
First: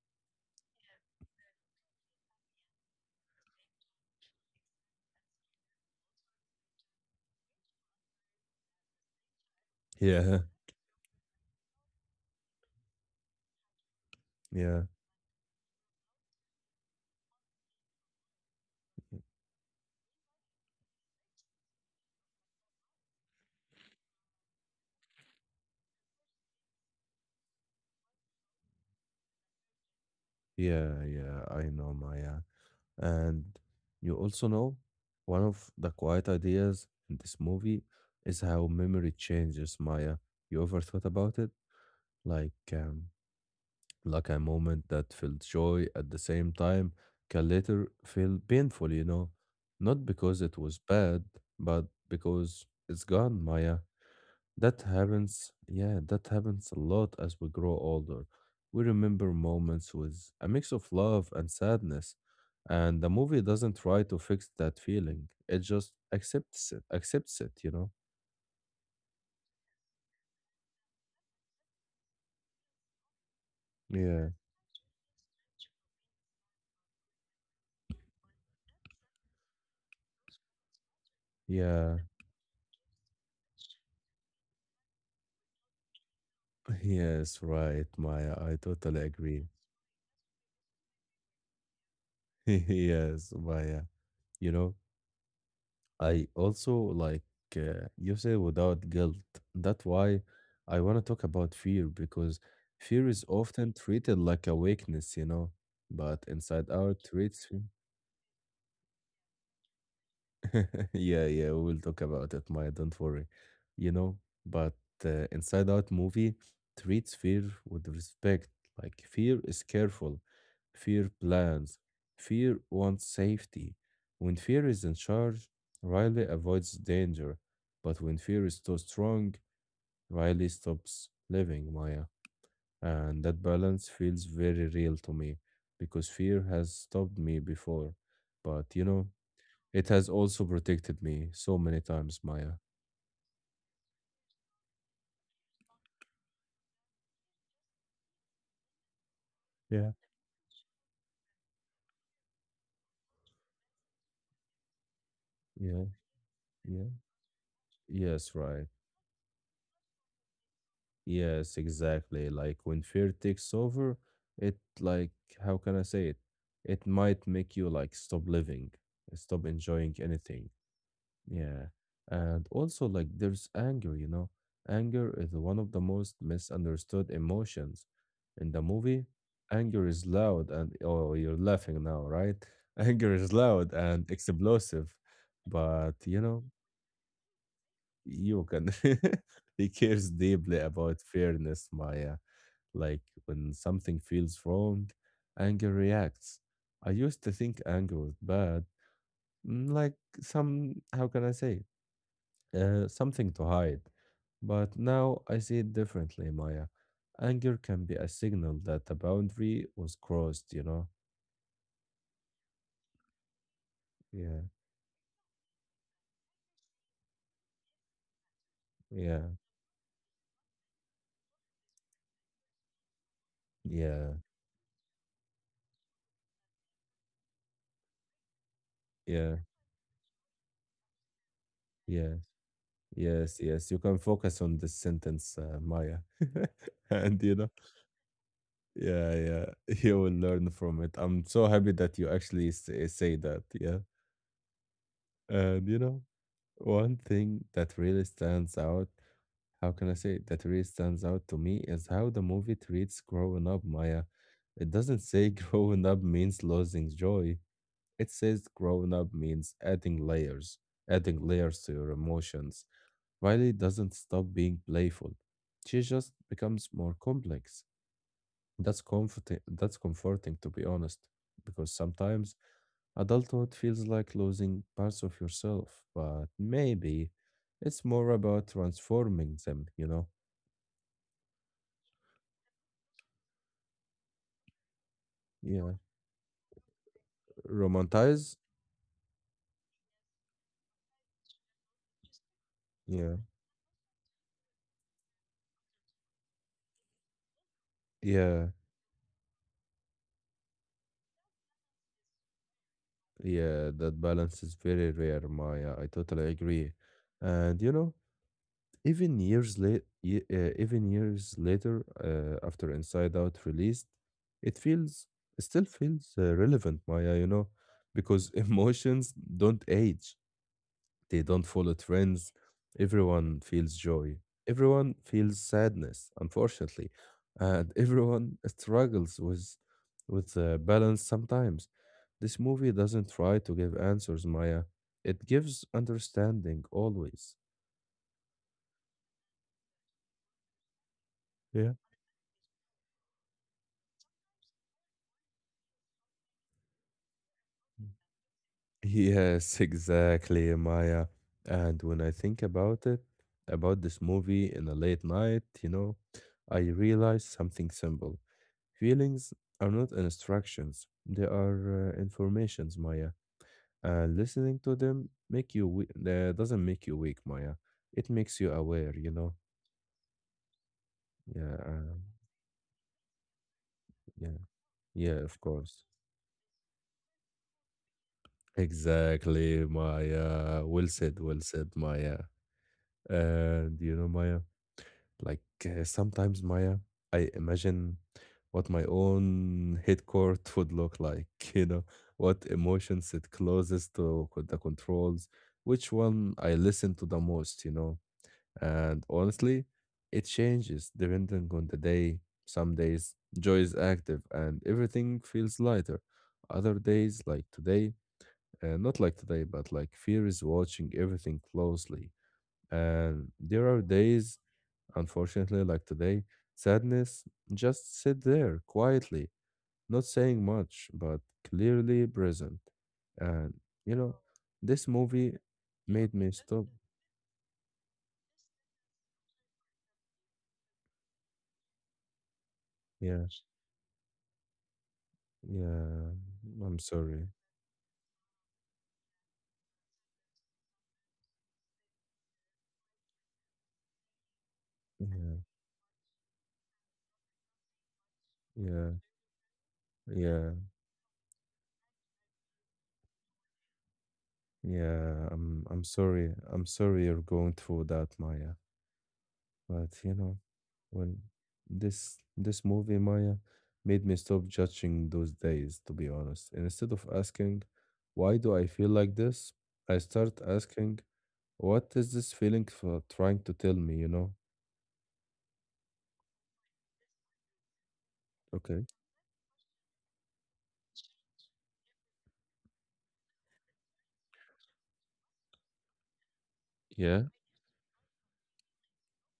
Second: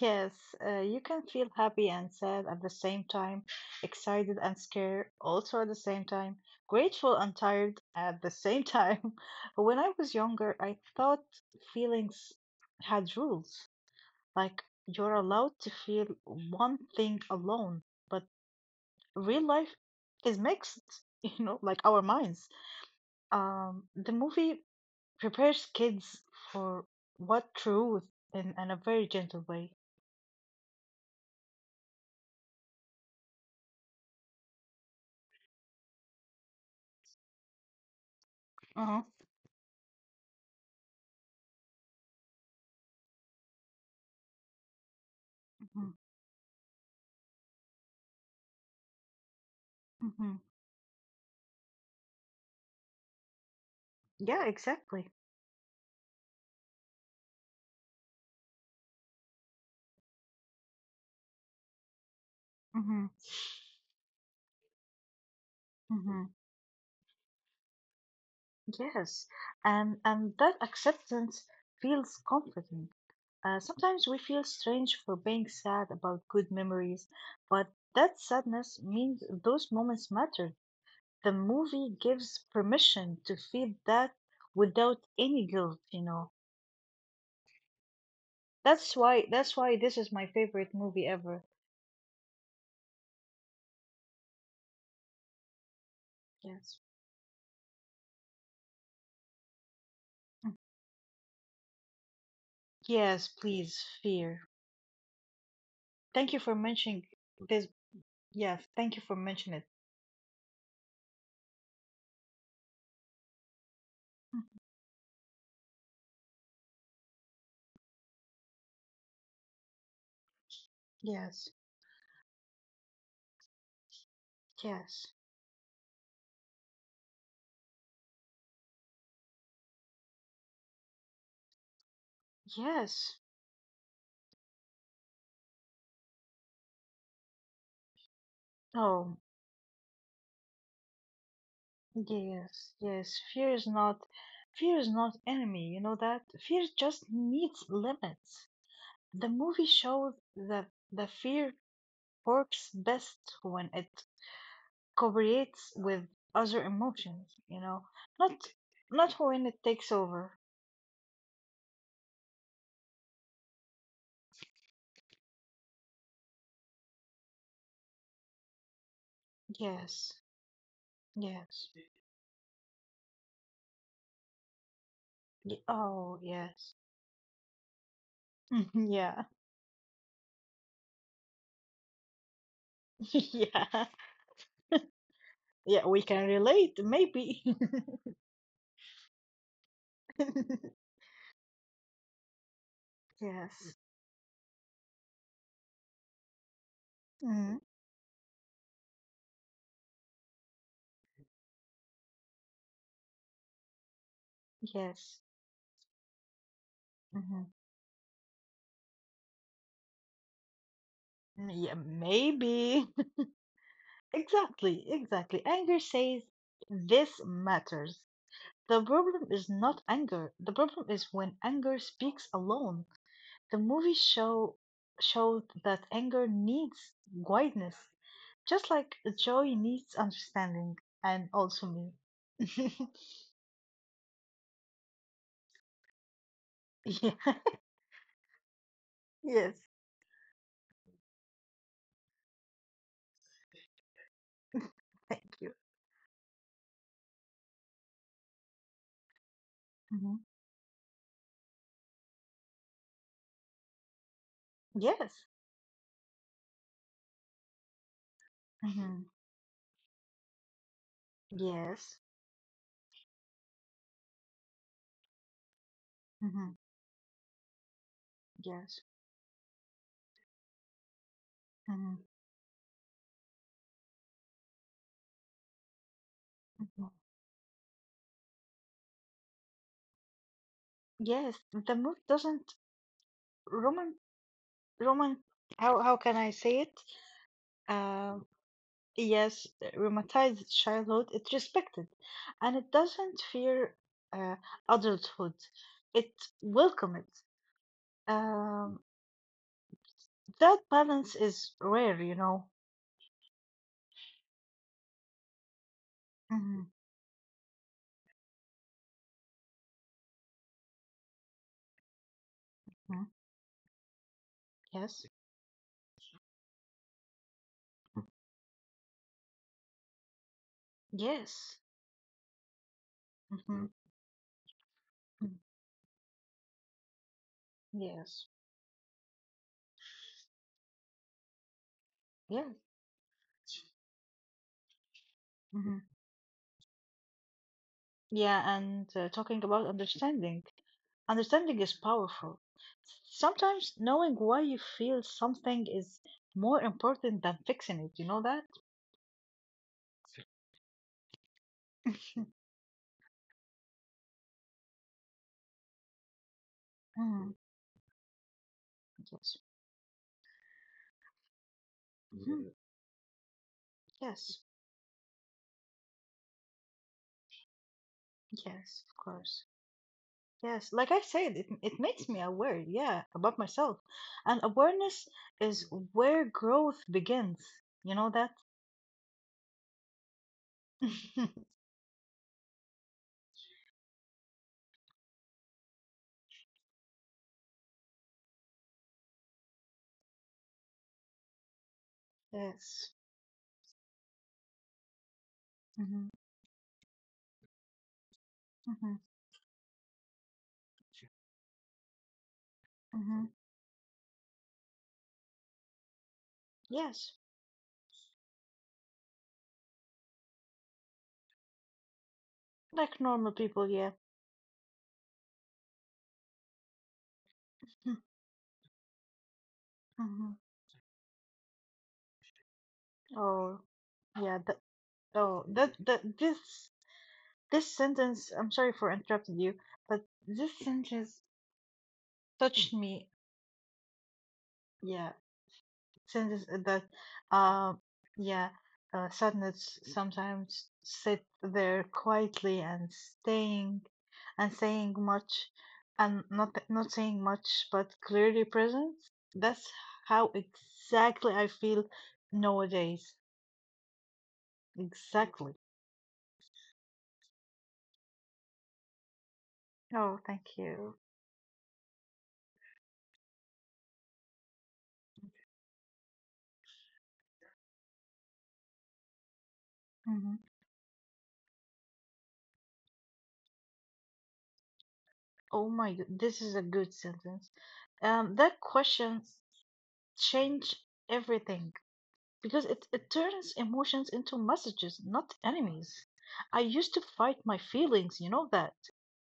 [SPEAKER 2] Yes, you can feel happy and sad at the same time, excited and scared also at the same time, grateful and tired at the same time. When I was
[SPEAKER 1] Yeah,
[SPEAKER 2] younger, I thought feelings had rules, like
[SPEAKER 1] yeah,
[SPEAKER 2] you're allowed to feel one thing alone, but real life is mixed, you know, like our minds. The movie prepares kids for what truth in a very gentle way.
[SPEAKER 1] yeah, yeah. I know, Maya. And you also know one of the quiet ideas in this movie is how
[SPEAKER 2] Uh-huh.
[SPEAKER 1] memory changes, Maya. You ever thought about it? Like, um, like a moment that felt joy
[SPEAKER 2] Mhm.
[SPEAKER 1] at the same time can later feel painful, not
[SPEAKER 2] Mhm.
[SPEAKER 1] because it was bad, but because it's gone, Maya.
[SPEAKER 2] Yeah,
[SPEAKER 1] That
[SPEAKER 2] exactly.
[SPEAKER 1] happens, yeah, that happens a lot as we grow older. We remember moments with a mix of love and sadness, and the
[SPEAKER 2] Mm-hmm.
[SPEAKER 1] movie doesn't try to fix that feeling. It just
[SPEAKER 2] Mm-hmm.
[SPEAKER 1] accepts it, you know?
[SPEAKER 2] Yes. And that acceptance feels comforting. Sometimes we
[SPEAKER 1] Yeah,
[SPEAKER 2] feel strange for being sad about good memories, but that sadness means those moments matter. The
[SPEAKER 1] yeah,
[SPEAKER 2] movie gives permission to feel that without any guilt, you know.
[SPEAKER 1] yes, right, Maya. I totally agree.
[SPEAKER 2] That's why this is my favorite movie ever.
[SPEAKER 1] Yes, Maya. You know, I also
[SPEAKER 2] Yes.
[SPEAKER 1] like you said without guilt, that's why
[SPEAKER 2] Mm.
[SPEAKER 1] I want to talk about fear, because fear is
[SPEAKER 2] Yes,
[SPEAKER 1] often
[SPEAKER 2] please,
[SPEAKER 1] treated
[SPEAKER 2] fear.
[SPEAKER 1] like a weakness. But
[SPEAKER 2] Thank you for
[SPEAKER 1] inside out
[SPEAKER 2] mentioning
[SPEAKER 1] traits.
[SPEAKER 2] this. Yes, thank you for mentioning
[SPEAKER 1] Yeah, yeah, we will talk about it, Maya. Don't worry. You know,
[SPEAKER 2] it.
[SPEAKER 1] but Inside Out movie treats fear with respect. Like, fear is careful, fear
[SPEAKER 2] Yes,
[SPEAKER 1] plans, fear wants safety. When fear is in
[SPEAKER 2] yes,
[SPEAKER 1] charge, Riley avoids danger. But when fear is too strong, Riley stops living, Maya.
[SPEAKER 2] yes.
[SPEAKER 1] And that balance feels very real to me, because fear has stopped me before. But you know,
[SPEAKER 2] Oh,
[SPEAKER 1] it has also protected me so many times, Maya.
[SPEAKER 2] yes, yes. Fear is not enemy. You know that? Fear just needs limits. The movie
[SPEAKER 1] Yeah.
[SPEAKER 2] shows that the fear works best when it cooperates
[SPEAKER 1] Yeah,
[SPEAKER 2] with other
[SPEAKER 1] yeah,
[SPEAKER 2] emotions. You know,
[SPEAKER 1] yes,
[SPEAKER 2] not
[SPEAKER 1] right.
[SPEAKER 2] not when it takes over.
[SPEAKER 1] Yes, exactly. Like, when fear takes over, it like how can I say it? It might make you like stop living, stop enjoying
[SPEAKER 2] Yes,
[SPEAKER 1] anything. Yeah.
[SPEAKER 2] yes.
[SPEAKER 1] And also, like, there's anger, you know? Anger is one of the most
[SPEAKER 2] Oh, yes.
[SPEAKER 1] misunderstood emotions. In the movie,
[SPEAKER 2] Yeah,
[SPEAKER 1] anger is loud and, oh, you're laughing now, right? Anger is loud
[SPEAKER 2] yeah,
[SPEAKER 1] and explosive.
[SPEAKER 2] yeah.
[SPEAKER 1] But,
[SPEAKER 2] We
[SPEAKER 1] you
[SPEAKER 2] can
[SPEAKER 1] know,
[SPEAKER 2] relate, maybe.
[SPEAKER 1] you can, he cares deeply about fairness, Maya. Like, when
[SPEAKER 2] Yes.
[SPEAKER 1] something feels wrong, anger reacts. I used to
[SPEAKER 2] Mm.
[SPEAKER 1] think
[SPEAKER 2] Mm,
[SPEAKER 1] anger was bad, like how can I say? Something to hide. But now
[SPEAKER 2] yes.
[SPEAKER 1] I see it differently, Maya.
[SPEAKER 2] Hmm.
[SPEAKER 1] Anger can be a signal that the boundary was crossed, you know?
[SPEAKER 2] Yeah, maybe.
[SPEAKER 1] Yeah,
[SPEAKER 2] Exactly, exactly. Anger says this matters. The
[SPEAKER 1] yeah,
[SPEAKER 2] problem is not anger. The problem is when anger speaks alone. The movie
[SPEAKER 1] yeah,
[SPEAKER 2] show showed that anger needs guidance, just like
[SPEAKER 1] yeah,
[SPEAKER 2] joy needs understanding, and also
[SPEAKER 1] yeah,
[SPEAKER 2] me.
[SPEAKER 1] yes, yes. You can focus on this sentence, Maya.
[SPEAKER 2] Yeah.
[SPEAKER 1] And, you know, yeah, yeah,
[SPEAKER 2] Yes.
[SPEAKER 1] you will learn from it. I'm so happy that you actually say that, yeah.
[SPEAKER 2] Thank you.
[SPEAKER 1] And, you know, one thing that really stands out, how can I say
[SPEAKER 2] Hmm.
[SPEAKER 1] it? That really stands out to me is how the movie treats growing up, Maya. It doesn't say
[SPEAKER 2] Yes.
[SPEAKER 1] growing up means losing joy. It says growing
[SPEAKER 2] Hmm.
[SPEAKER 1] up means adding layers to your
[SPEAKER 2] Yes.
[SPEAKER 1] emotions. Riley doesn't stop being playful. She just
[SPEAKER 2] Hmm.
[SPEAKER 1] becomes more complex. That's
[SPEAKER 2] Yes.
[SPEAKER 1] comforting that's comforting to be honest. Because
[SPEAKER 2] Mhm,
[SPEAKER 1] sometimes adulthood feels like losing parts of yourself, but
[SPEAKER 2] mhm.
[SPEAKER 1] maybe it's more about transforming them, you know?
[SPEAKER 2] Yes, the movie doesn't roman roman
[SPEAKER 1] Yeah.
[SPEAKER 2] how can I say it? Um,
[SPEAKER 1] Romanticize?
[SPEAKER 2] yes, romanticize childhood. It respected, and it
[SPEAKER 1] Yeah.
[SPEAKER 2] doesn't fear uh, adulthood. It welcome it.
[SPEAKER 1] Yeah.
[SPEAKER 2] Um, that balance is rare, you know.
[SPEAKER 1] Yeah. That balance is very rare, Maya. I totally
[SPEAKER 2] Hmm.
[SPEAKER 1] agree. And you know, even years later, after Inside Out released, it feels,
[SPEAKER 2] Yes,
[SPEAKER 1] it still feels relevant, Maya, you know, because emotions don't age. They don't
[SPEAKER 2] yes,
[SPEAKER 1] follow trends. Everyone
[SPEAKER 2] hmm
[SPEAKER 1] feels joy. Everyone feels sadness, unfortunately. And
[SPEAKER 2] yes,
[SPEAKER 1] everyone struggles with balance sometimes. This
[SPEAKER 2] yes.
[SPEAKER 1] movie doesn't try to give answers, Maya. It gives
[SPEAKER 2] Hmm.
[SPEAKER 1] understanding always.
[SPEAKER 2] Yeah, and talking about understanding. Understanding
[SPEAKER 1] Yeah.
[SPEAKER 2] is powerful. Sometimes knowing why you feel something is more important than fixing it. You know that?
[SPEAKER 1] Yes, exactly, Maya. And when I think about it, about this movie in a late night, you know, I realize
[SPEAKER 2] Mhm.
[SPEAKER 1] something simple. Feelings
[SPEAKER 2] Yes.
[SPEAKER 1] are not instructions, they are
[SPEAKER 2] Mhm.
[SPEAKER 1] informations, Maya. And
[SPEAKER 2] Yes.
[SPEAKER 1] listening to them doesn't make you weak, Maya. It makes you
[SPEAKER 2] Yes,
[SPEAKER 1] aware,
[SPEAKER 2] of
[SPEAKER 1] you know?
[SPEAKER 2] course. Yes, like I said, it
[SPEAKER 1] Yeah,
[SPEAKER 2] it makes me aware, yeah, about myself.
[SPEAKER 1] yeah,
[SPEAKER 2] And awareness
[SPEAKER 1] yeah, of
[SPEAKER 2] is
[SPEAKER 1] course.
[SPEAKER 2] where growth begins. You know that?
[SPEAKER 1] Exactly, Maya. Well said, Maya. And you know, Maya, like sometimes, Maya, I imagine what my own head court would look like, you know, what
[SPEAKER 2] Yes.
[SPEAKER 1] emotions it closes the controls, which
[SPEAKER 2] Hmm.
[SPEAKER 1] one I listen to the most, you know.
[SPEAKER 2] Hmm.
[SPEAKER 1] And honestly, it changes depending on the day. Some days,
[SPEAKER 2] Hmm.
[SPEAKER 1] joy is active and everything feels lighter. Other
[SPEAKER 2] Yes.
[SPEAKER 1] days, like not like today, but like fear is watching everything closely.
[SPEAKER 2] Like
[SPEAKER 1] And
[SPEAKER 2] normal
[SPEAKER 1] there
[SPEAKER 2] people,
[SPEAKER 1] are
[SPEAKER 2] yeah.
[SPEAKER 1] days. Unfortunately, like today, sadness just sit there quietly, not
[SPEAKER 2] Hmm.
[SPEAKER 1] saying much, but clearly present. And
[SPEAKER 2] Or
[SPEAKER 1] you know,
[SPEAKER 2] yeah, th
[SPEAKER 1] this movie
[SPEAKER 2] Oh, that
[SPEAKER 1] made
[SPEAKER 2] that
[SPEAKER 1] me stop.
[SPEAKER 2] this sentence, I'm sorry for interrupting you, but this sentence touched me.
[SPEAKER 1] Yeah,
[SPEAKER 2] Yeah,
[SPEAKER 1] yeah.
[SPEAKER 2] sentence
[SPEAKER 1] I'm
[SPEAKER 2] that,
[SPEAKER 1] sorry.
[SPEAKER 2] um, yeah, sadness sometimes sit there quietly and saying
[SPEAKER 1] Yeah,
[SPEAKER 2] much, and not saying much, but clearly
[SPEAKER 1] yeah,
[SPEAKER 2] present. That's how
[SPEAKER 1] yeah,
[SPEAKER 2] exactly I feel nowadays.
[SPEAKER 1] yeah. I'm
[SPEAKER 2] Exactly.
[SPEAKER 1] I'm sorry. I'm sorry you're going through that, Maya. But you
[SPEAKER 2] Oh,
[SPEAKER 1] know,
[SPEAKER 2] thank you.
[SPEAKER 1] when this movie, Maya, made me stop judging those days, to be honest. And instead of asking, why do I feel like this? I start
[SPEAKER 2] Mhm.
[SPEAKER 1] asking, what is this feeling for trying to tell me, you know?
[SPEAKER 2] Oh my god, this is a good sentence. That
[SPEAKER 1] Okay.
[SPEAKER 2] question changed everything because it turns emotions into messages, not enemies. I used to
[SPEAKER 1] Yeah,
[SPEAKER 2] fight my feelings, you know that.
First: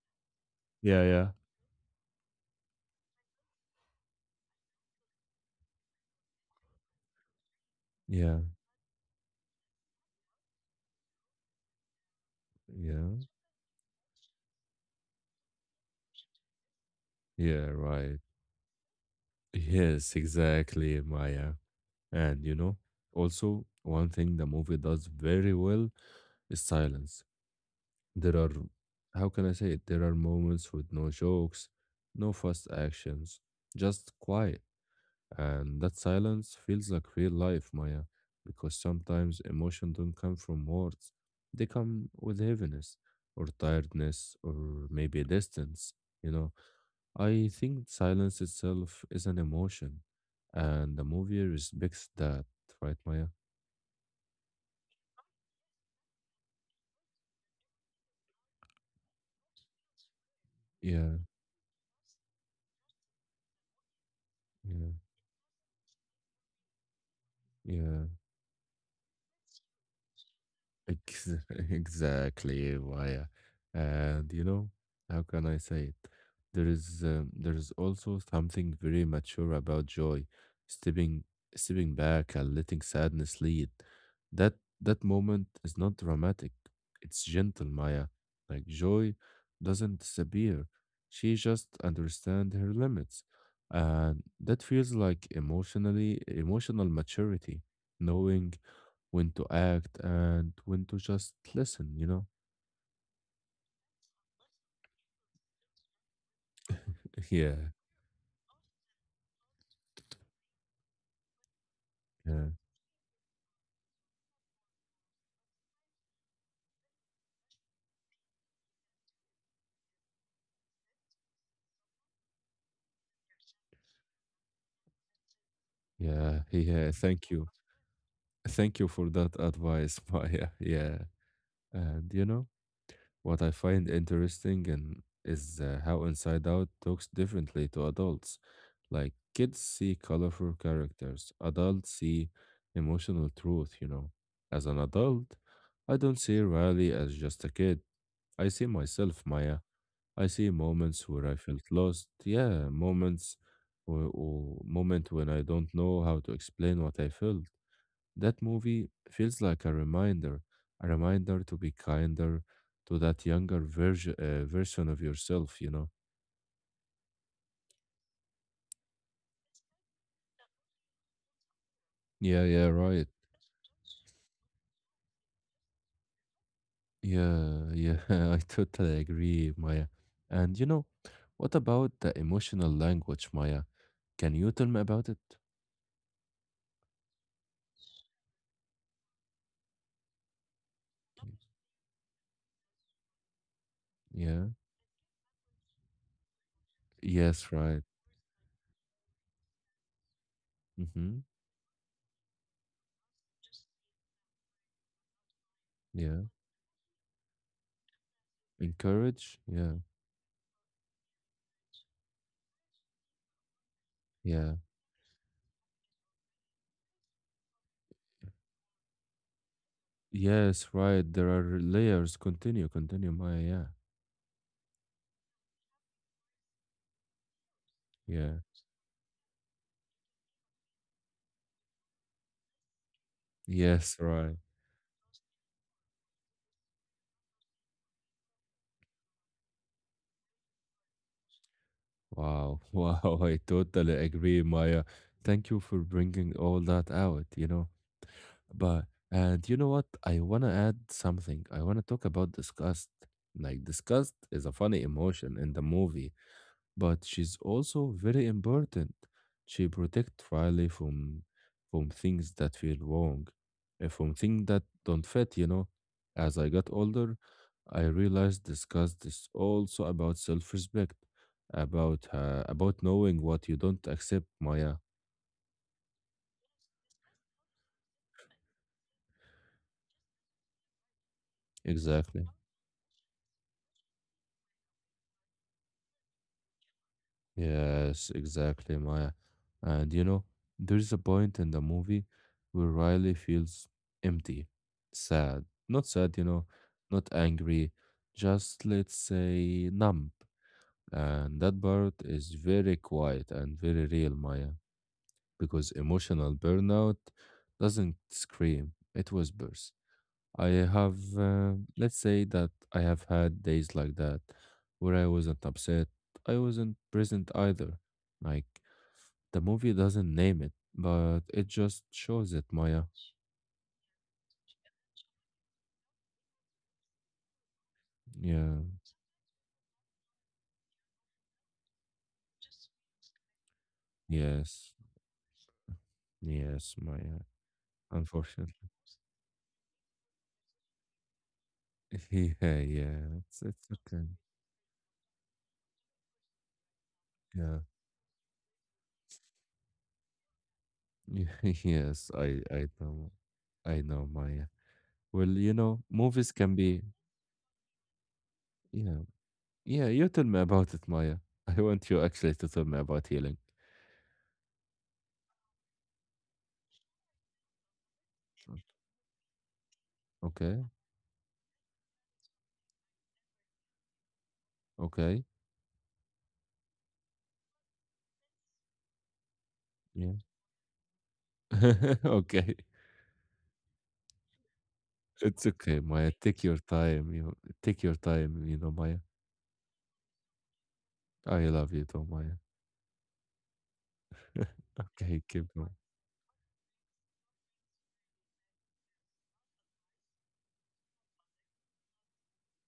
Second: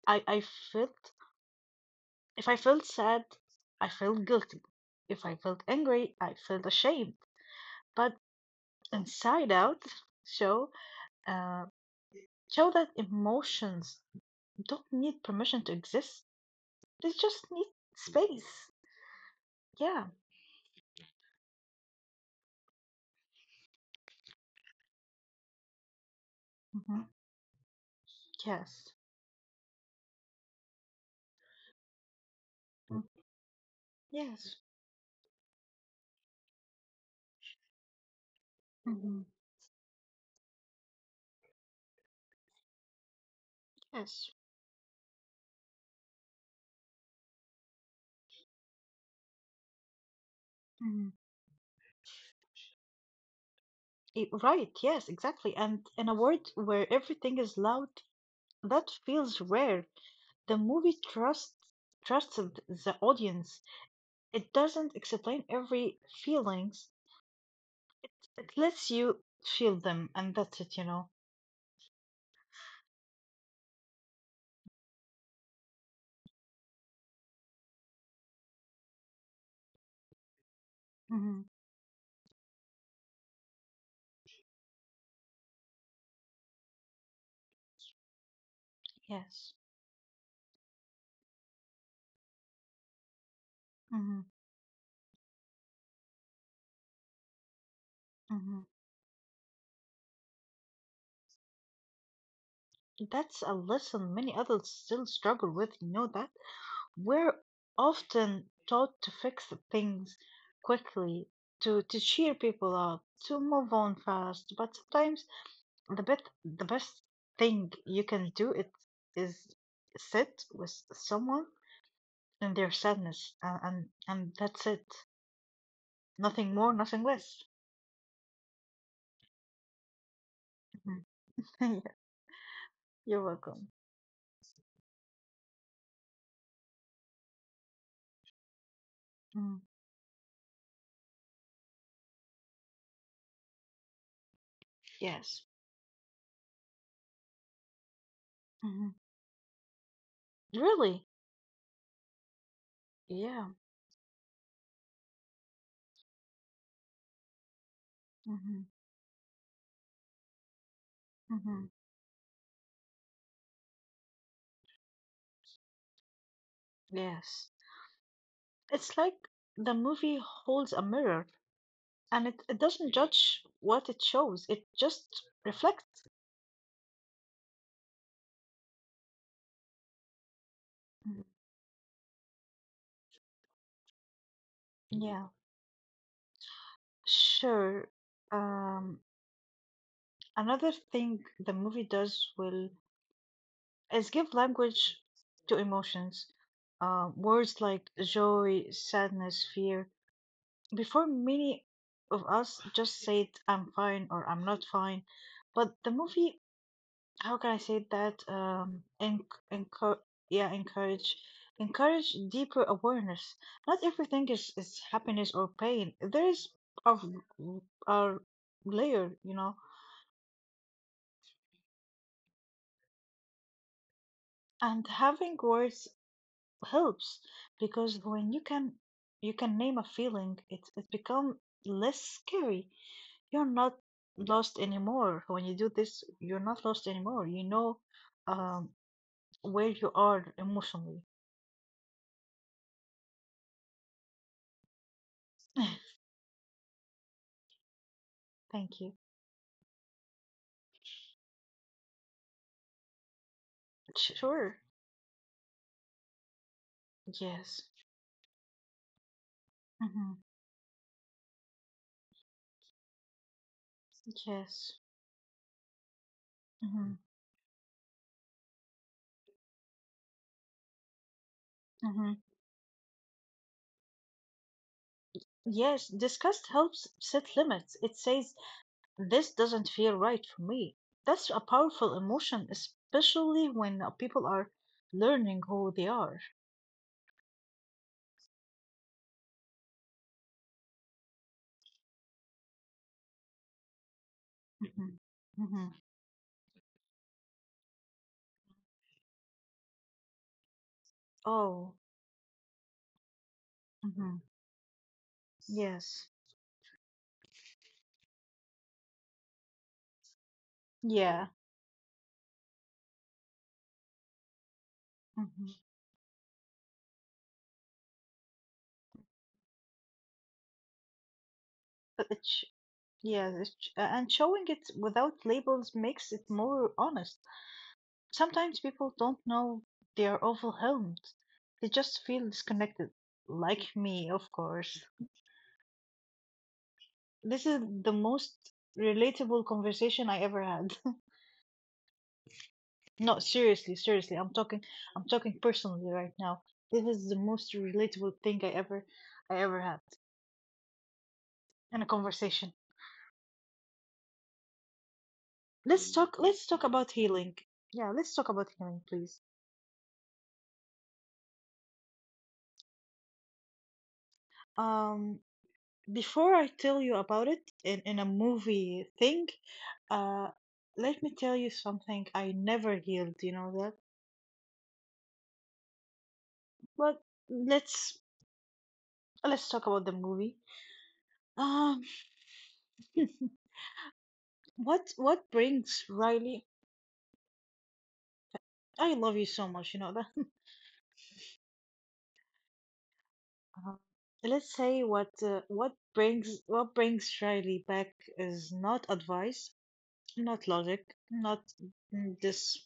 [SPEAKER 2] I felt,
[SPEAKER 1] yeah, yeah.
[SPEAKER 2] if I felt sad, I felt guilty. If I felt angry, I felt ashamed. But
[SPEAKER 1] Yeah,
[SPEAKER 2] Inside Out show, uh, show that
[SPEAKER 1] yeah,
[SPEAKER 2] emotions don't need permission to exist. They just need
[SPEAKER 1] yeah, right.
[SPEAKER 2] space. Yeah.
[SPEAKER 1] Yes, exactly, Maya. And you know, also one thing the movie does very well is
[SPEAKER 2] Mhm.
[SPEAKER 1] silence. There are,
[SPEAKER 2] Yes.
[SPEAKER 1] how can I say it? There are moments with no jokes, no fast
[SPEAKER 2] Mm.
[SPEAKER 1] actions, just
[SPEAKER 2] Yes.
[SPEAKER 1] quiet. And that silence feels like real life, Maya, because
[SPEAKER 2] Hmm.
[SPEAKER 1] sometimes emotion don't come from words. They come with heaviness or
[SPEAKER 2] Yes.
[SPEAKER 1] tiredness or maybe distance, you know. I think silence itself is an emotion, and the
[SPEAKER 2] Hmm.
[SPEAKER 1] movie respects that, right, Maya?
[SPEAKER 2] Right. Yes, exactly. And in a world where everything is loud, that feels rare. The movie
[SPEAKER 1] Yeah,
[SPEAKER 2] trusts trusted the audience. It
[SPEAKER 1] yeah,
[SPEAKER 2] doesn't explain every feelings.
[SPEAKER 1] yeah.
[SPEAKER 2] It lets you feel them, and that's it. You know.
[SPEAKER 1] Ex- Exactly, Maya. And you know, how can I say it? There is also something very mature about joy, stepping
[SPEAKER 2] Hmm.
[SPEAKER 1] stepping back and letting sadness lead. That that moment is not dramatic. It's gentle, Maya. Like, joy
[SPEAKER 2] Yes.
[SPEAKER 1] doesn't disappear. She just understands her limits.
[SPEAKER 2] Hmm.
[SPEAKER 1] And that feels like emotional maturity, knowing
[SPEAKER 2] Hmm.
[SPEAKER 1] when to act and when to just listen, you know?
[SPEAKER 2] That's a lesson many adults still struggle with. You know that. We're
[SPEAKER 1] Yeah,
[SPEAKER 2] often taught to fix things quickly, to cheer
[SPEAKER 1] yeah,
[SPEAKER 2] people up, to move on fast, but sometimes the best thing you can do it is sit with someone in their sadness and and that's it.
[SPEAKER 1] yeah,
[SPEAKER 2] Nothing more,
[SPEAKER 1] yeah.
[SPEAKER 2] nothing
[SPEAKER 1] Thank
[SPEAKER 2] less.
[SPEAKER 1] you. Thank you for that advice, Maya. Yeah.
[SPEAKER 2] Mhm. Yeah,
[SPEAKER 1] And you know,
[SPEAKER 2] you're
[SPEAKER 1] what I
[SPEAKER 2] welcome.
[SPEAKER 1] find interesting and is how Inside Out talks differently to adults. Like, kids
[SPEAKER 2] Mm,
[SPEAKER 1] see colorful characters, adults see emotional truth, you know. As an adult,
[SPEAKER 2] yes.
[SPEAKER 1] I don't see Riley as just a kid. I see
[SPEAKER 2] Hmm.
[SPEAKER 1] myself, Maya. I see moments
[SPEAKER 2] Really?
[SPEAKER 1] where I felt lost. Yeah, moments
[SPEAKER 2] Yeah.
[SPEAKER 1] or moment when I don't know how to explain what I felt. That
[SPEAKER 2] Hmm.
[SPEAKER 1] movie feels like a reminder to
[SPEAKER 2] Hmm.
[SPEAKER 1] be kinder to that younger version of yourself, you know.
[SPEAKER 2] Yes. It's like the movie holds a mirror. And
[SPEAKER 1] Yeah,
[SPEAKER 2] it
[SPEAKER 1] yeah,
[SPEAKER 2] doesn't
[SPEAKER 1] right.
[SPEAKER 2] judge what it shows, it just reflects.
[SPEAKER 1] Yeah, yeah, I totally agree, Maya. And you know,
[SPEAKER 2] Mhm.
[SPEAKER 1] what about the emotional language, Maya? Can you tell me about it?
[SPEAKER 2] Yeah, sure. Um, Another thing the movie does will is give
[SPEAKER 1] Yeah.
[SPEAKER 2] language to emotions.
[SPEAKER 1] Yes,
[SPEAKER 2] Words
[SPEAKER 1] right.
[SPEAKER 2] like joy, sadness, fear. Before
[SPEAKER 1] Mm-hmm.
[SPEAKER 2] many of us just said I'm fine or I'm not fine, but the
[SPEAKER 1] Yeah.
[SPEAKER 2] movie how can I say that?
[SPEAKER 1] Encourage. Yeah.
[SPEAKER 2] Encour yeah, encourage, Encourage deeper awareness. Not everything
[SPEAKER 1] Yeah.
[SPEAKER 2] is happiness or pain. There is a layer, you know,
[SPEAKER 1] Yes, right. There are layers. Continue, continue, Maya. Yeah.
[SPEAKER 2] and having words helps because when
[SPEAKER 1] Yeah.
[SPEAKER 2] you can name a feeling, it become less scary. You're not
[SPEAKER 1] Yes, right.
[SPEAKER 2] lost anymore when you do this. You're not lost anymore. You know, um, where you are emotionally.
[SPEAKER 1] Wow. Wow. I totally agree, Maya. Thank you for bringing all that out, you know.
[SPEAKER 2] Thank
[SPEAKER 1] But,
[SPEAKER 2] you.
[SPEAKER 1] and you know what? I want to add something. I want to talk about disgust. Like, disgust is a
[SPEAKER 2] Sure.
[SPEAKER 1] funny emotion in the movie, but she's
[SPEAKER 2] Yes.
[SPEAKER 1] also very important. She protects
[SPEAKER 2] Hmm.
[SPEAKER 1] Riley from things that feel wrong, from things that
[SPEAKER 2] Yes.
[SPEAKER 1] don't fit, you know. As I got
[SPEAKER 2] Hmm.
[SPEAKER 1] older, I realized discuss this also about self-respect, about
[SPEAKER 2] Hmm.
[SPEAKER 1] uh, about knowing what you don't accept, Maya.
[SPEAKER 2] Yes. Disgust helps set limits. It says, this doesn't feel right for me. That's a powerful
[SPEAKER 1] Exactly.
[SPEAKER 2] emotion, especially when people are learning who they are.
[SPEAKER 1] Yes, exactly, Maya. And you know, there's a point in the movie where Riley feels empty,
[SPEAKER 2] Hmm.
[SPEAKER 1] sad.
[SPEAKER 2] Hmm.
[SPEAKER 1] Not sad, you know, not angry, just let's say numb. And that
[SPEAKER 2] Oh.
[SPEAKER 1] part is very quiet and very real,
[SPEAKER 2] Hmm.
[SPEAKER 1] Maya, because
[SPEAKER 2] Yes.
[SPEAKER 1] emotional burnout doesn't scream, it whispers. I have,
[SPEAKER 2] Yeah.
[SPEAKER 1] uh, let's say that I have had days like that, where I wasn't
[SPEAKER 2] Hmm.
[SPEAKER 1] upset, I wasn't present either. Like, the movie doesn't name it, but it just
[SPEAKER 2] But
[SPEAKER 1] shows it,
[SPEAKER 2] it sh-
[SPEAKER 1] Maya.
[SPEAKER 2] yeah, and showing it without labels makes it more honest.
[SPEAKER 1] Yeah.
[SPEAKER 2] Sometimes people don't know they are overwhelmed. They just feel disconnected. Like me, of
[SPEAKER 1] Yes.
[SPEAKER 2] course.
[SPEAKER 1] Yes, Maya.
[SPEAKER 2] This is the most
[SPEAKER 1] Unfortunately.
[SPEAKER 2] relatable conversation I ever had.
[SPEAKER 1] Yeah, yeah.
[SPEAKER 2] No,
[SPEAKER 1] It's
[SPEAKER 2] seriously,
[SPEAKER 1] okay.
[SPEAKER 2] seriously. I'm talking personally right now. This is the most
[SPEAKER 1] Yeah.
[SPEAKER 2] relatable thing I ever had in a
[SPEAKER 1] Yes, I
[SPEAKER 2] conversation.
[SPEAKER 1] I know. I know, Maya. Well, you know, movies
[SPEAKER 2] Let's
[SPEAKER 1] can
[SPEAKER 2] talk
[SPEAKER 1] be,
[SPEAKER 2] about healing. Yeah, let's talk about healing,
[SPEAKER 1] yeah.
[SPEAKER 2] please.
[SPEAKER 1] Yeah, you tell me about it, Maya. I want you actually to tell me about healing.
[SPEAKER 2] Um, before I tell you about it in a movie thing, uh,
[SPEAKER 1] Okay?
[SPEAKER 2] let me tell you something. I never healed. You know that.
[SPEAKER 1] Okay.
[SPEAKER 2] But let's let's talk about the
[SPEAKER 1] Yeah.
[SPEAKER 2] movie. Um,
[SPEAKER 1] Okay.
[SPEAKER 2] what
[SPEAKER 1] It's okay,
[SPEAKER 2] brings
[SPEAKER 1] Maya. Take
[SPEAKER 2] Riley?
[SPEAKER 1] your time. You take your time, you know, Maya.
[SPEAKER 2] I love you so much, you know that.
[SPEAKER 1] I love you too, Maya.
[SPEAKER 2] Uh, let's say
[SPEAKER 1] Okay, keep going.
[SPEAKER 2] what brings Riley back is not advice, not logic, not mm, this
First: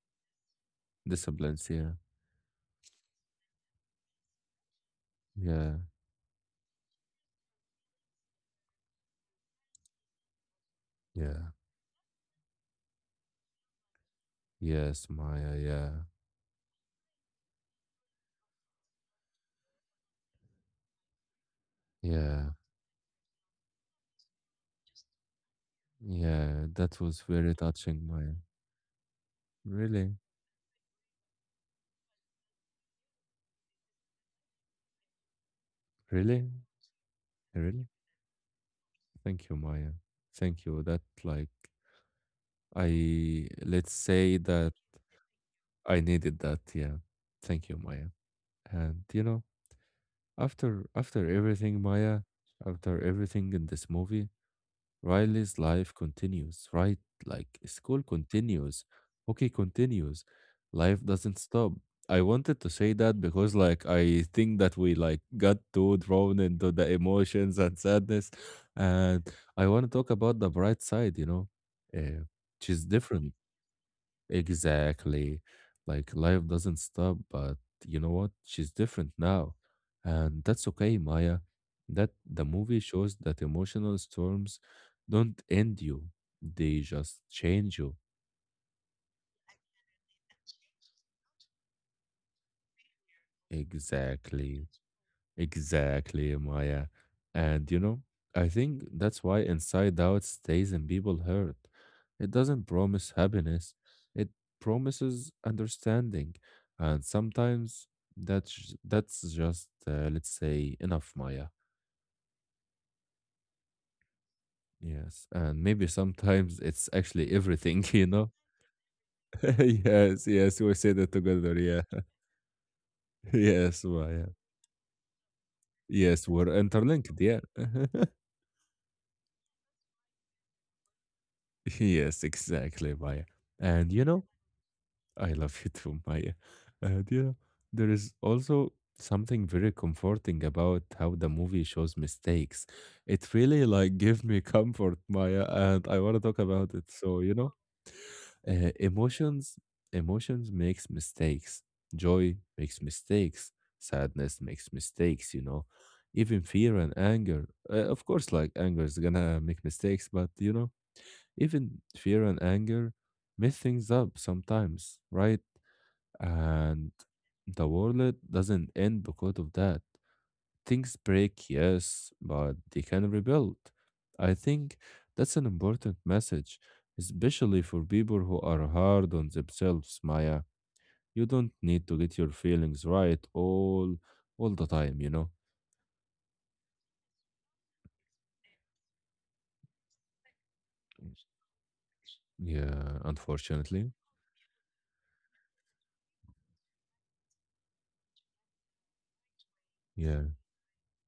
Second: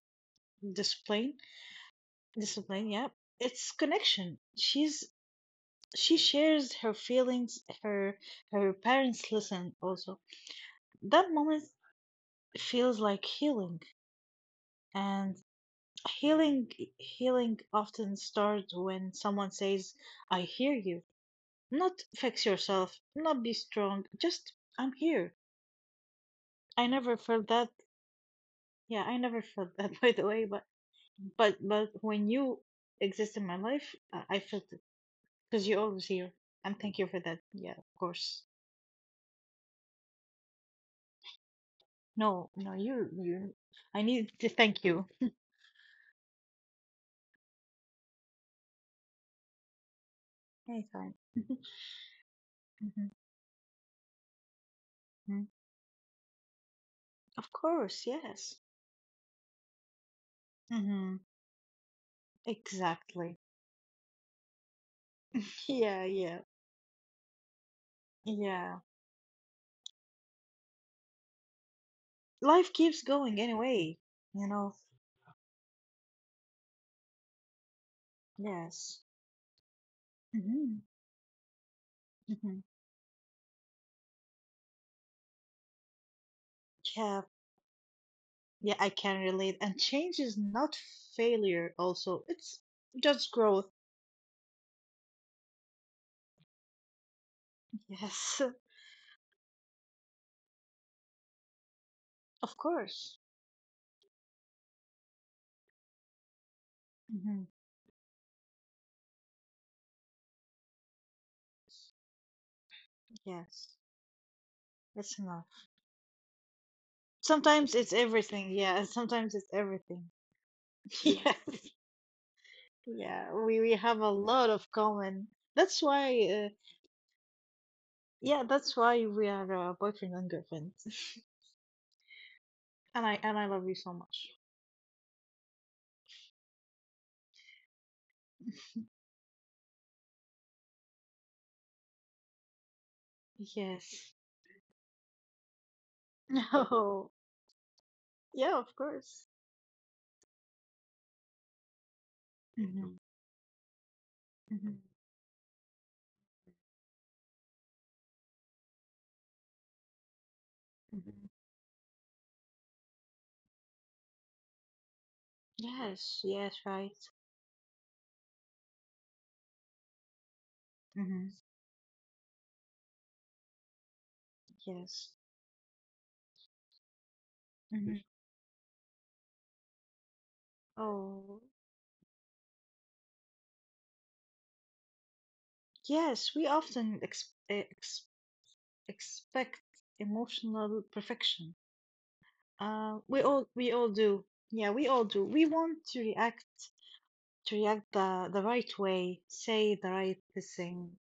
[SPEAKER 2] discipline,
[SPEAKER 1] Disciplines, yeah.
[SPEAKER 2] discipline. Yeah, it's connection. She's
[SPEAKER 1] Yeah,
[SPEAKER 2] she shares her feelings her her parents listen also that
[SPEAKER 1] yeah.
[SPEAKER 2] moment feels like healing
[SPEAKER 1] Yes,
[SPEAKER 2] and
[SPEAKER 1] Maya, yeah.
[SPEAKER 2] healing healing often starts when someone says I hear you, not fix
[SPEAKER 1] Yeah,
[SPEAKER 2] yourself, not be strong, just I'm here.
[SPEAKER 1] yeah.
[SPEAKER 2] I
[SPEAKER 1] That
[SPEAKER 2] never
[SPEAKER 1] was
[SPEAKER 2] felt
[SPEAKER 1] very
[SPEAKER 2] that,
[SPEAKER 1] touching, Maya.
[SPEAKER 2] yeah, I never felt that, by
[SPEAKER 1] Really?
[SPEAKER 2] the way, but but when you exist in my life I felt it because you're always here,
[SPEAKER 1] Really?
[SPEAKER 2] and thank you for that, yeah,
[SPEAKER 1] Really?
[SPEAKER 2] of course.
[SPEAKER 1] Thank you, Maya. Thank you. That, like,
[SPEAKER 2] No, no, you, you.
[SPEAKER 1] let's
[SPEAKER 2] I need
[SPEAKER 1] say
[SPEAKER 2] to
[SPEAKER 1] that
[SPEAKER 2] thank you.
[SPEAKER 1] I needed that, yeah. Thank you, Maya. And, you know, after
[SPEAKER 2] Anytime.
[SPEAKER 1] after everything, Maya, after
[SPEAKER 2] Mhm,
[SPEAKER 1] everything in this movie,
[SPEAKER 2] mhm.
[SPEAKER 1] Riley's life continues, right?
[SPEAKER 2] Of
[SPEAKER 1] Like, school
[SPEAKER 2] course, yes.
[SPEAKER 1] continues, hockey continues, life
[SPEAKER 2] Hmm.
[SPEAKER 1] doesn't stop. I wanted to say that
[SPEAKER 2] Exactly.
[SPEAKER 1] because like I think that we like got too
[SPEAKER 2] Yeah,
[SPEAKER 1] drawn
[SPEAKER 2] yeah,
[SPEAKER 1] into the emotions and sadness,
[SPEAKER 2] yeah.
[SPEAKER 1] and I want to talk about the bright side, you know, uh, which
[SPEAKER 2] Life
[SPEAKER 1] is
[SPEAKER 2] keeps
[SPEAKER 1] different.
[SPEAKER 2] going anyway, you know.
[SPEAKER 1] Exactly. Like, life doesn't stop, but you know what? She's
[SPEAKER 2] Yes.
[SPEAKER 1] different now. And that's
[SPEAKER 2] Hmm.
[SPEAKER 1] okay, Maya. That the
[SPEAKER 2] Hmm.
[SPEAKER 1] movie shows that emotional storms don't end you, they just
[SPEAKER 2] Yeah,
[SPEAKER 1] change you.
[SPEAKER 2] yeah, I can relate. And change is not failure, also. It's just growth.
[SPEAKER 1] Exactly. Exactly, Maya. And you know,
[SPEAKER 2] Yes,
[SPEAKER 1] I think that's why Inside Out stays in people hurt. It
[SPEAKER 2] of
[SPEAKER 1] doesn't promise
[SPEAKER 2] course.
[SPEAKER 1] happiness, it promises understanding. And
[SPEAKER 2] Hmm.
[SPEAKER 1] sometimes that's just let's say enough, Maya.
[SPEAKER 2] Yes, that's
[SPEAKER 1] Yes,
[SPEAKER 2] enough.
[SPEAKER 1] and maybe sometimes it's actually
[SPEAKER 2] Sometimes
[SPEAKER 1] everything,
[SPEAKER 2] it's
[SPEAKER 1] you know?
[SPEAKER 2] everything. Yeah, and sometimes it's everything.
[SPEAKER 1] Yes, yes, we said it
[SPEAKER 2] Yes.
[SPEAKER 1] together, yeah.
[SPEAKER 2] Yeah, we
[SPEAKER 1] Yes,
[SPEAKER 2] have a
[SPEAKER 1] Maya.
[SPEAKER 2] lot of common. That's
[SPEAKER 1] Yes,
[SPEAKER 2] why,
[SPEAKER 1] we're interlinked, yeah.
[SPEAKER 2] yeah, that's why we are boyfriend and girlfriend.
[SPEAKER 1] Yes, exactly,
[SPEAKER 2] And
[SPEAKER 1] Maya.
[SPEAKER 2] I love you
[SPEAKER 1] And
[SPEAKER 2] so
[SPEAKER 1] you know,
[SPEAKER 2] much.
[SPEAKER 1] I love you too, Maya. Do you know, there is also something very comforting about how the movie shows mistakes. It really like
[SPEAKER 2] Yes.
[SPEAKER 1] gave me comfort, Maya, and I want to talk about it. So
[SPEAKER 2] No,
[SPEAKER 1] you know,
[SPEAKER 2] yeah,
[SPEAKER 1] uh,
[SPEAKER 2] of course.
[SPEAKER 1] emotions, emotions makes mistakes. Joy makes
[SPEAKER 2] Mm-hmm.
[SPEAKER 1] mistakes. Sadness makes
[SPEAKER 2] Mm-hmm.
[SPEAKER 1] mistakes. You know, even fear and anger. Of course, like anger is gonna make mistakes, but you know,
[SPEAKER 2] Mm-hmm.
[SPEAKER 1] even fear and anger mess things up sometimes, right?
[SPEAKER 2] Yes, yes,
[SPEAKER 1] And
[SPEAKER 2] right.
[SPEAKER 1] the world doesn't end because of that. Things break,
[SPEAKER 2] Mm-hmm.
[SPEAKER 1] yes, but they can rebuild. I think
[SPEAKER 2] Yes.
[SPEAKER 1] that's an important message, especially for people
[SPEAKER 2] Mm-hmm.
[SPEAKER 1] who are hard on themselves, Maya. You don't
[SPEAKER 2] Oh,
[SPEAKER 1] need to get your feelings right all the time, you know?
[SPEAKER 2] yes, we often ex eh, ex expect emotional perfection.
[SPEAKER 1] Yeah,
[SPEAKER 2] We
[SPEAKER 1] unfortunately.
[SPEAKER 2] all do. Yeah, we all do. We want to react the right way, say the
[SPEAKER 1] Yeah,
[SPEAKER 2] right thing,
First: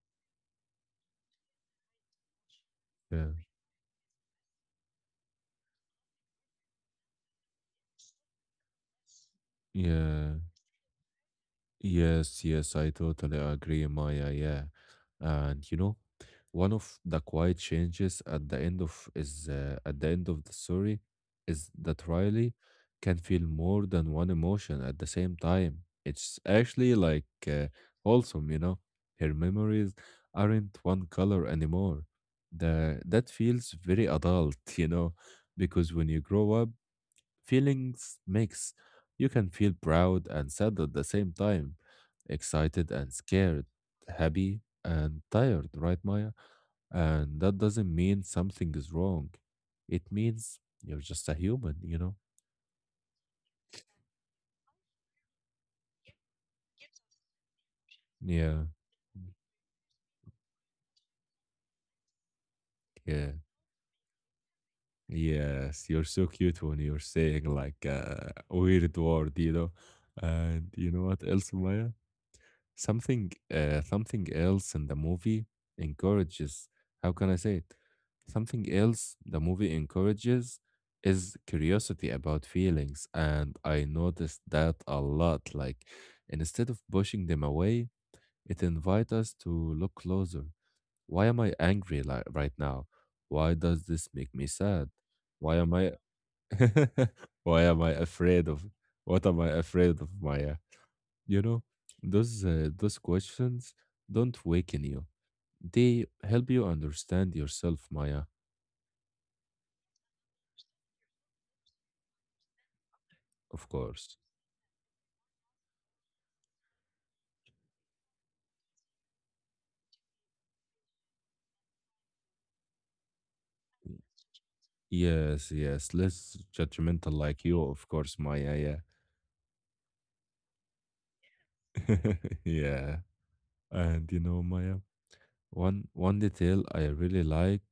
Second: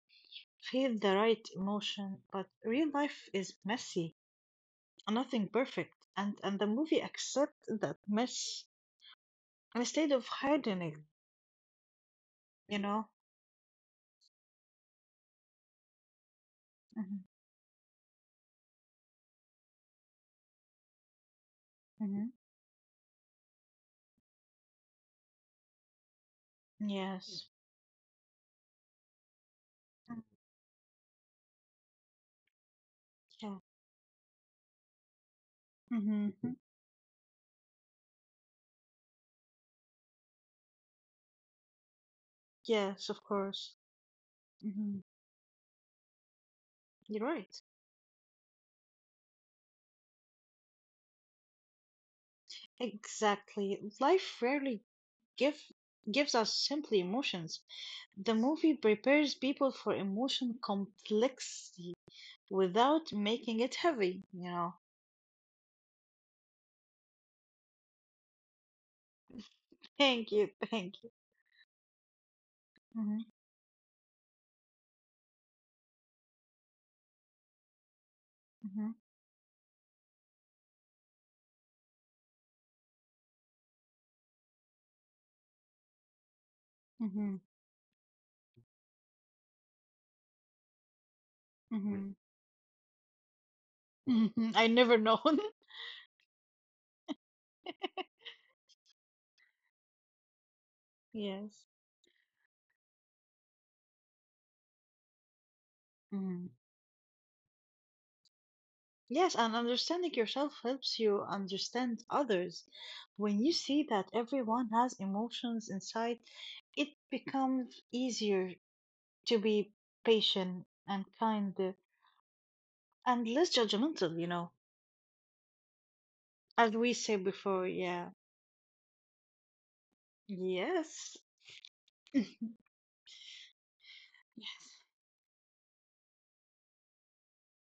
[SPEAKER 2] feel the right emotion. But real
[SPEAKER 1] yeah.
[SPEAKER 2] life is messy, nothing perfect, and the movie accepts that mess instead of
[SPEAKER 1] Yeah.
[SPEAKER 2] hiding it.
[SPEAKER 1] Yes, yes,
[SPEAKER 2] You
[SPEAKER 1] I
[SPEAKER 2] know.
[SPEAKER 1] totally agree, Maya. Yeah. And you know, one of the
[SPEAKER 2] Hmm.
[SPEAKER 1] quiet changes at the end of is at the end of the story is that
[SPEAKER 2] Hmm.
[SPEAKER 1] Riley can feel more than one emotion at the same time. It's actually like
[SPEAKER 2] Yes.
[SPEAKER 1] wholesome, you know. Her memories
[SPEAKER 2] Mm.
[SPEAKER 1] aren't one color anymore. The That
[SPEAKER 2] Yeah.
[SPEAKER 1] feels very adult, you know, because when you grow
[SPEAKER 2] Hmm.
[SPEAKER 1] up, feelings mix. You can feel proud and sad at the same time, excited
[SPEAKER 2] Yes,
[SPEAKER 1] and
[SPEAKER 2] of
[SPEAKER 1] scared,
[SPEAKER 2] course.
[SPEAKER 1] happy
[SPEAKER 2] Hmm.
[SPEAKER 1] and tired, right, Maya?
[SPEAKER 2] You're
[SPEAKER 1] And that
[SPEAKER 2] right.
[SPEAKER 1] doesn't mean something is wrong. It means you're just a human, you know?
[SPEAKER 2] Exactly. Life rarely give gives us simply emotions. The
[SPEAKER 1] Yeah,
[SPEAKER 2] movie prepares people for emotion complexity without
[SPEAKER 1] yeah.
[SPEAKER 2] making it heavy, you know.
[SPEAKER 1] Yes, you're so cute when you're saying like a weird word, you know?
[SPEAKER 2] Thank
[SPEAKER 1] And
[SPEAKER 2] you,
[SPEAKER 1] you know what
[SPEAKER 2] thank you.
[SPEAKER 1] else, Maya?
[SPEAKER 2] Hmm.
[SPEAKER 1] Something else in the movie encourages, how can I say it? Something else
[SPEAKER 2] Hmm.
[SPEAKER 1] the movie encourages is curiosity about feelings, and I noticed that a lot. Like instead of pushing them
[SPEAKER 2] Hmm.
[SPEAKER 1] away, it invites us to look closer. Why am I angry like
[SPEAKER 2] Mm.
[SPEAKER 1] right now? Why does this make me
[SPEAKER 2] Hmm. Hmm.
[SPEAKER 1] sad?
[SPEAKER 2] I never
[SPEAKER 1] Why
[SPEAKER 2] known.
[SPEAKER 1] am I why am I afraid of what am I afraid of, Maya? You know,
[SPEAKER 2] Yes.
[SPEAKER 1] those questions don't waken you. They help
[SPEAKER 2] Hmm.
[SPEAKER 1] you understand yourself, Maya,
[SPEAKER 2] Yes, and understanding yourself helps you understand others. When you
[SPEAKER 1] of
[SPEAKER 2] see that
[SPEAKER 1] course.
[SPEAKER 2] everyone has emotions inside, it becomes easier to be patient and kind, and less judgmental, you know.
[SPEAKER 1] Yes, yes, less
[SPEAKER 2] As we
[SPEAKER 1] judgmental
[SPEAKER 2] said
[SPEAKER 1] like you,
[SPEAKER 2] before,
[SPEAKER 1] of
[SPEAKER 2] yeah.
[SPEAKER 1] course, Maya.
[SPEAKER 2] Yes.
[SPEAKER 1] Yeah.
[SPEAKER 2] Yes.
[SPEAKER 1] yeah. And you know, Maya? One detail I really like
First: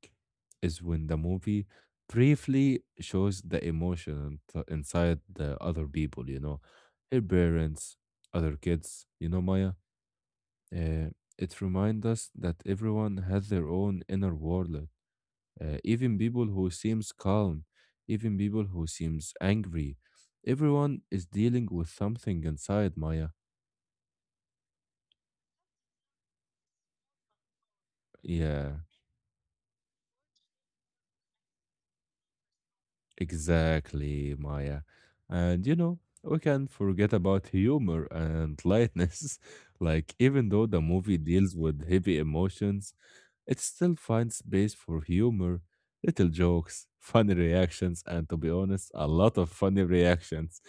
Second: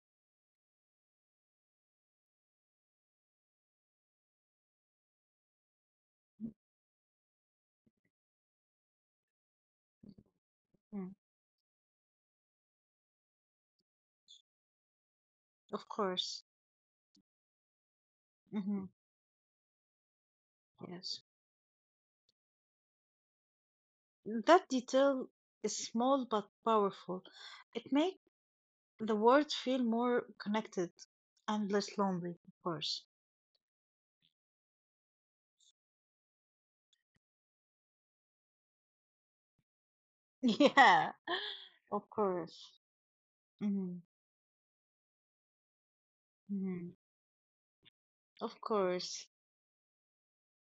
[SPEAKER 1] is when the movie briefly shows the inside the other people, you know, her parents, other kids, you know, Maya. Uh,
[SPEAKER 2] Mm,
[SPEAKER 1] it reminds us that everyone has their own inner world.
[SPEAKER 2] of
[SPEAKER 1] Even
[SPEAKER 2] course.
[SPEAKER 1] people who seems calm, even people who
[SPEAKER 2] Mm-hmm.
[SPEAKER 1] seems angry, everyone
[SPEAKER 2] Yes.
[SPEAKER 1] is dealing with something inside Maya.
[SPEAKER 2] That detail is small but powerful. It makes
[SPEAKER 1] Yeah.
[SPEAKER 2] the world feel more connected and less lonely, of course.
[SPEAKER 1] Exactly, Maya. And you know, we can forget about humor and lightness. Like, even though the
[SPEAKER 2] Yeah,
[SPEAKER 1] movie deals with
[SPEAKER 2] of
[SPEAKER 1] heavy
[SPEAKER 2] course.
[SPEAKER 1] emotions, it still
[SPEAKER 2] Hmm.
[SPEAKER 1] finds space for humor, little jokes,
[SPEAKER 2] Hmm.
[SPEAKER 1] funny reactions, and to be
[SPEAKER 2] Of
[SPEAKER 1] honest, a
[SPEAKER 2] course.
[SPEAKER 1] lot of funny reactions.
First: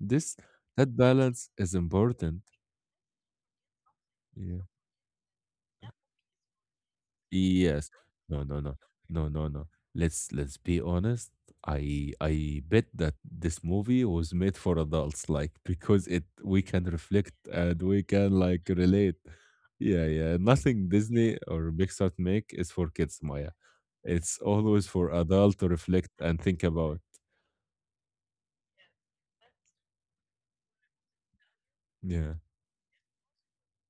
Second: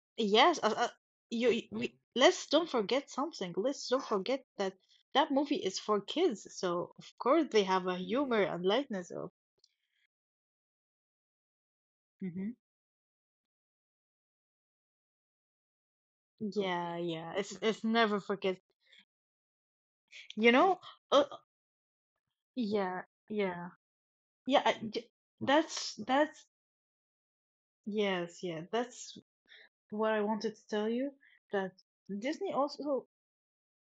[SPEAKER 1] This
[SPEAKER 2] Yes, uh, uh,
[SPEAKER 1] That
[SPEAKER 2] you,
[SPEAKER 1] balance
[SPEAKER 2] you-
[SPEAKER 1] is
[SPEAKER 2] we,
[SPEAKER 1] important.
[SPEAKER 2] let's don't forget something. Let's don't forget
[SPEAKER 1] Yeah.
[SPEAKER 2] that that movie is for kids, so of course they have
[SPEAKER 1] Yes.
[SPEAKER 2] a humor
[SPEAKER 1] No, no,
[SPEAKER 2] and
[SPEAKER 1] no.
[SPEAKER 2] lightness
[SPEAKER 1] No,
[SPEAKER 2] of.
[SPEAKER 1] no, no. Let's be honest. I
[SPEAKER 2] Mhm.
[SPEAKER 1] I bet that this movie was made for adults, like because it we can
[SPEAKER 2] Yeah, yeah.
[SPEAKER 1] reflect
[SPEAKER 2] It's
[SPEAKER 1] and we
[SPEAKER 2] never
[SPEAKER 1] can
[SPEAKER 2] forget.
[SPEAKER 1] like relate. Yeah, yeah.
[SPEAKER 2] You know,
[SPEAKER 1] Nothing
[SPEAKER 2] uh,
[SPEAKER 1] Disney or Pixar make is for
[SPEAKER 2] yeah,
[SPEAKER 1] kids, Maya.
[SPEAKER 2] yeah.
[SPEAKER 1] It's
[SPEAKER 2] Yeah, I-
[SPEAKER 1] always
[SPEAKER 2] j-
[SPEAKER 1] for adult to
[SPEAKER 2] that's
[SPEAKER 1] reflect and
[SPEAKER 2] that's
[SPEAKER 1] think about.
[SPEAKER 2] yes, yeah, that's what I wanted to tell you that
[SPEAKER 1] Yeah.
[SPEAKER 2] Disney also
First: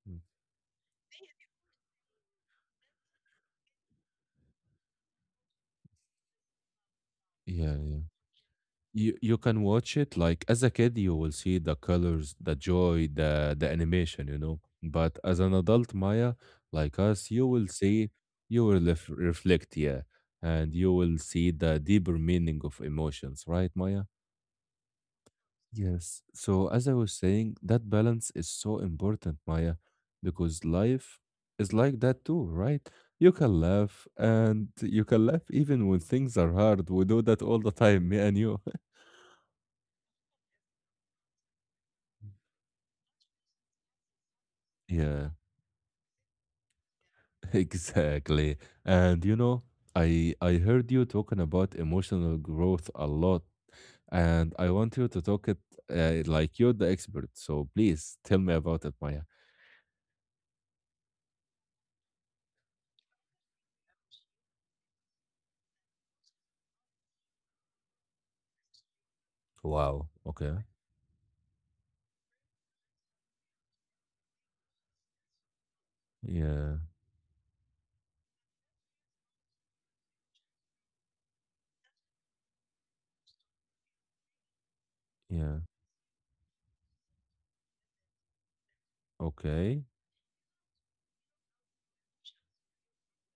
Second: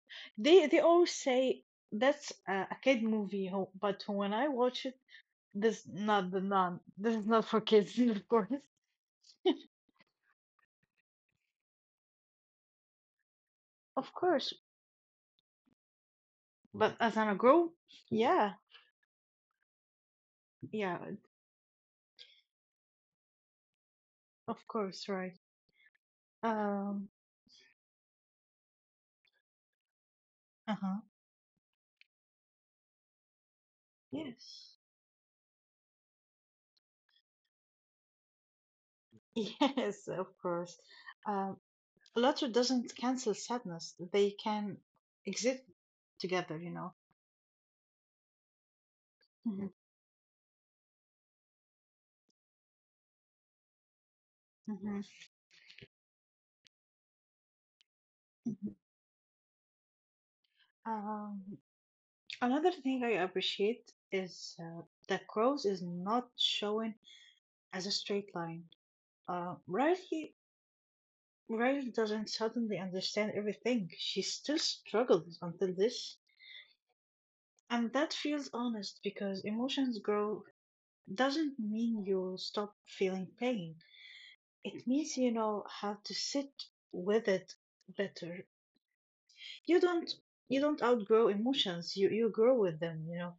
[SPEAKER 1] Mm.
[SPEAKER 2] they always say that's a kid movie, but when I watch it, this is not for
[SPEAKER 1] Yeah,
[SPEAKER 2] kids,
[SPEAKER 1] yeah,
[SPEAKER 2] of course,
[SPEAKER 1] you can watch it like as a kid. You will see the colors, the joy, the
[SPEAKER 2] of
[SPEAKER 1] animation, you
[SPEAKER 2] course.
[SPEAKER 1] know, but as an adult, Maya, like
[SPEAKER 2] But
[SPEAKER 1] us,
[SPEAKER 2] as
[SPEAKER 1] you
[SPEAKER 2] I'm
[SPEAKER 1] will
[SPEAKER 2] grown,
[SPEAKER 1] see, you
[SPEAKER 2] yeah,
[SPEAKER 1] will reflect, yeah, and you
[SPEAKER 2] yeah,
[SPEAKER 1] will see the deeper meaning of emotions, right, Maya?
[SPEAKER 2] of course, right.
[SPEAKER 1] Yes. So, as I
[SPEAKER 2] Um,
[SPEAKER 1] was saying, that balance is so important, Maya, because
[SPEAKER 2] uh-huh,
[SPEAKER 1] life is like that too, right? You can laugh and
[SPEAKER 2] yes,
[SPEAKER 1] you can laugh even when things are hard. We do that all the time, me and you.
[SPEAKER 2] yes, of course. Um, Laughter doesn't cancel sadness; they can
[SPEAKER 1] Yeah.
[SPEAKER 2] exist together, you know.
[SPEAKER 1] Exactly. And you know,
[SPEAKER 2] Mhm,
[SPEAKER 1] I heard you talking about emotional growth a lot, and I want
[SPEAKER 2] mhm,
[SPEAKER 1] you to talk it like you're the expert. So please tell me
[SPEAKER 2] mhm.
[SPEAKER 1] about it, Maya.
[SPEAKER 2] Um, Another thing I appreciate is that growth is not shown as a straight line. Uh,
[SPEAKER 1] Wow.
[SPEAKER 2] Riley,
[SPEAKER 1] Okay.
[SPEAKER 2] Riley doesn't suddenly understand everything. She still struggles until this,
[SPEAKER 1] Yeah.
[SPEAKER 2] and that feels honest because emotions grow doesn't mean you stop feeling pain. It means you
[SPEAKER 1] Yeah.
[SPEAKER 2] know how to sit with it better. You
[SPEAKER 1] Okay.
[SPEAKER 2] don't you don't outgrow emotions. You grow with them. You know.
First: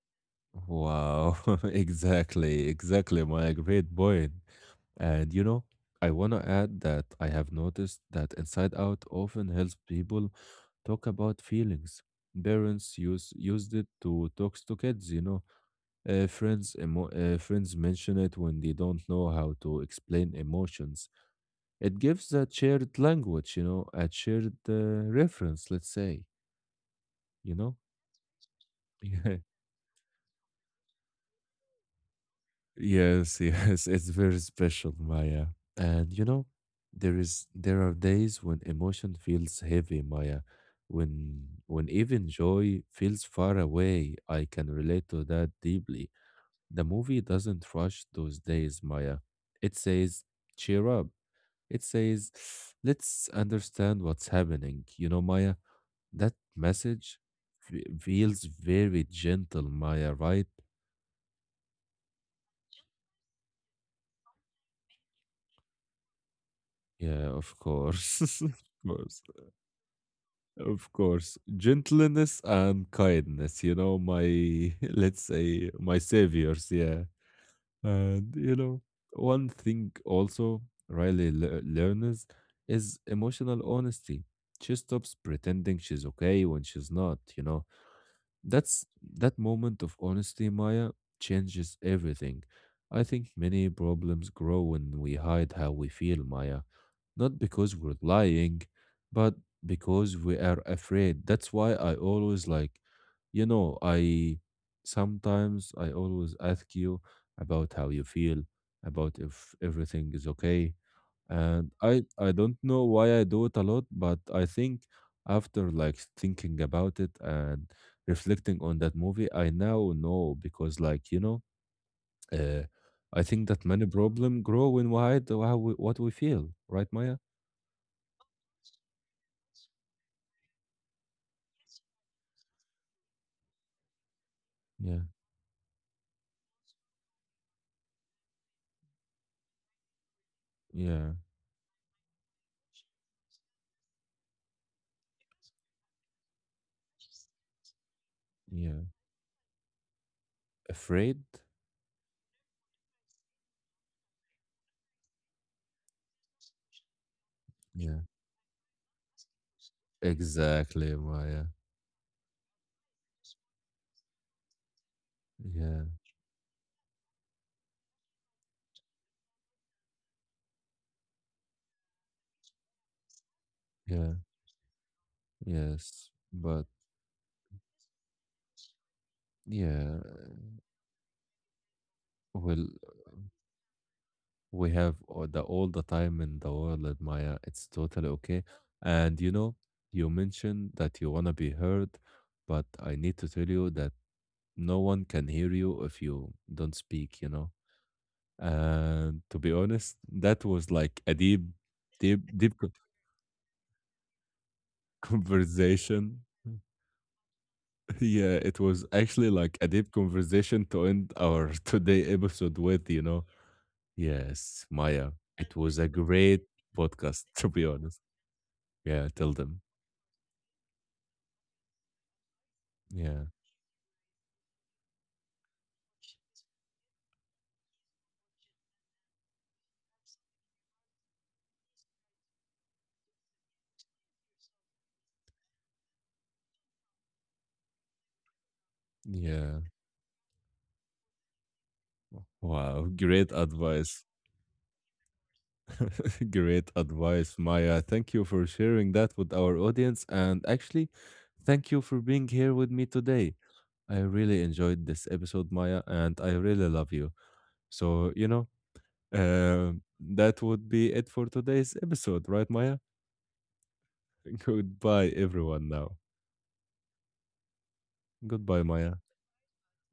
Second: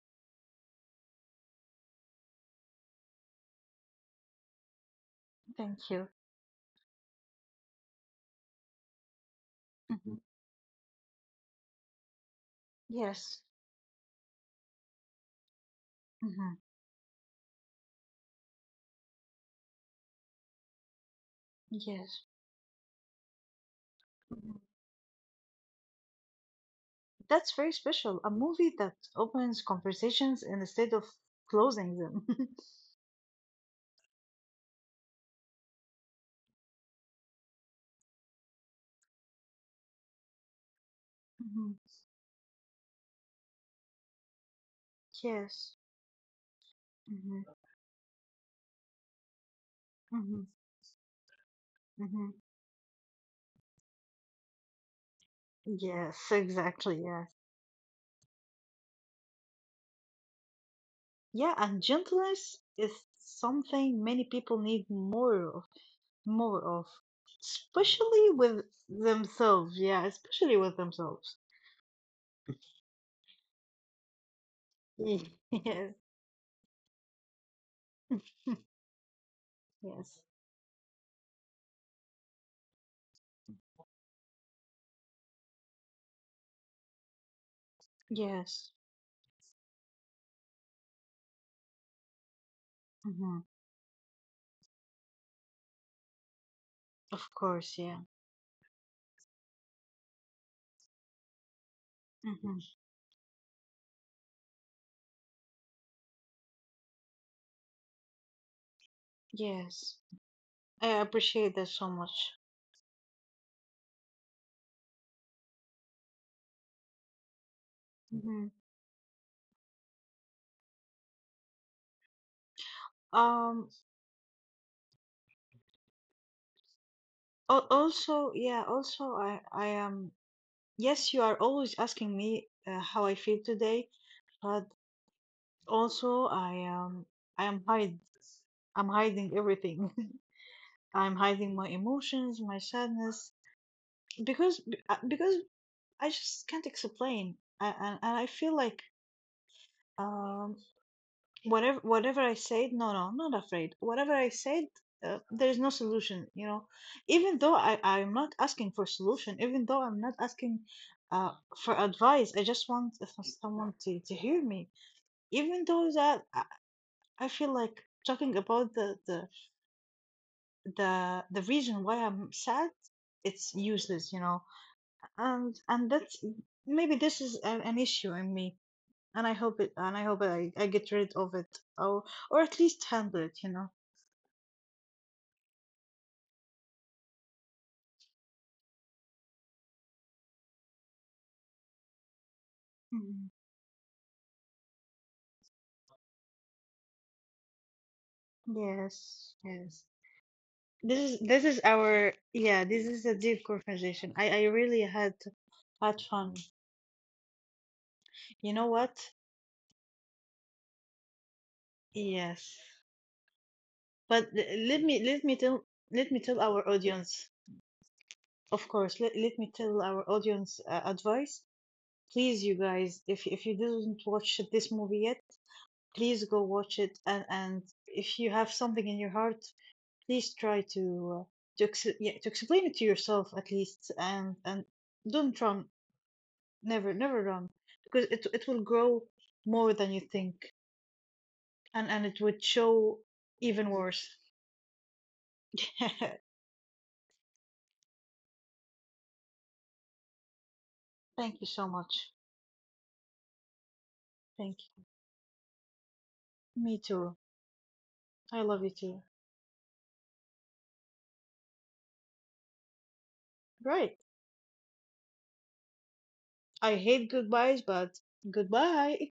[SPEAKER 1] Wow. Exactly. Exactly, Maya. Great point. And you know,
[SPEAKER 2] Thank you.
[SPEAKER 1] I want to add that I have noticed that Inside Out often helps
[SPEAKER 2] Mhm.
[SPEAKER 1] people talk about feelings. Parents use
[SPEAKER 2] Yes.
[SPEAKER 1] used it to talk to kids, you know.
[SPEAKER 2] Mhm.
[SPEAKER 1] Friends mention it when they don't know how to explain emotions. It
[SPEAKER 2] Yes.
[SPEAKER 1] gives a shared language, you know, a shared
[SPEAKER 2] Mhm.
[SPEAKER 1] reference. Let's say,
[SPEAKER 2] That's
[SPEAKER 1] you
[SPEAKER 2] very
[SPEAKER 1] know.
[SPEAKER 2] special. A movie that opens conversations instead of closing them.
[SPEAKER 1] Yes, yes, it's very special, Maya. And you know, there are days when emotion feels heavy, Maya.
[SPEAKER 2] Mhm.
[SPEAKER 1] When even joy feels far away, I can relate to that
[SPEAKER 2] Yes.
[SPEAKER 1] deeply. The movie
[SPEAKER 2] Hmm.
[SPEAKER 1] doesn't rush those days, Maya. It says,
[SPEAKER 2] Hmm.
[SPEAKER 1] cheer up. It says,
[SPEAKER 2] Hmm.
[SPEAKER 1] let's understand what's happening. You know, Maya, that
[SPEAKER 2] Yes, exactly.
[SPEAKER 1] message
[SPEAKER 2] Yes.
[SPEAKER 1] feels very gentle, Maya, right?
[SPEAKER 2] Yeah, and gentleness is something many people need more of,
[SPEAKER 1] Yeah, of
[SPEAKER 2] especially
[SPEAKER 1] course.
[SPEAKER 2] with
[SPEAKER 1] Of course.
[SPEAKER 2] themselves. Yeah, especially with
[SPEAKER 1] Of course,
[SPEAKER 2] themselves.
[SPEAKER 1] gentleness and kindness, you know, my, let's say, my
[SPEAKER 2] Yes.
[SPEAKER 1] saviors, yeah. And, you know, one thing
[SPEAKER 2] Yes.
[SPEAKER 1] also Riley learns is emotional honesty. She stops pretending she's okay when she's not, you know.
[SPEAKER 2] Yes.
[SPEAKER 1] That's that moment of honesty, Maya, changes everything. I think
[SPEAKER 2] Hmm.
[SPEAKER 1] many problems grow when we hide how we feel, Maya.
[SPEAKER 2] Of
[SPEAKER 1] Not because
[SPEAKER 2] course.
[SPEAKER 1] we're
[SPEAKER 2] Yeah.
[SPEAKER 1] lying, but because we are afraid. That's why I always like,
[SPEAKER 2] Mm-hmm.
[SPEAKER 1] you know, I always ask you about how you feel, about if
[SPEAKER 2] Yes,
[SPEAKER 1] everything is okay,
[SPEAKER 2] I appreciate
[SPEAKER 1] and
[SPEAKER 2] that so
[SPEAKER 1] I
[SPEAKER 2] much.
[SPEAKER 1] don't know why I do it a lot, but I think after like thinking about it and
[SPEAKER 2] Hmm.
[SPEAKER 1] reflecting on that movie, I now know because like, you know, uh, I think that
[SPEAKER 2] Um,
[SPEAKER 1] many problem grow when we hide how we, what we feel, right, Maya?
[SPEAKER 2] Also, yeah, also, yes, you are always asking me how I feel today, but
[SPEAKER 1] Yeah,
[SPEAKER 2] also I am hide, I'm hiding everything.
[SPEAKER 1] yeah,
[SPEAKER 2] I'm hiding my emotions, my sadness, because I just can't explain, and I feel
[SPEAKER 1] yeah.
[SPEAKER 2] like um,
[SPEAKER 1] Afraid?
[SPEAKER 2] whatever I said, no, no, I'm not afraid. Whatever I said, there is no solution. You know, even though
[SPEAKER 1] Yeah,
[SPEAKER 2] I'm not asking for solution, even though I'm not asking
[SPEAKER 1] exactly,
[SPEAKER 2] uh
[SPEAKER 1] Maya.
[SPEAKER 2] for advice, I just want someone to hear me. Even
[SPEAKER 1] Yeah,
[SPEAKER 2] though that I feel like talking about the reason why I'm sad, it's
[SPEAKER 1] yeah,
[SPEAKER 2] useless. You know, and
[SPEAKER 1] yes.
[SPEAKER 2] that's
[SPEAKER 1] But
[SPEAKER 2] maybe this is an issue in me.
[SPEAKER 1] yeah,
[SPEAKER 2] And I hope I get rid of it, or at
[SPEAKER 1] well.
[SPEAKER 2] least handle it, you know.
[SPEAKER 1] We have all the time in the world, Maya. It's totally okay. And you know, you mentioned that you wanna be heard, but I need to tell
[SPEAKER 2] Mhm.
[SPEAKER 1] you that no one can hear you if you don't speak, you know. And to be
[SPEAKER 2] Yes,
[SPEAKER 1] honest,
[SPEAKER 2] yes.
[SPEAKER 1] that was like a
[SPEAKER 2] This is
[SPEAKER 1] deep, deep
[SPEAKER 2] our,
[SPEAKER 1] co-
[SPEAKER 2] yeah, this is a deep conversation. I really
[SPEAKER 1] conversation.
[SPEAKER 2] had fun.
[SPEAKER 1] Yeah, it was
[SPEAKER 2] You
[SPEAKER 1] actually
[SPEAKER 2] know
[SPEAKER 1] like a
[SPEAKER 2] what?
[SPEAKER 1] deep conversation to end our today episode with, you
[SPEAKER 2] Yes.
[SPEAKER 1] know. Yes,
[SPEAKER 2] But
[SPEAKER 1] Maya, it was
[SPEAKER 2] let
[SPEAKER 1] a
[SPEAKER 2] me tell
[SPEAKER 1] great podcast,
[SPEAKER 2] our
[SPEAKER 1] to be
[SPEAKER 2] audience.
[SPEAKER 1] honest. Yeah,
[SPEAKER 2] Of
[SPEAKER 1] tell
[SPEAKER 2] course,
[SPEAKER 1] them.
[SPEAKER 2] let me tell our audience advice. Please, you
[SPEAKER 1] Yeah.
[SPEAKER 2] guys, if you didn't watch this movie yet, please go watch it. And if you have something in your heart, please try uh, to ex yeah, to explain it to yourself at least. And don't run. Never, never wrong. Because it will
[SPEAKER 1] Yeah.
[SPEAKER 2] grow more than you think, and
[SPEAKER 1] Wow,
[SPEAKER 2] it would
[SPEAKER 1] great
[SPEAKER 2] show
[SPEAKER 1] advice.
[SPEAKER 2] even worse.
[SPEAKER 1] Great advice, Maya. Thank you for sharing that with our audience. And actually, thank you for
[SPEAKER 2] Thank you
[SPEAKER 1] being
[SPEAKER 2] so
[SPEAKER 1] here with
[SPEAKER 2] much.
[SPEAKER 1] me today. I really enjoyed this
[SPEAKER 2] Thank
[SPEAKER 1] episode, Maya, and I really love you.
[SPEAKER 2] you. Me too.
[SPEAKER 1] So, you know,
[SPEAKER 2] I love you too.
[SPEAKER 1] that would be it for today's episode, right, Maya?
[SPEAKER 2] Right.
[SPEAKER 1] Goodbye, everyone, now.
[SPEAKER 2] I hate goodbyes,
[SPEAKER 1] Goodbye,
[SPEAKER 2] but
[SPEAKER 1] Maya.
[SPEAKER 2] goodbye.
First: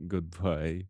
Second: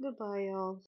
[SPEAKER 2] Goodbye, y'all.
[SPEAKER 1] Goodbye.